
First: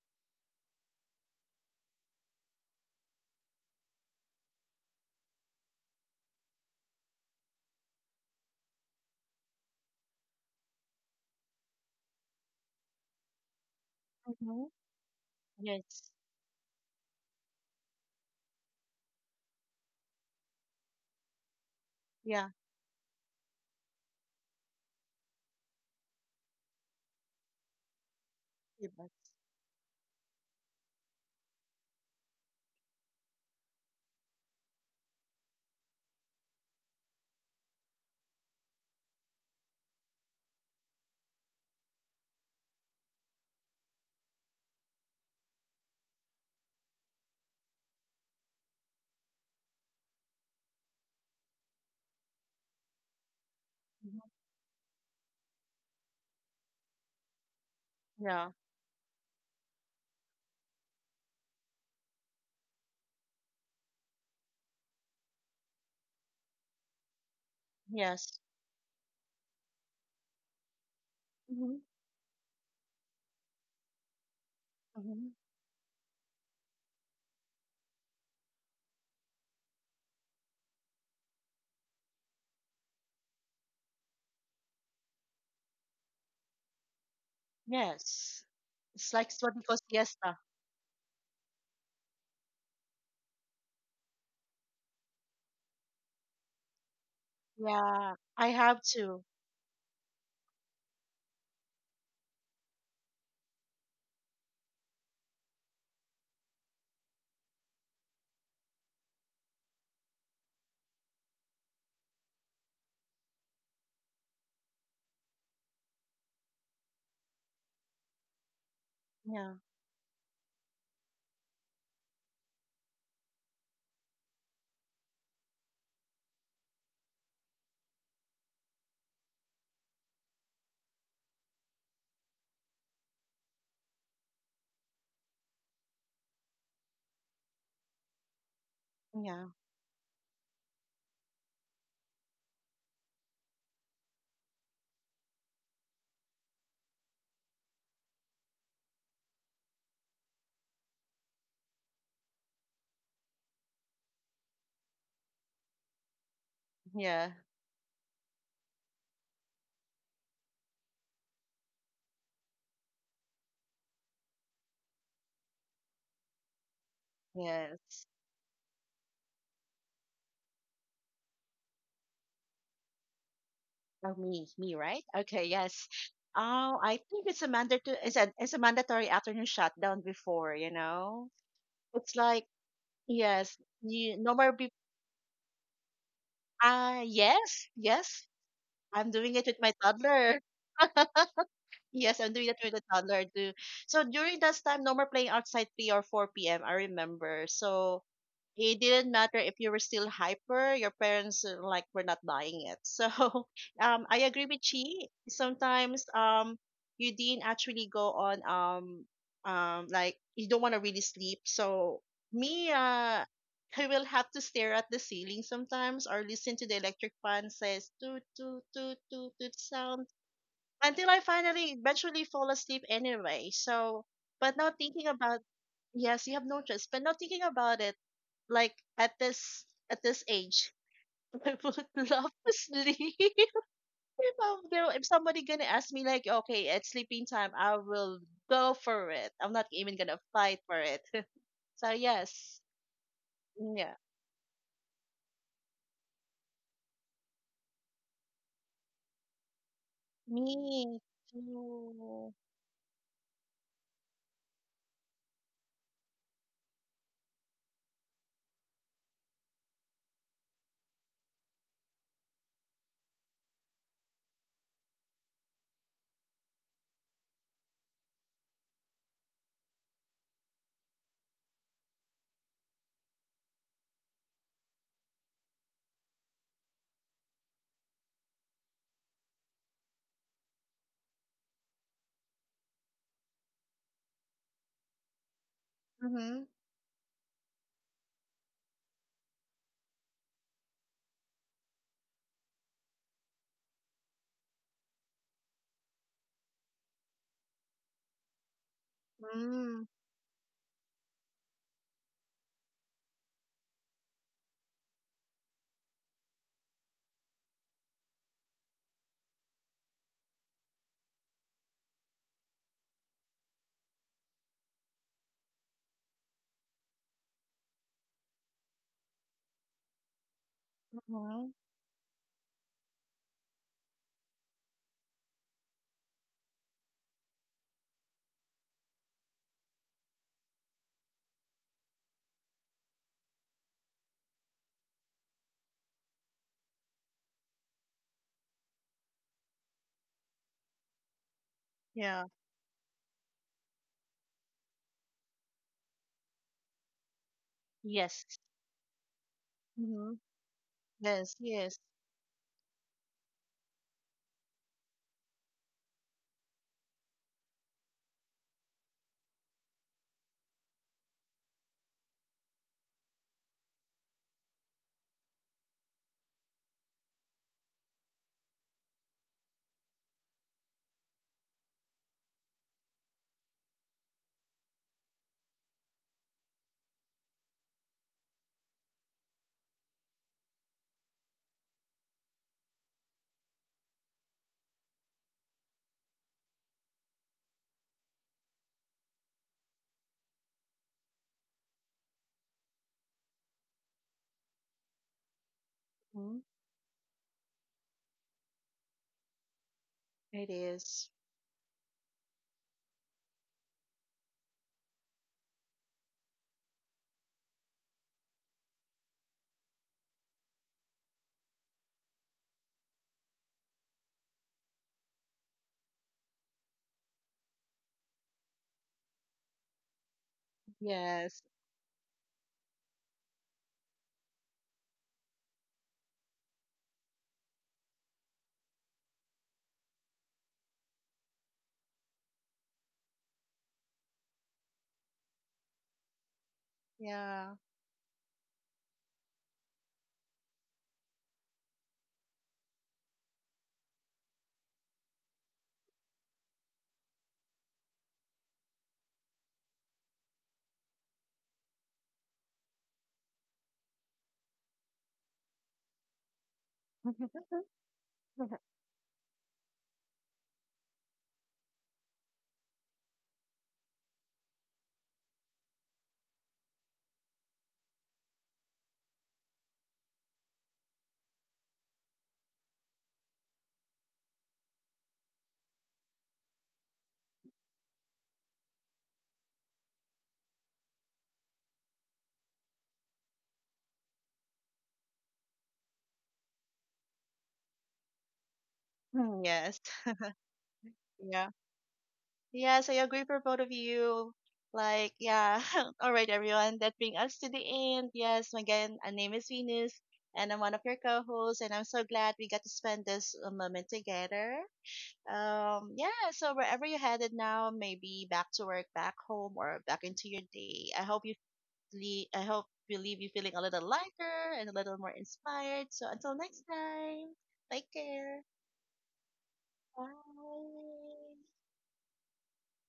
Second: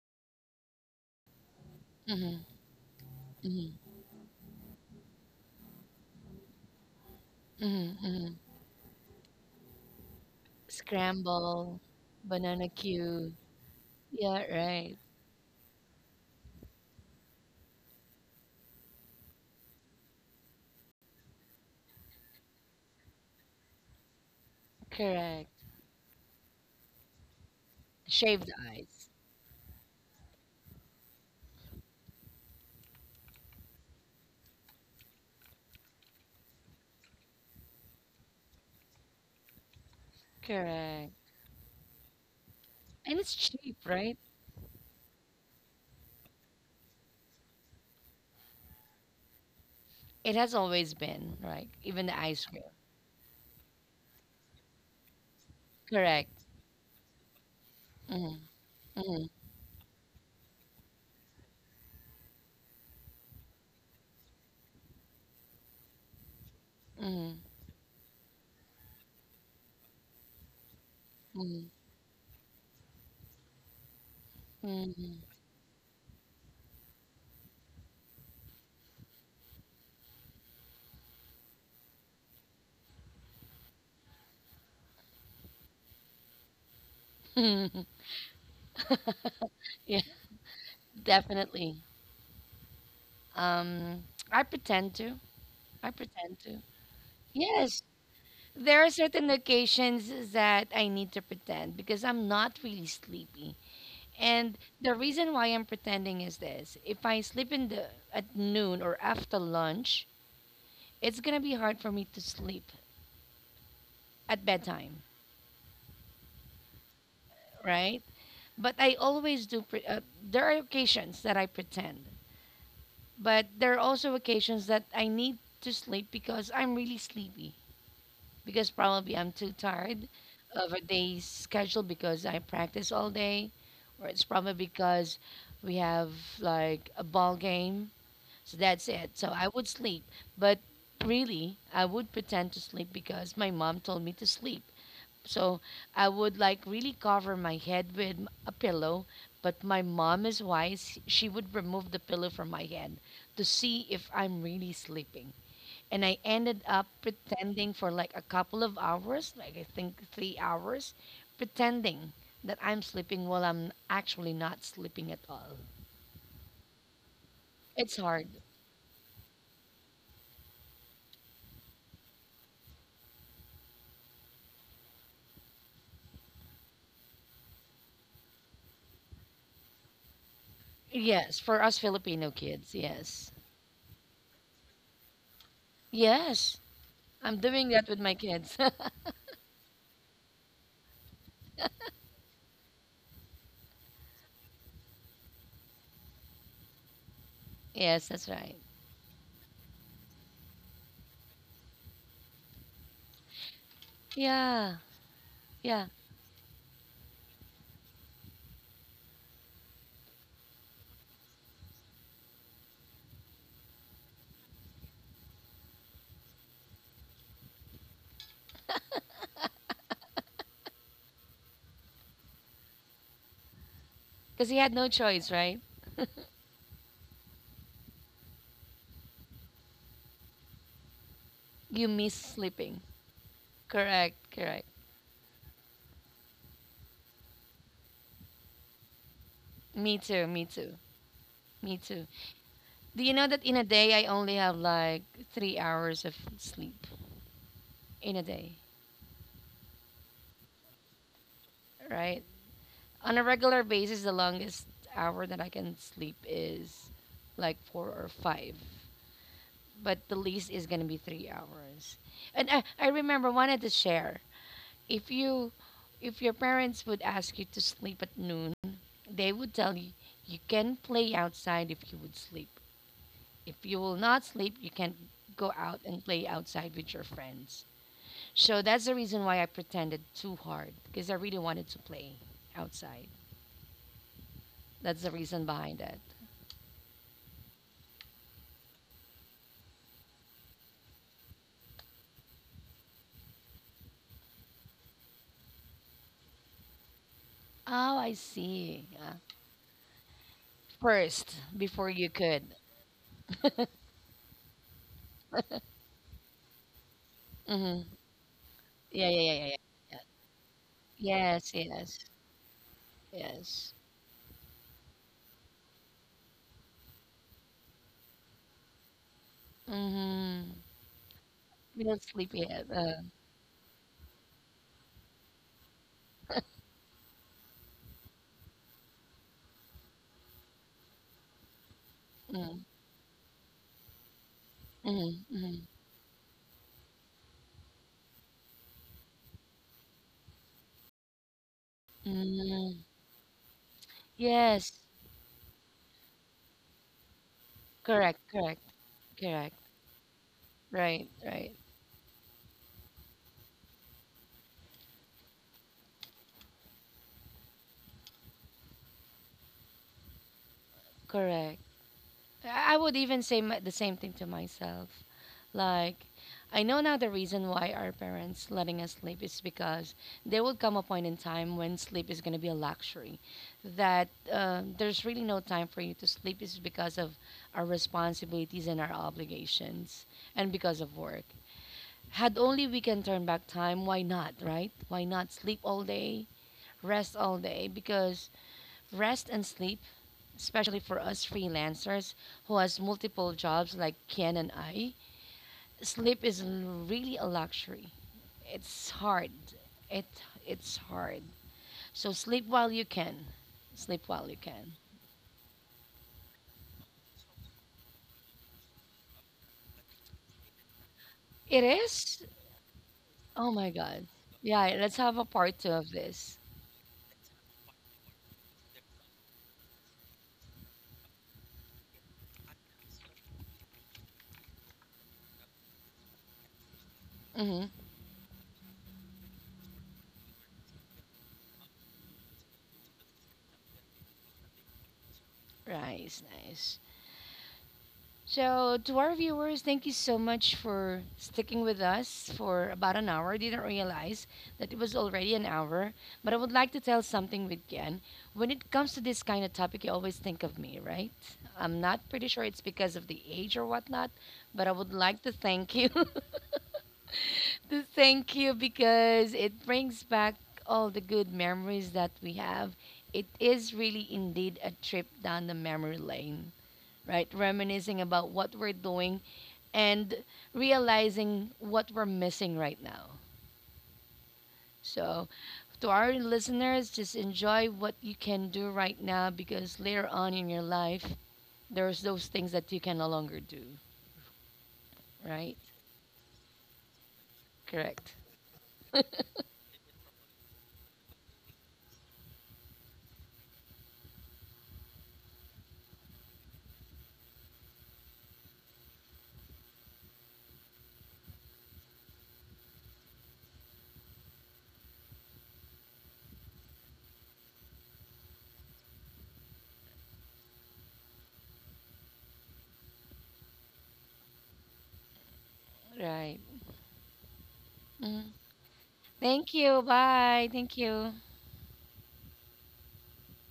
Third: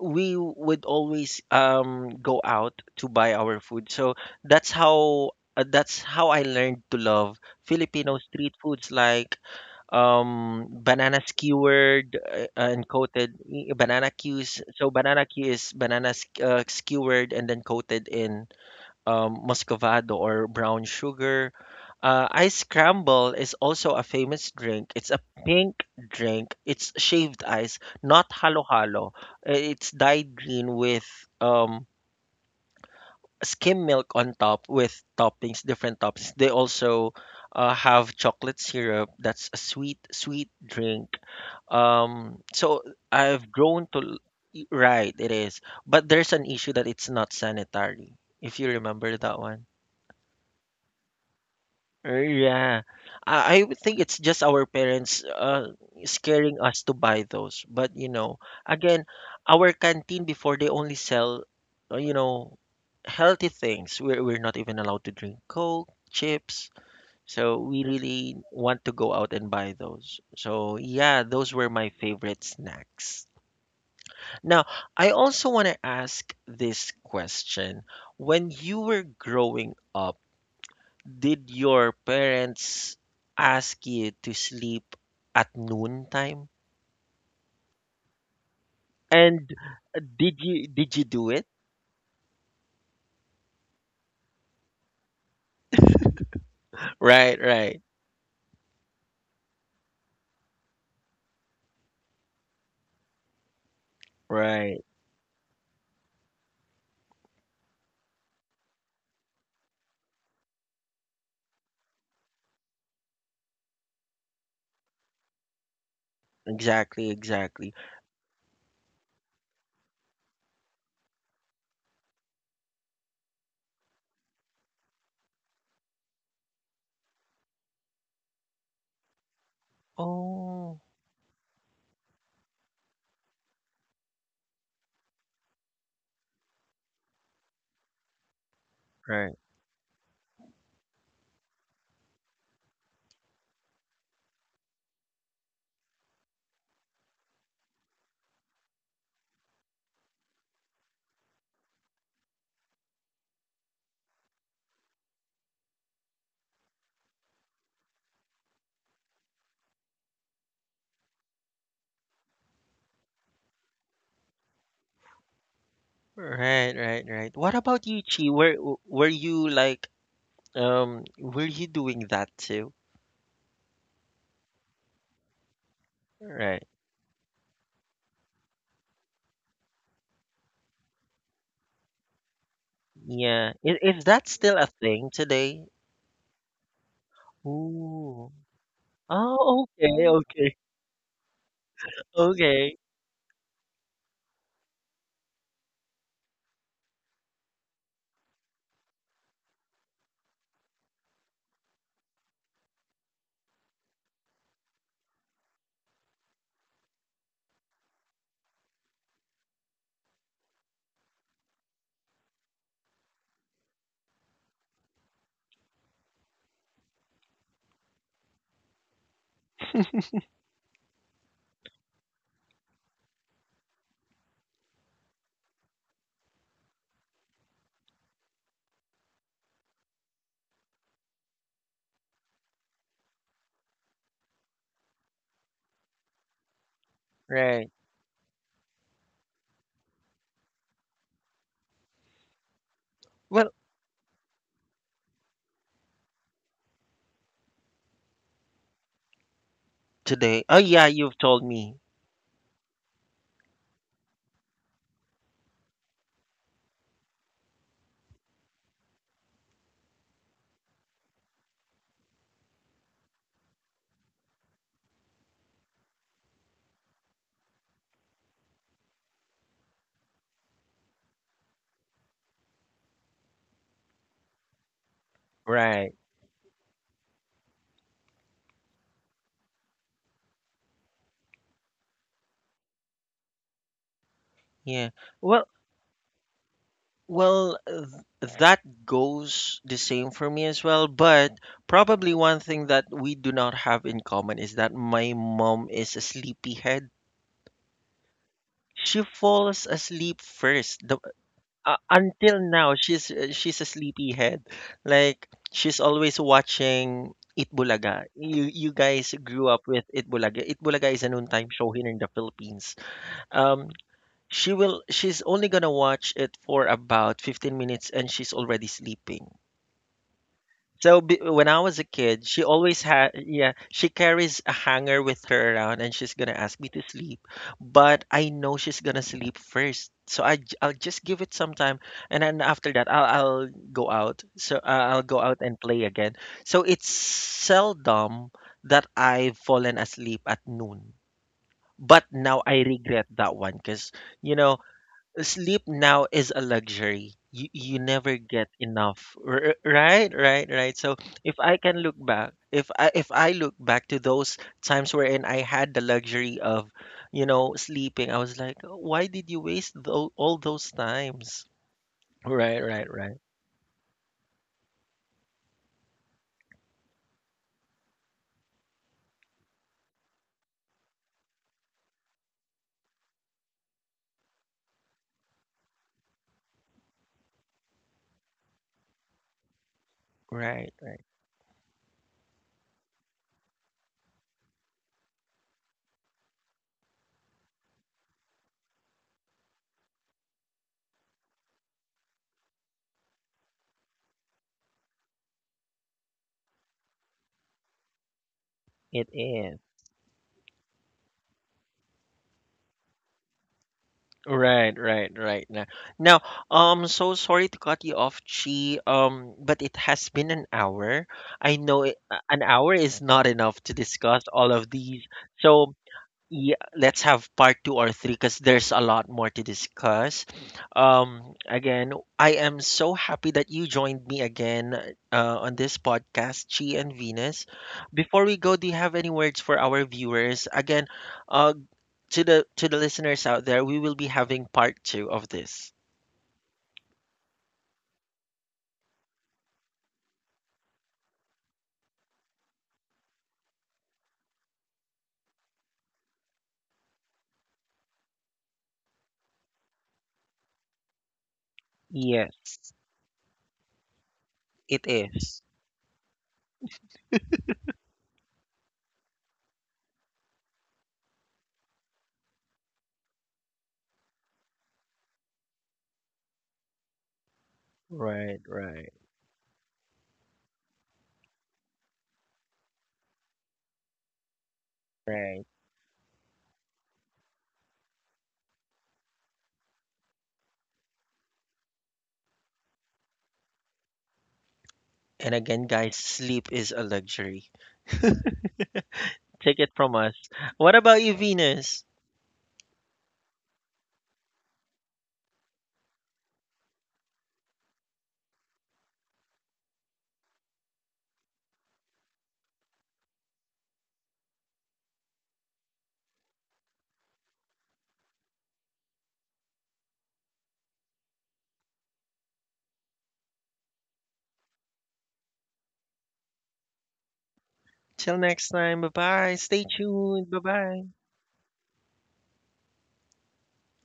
we would always go out to buy our food. So that's how that's how I learned to love
Hmm.
Filipino street foods like banana
Scramble,
skewered uh,
banana
and
cue.
coated i- banana
Yeah,
cues.
Mm-hmm.
So
right.
banana cue is
Yes.
banana skewered and then coated in muscovado or brown sugar.
Yeah.
Ice scramble is also a famous drink. It's a
Correct.
pink drink. It's shaved ice, not
Shaved
Yeah.
ice.
halo-halo. It's dyed green with um, skim milk on top with toppings, different toppings. They also have chocolate syrup. That's a sweet, sweet
Correct.
drink. So
And it's
I've
cheap,
grown to
right?
l- y- Right, it is. But there's an issue that it's not sanitary, if you remember that one.
It has always been, right? Even the ice cream.
Yeah, I would think it's
Mhm.
just our parents
Correct.
scaring us to buy those. But you know,
Mm,
Yeah.
again,
mm,
our canteen before they only sell, uh, you know, healthy things. We're not even allowed to drink Coke, chips.
mm,
So we really
Yes.
want to go out and buy those. So yeah, those
mm,
were
Mm-hmm.
my favorite snacks. Now, I
mm,
Mm-hmm.
also want to ask this question. When you were growing up, did your parents ask you to sleep at noon time?
mm.
Yes. It's like
And
what we call
Yeah,
siesta.
did you do it?
definitely. Um, I pretend to. I pretend to.
Right,
Yes,
right,
Yeah. I
there
have
are
to.
certain occasions that I need to pretend because I'm not really sleepy. And
right.
the reason why I'm pretending is this: if I sleep in the at noon or after lunch, it's gonna be hard for me to sleep at bedtime,
Exactly, exactly.
right? But I always
Yeah.
do. There are occasions that I pretend, but there are also occasions that I need to sleep because I'm really sleepy. Because probably I'm too tired of a
Oh,
day's schedule because I practice all day, or it's probably because we have like a ball game. So that's it. So
right,
I
Yeah.
would sleep, but really I would pretend to sleep because my mom told me to sleep. So I would like really cover my head with a pillow, but my mom is wise. She would remove the pillow from my head to see if I'm really sleeping. And I ended up
Yeah.
pretending for like a couple of hours, like I think 3 hours, pretending that I'm sleeping while I'm actually not sleeping at all.
right, right, right. What about
It's
you,
Yes.
hard.
Chi? Were you like were you doing that too?
Oh, me. Me, right? Okay, yes.
Right.
Oh, I think it's a mandatory afternoon shutdown before, you know?
Yes, for us
It's
Filipino
like
kids, yes.
Yeah.
yes,
Is
you
that
no more
still a
be
thing today?
Yes, I'm
yes,
doing that with my
yes.
Ooh.
kids.
I'm doing it with
Oh,
my
okay,
toddler.
okay,
Yes, I'm doing that with
okay.
the toddler too. So during that time, no more playing outside 3 or 4 p.m. I remember. So
yes, that's right.
it didn't matter if you were still hyper, your parents like were not buying it. So I agree with
Yeah,
Chi.
yeah.
Sometimes you didn't actually go on like you don't want to really sleep. So me, I will have to stare at the ceiling sometimes or listen to the electric fan says toot toot toot toot toot sound until I finally eventually fall asleep anyway. So,
Because he
but
had
now
no
thinking
choice,
about...
right?
yes, you have no choice. But now thinking about it, like at this age, I
You
would
miss
love to
sleeping.
sleep.
Correct,
If, I'm
correct.
there, if somebody gonna ask me like, okay, it's sleeping time,
Right.
I will go for it. I'm not even
Me
gonna
too, me
fight
too,
for it.
me
So
too.
yes,
Do you know that
Well,
in a day
yeah,
I only have like 3 hours of sleep in a day,
today. Oh yeah,
me
you've told me.
right?
too.
On a regular basis, the longest hour that I can sleep is like 4 or 5, but the least is gonna be 3 hours. And I remember wanted to share if you if your parents would ask you to sleep at noon. They would tell you you can play outside if you would sleep. If you will not sleep, you can go out
Right.
and play outside with your friends. So that's the reason why I pretended too hard because I really wanted to play outside.
Yeah.
That's the reason
Well,
behind it.
Mhm.
well, uh, that goes the same for me as well, but probably one thing that we do not have in common is that my mom is a sleepyhead.
Oh, I see.
She
Yeah.
falls
Mm.
asleep first.
First, before you
Until
could.
now, she's a sleepyhead. Like she's always watching
Mm-hmm.
Itbulaga. You
Yeah,
guys
yeah, yeah, yeah,
grew up with
yeah.
Itbulaga. Itbulaga is a
Yes,
noontime show here
yes,
in the Philippines.
yes.
Um, She will she's only gonna watch it for about 15 minutes and she's already sleeping.
Mm-hmm.
So b when
Mhm.
I was
We
a
don't sleep
kid, she
yet.
always had, yeah, she carries a hanger with her around and she's gonna ask me to sleep. But I know she's gonna sleep first. So I'll just give it some time, and then
Mm,
after that I'll go out. So I'll go
mm,
out
mm,
and play again. So it's seldom that I've fallen asleep at noon. But
Yeah.
now I
mm.
regret that one because, you know,
Yes,
sleep now is a luxury. You
correct,
never
Yes.
get
correct.
enough.
Correct.
Right,
Mhm.
right, right. So
Right.
if
Yes.
Right.
I can
Yes.
look back, if I look back to those times wherein I had the luxury of, you know, sleeping, I was like, why did you waste all those times?
Correct.
Right,
I
right,
would
right,
even say the same thing to myself. Like, I know now the reason why our parents letting us sleep is because there will come a point in time when sleep is going to be a luxury. That there's really no time for you to sleep is because of our responsibilities and our obligations and
right.
because of
Right.
work. Had only we can turn back time, why not, right? Why not sleep all day, rest all day? Because rest and sleep especially for us freelancers who has multiple jobs like Ken and I, sleep is
Mm-hmm.
really a luxury. It's
It
hard.
is.
It
It
it's
is.
hard. So sleep while you can. Sleep while you can.
Right, right, right. Now, now, so sorry to cut you off, Chi. But it has been an hour. I
It
know it,
is.
an hour is not
Oh
enough
my
to
god.
discuss all of
Yeah. Let's
these.
have a part two
So
of this.
yeah, let's have part two or three because there's a lot more to discuss.
Yes.
Again, I am so happy that you joined me again on this podcast, Chi and Venus.
Mm-hmm.
Before we go, do you have any words for our viewers? Again, uh, to the listeners out there, we will be having part two of this.
Nice, nice.
Yeah.
So, to our viewers, thank you so much for sticking with us for about an hour. I didn't realize that it was already an hour, but I would like to tell something with Ken. When it comes to this kind of topic, you always think of me, right? I'm not pretty
Yes,
sure it's because of the age or whatnot, but I
it
would like to
is.
thank you. to thank you because it brings back all the good memories that we have. It is really indeed a trip down the memory lane, right? Reminiscing about
Right,
what we're
right,
doing and realizing what we're missing right now. So,
right.
to our listeners, just enjoy what you can do right now because later on in your life, there's those things that you can no longer do,
And
right?
again, guys, sleep is a luxury.
Correct.
Take it
Yes.
from us. What about you,
Yeah.
Venus?
Yes, I agree for both of you. Like, yeah. All right, everyone. That brings us to the end. Yes, again, my name is Venus, and I'm one of your co-hosts, and I'm so glad we got to spend this moment together. Yeah, so wherever you're headed now, maybe back to work, back home, or back into your day, I hope you I hope we leave you feeling a little lighter and a little more inspired. So until
Right.
next time, take
Till
Mhm.
care.
next time. Bye bye.
Thank
Stay
you.
tuned. Bye
Bye. Thank
bye.
you.
Bye.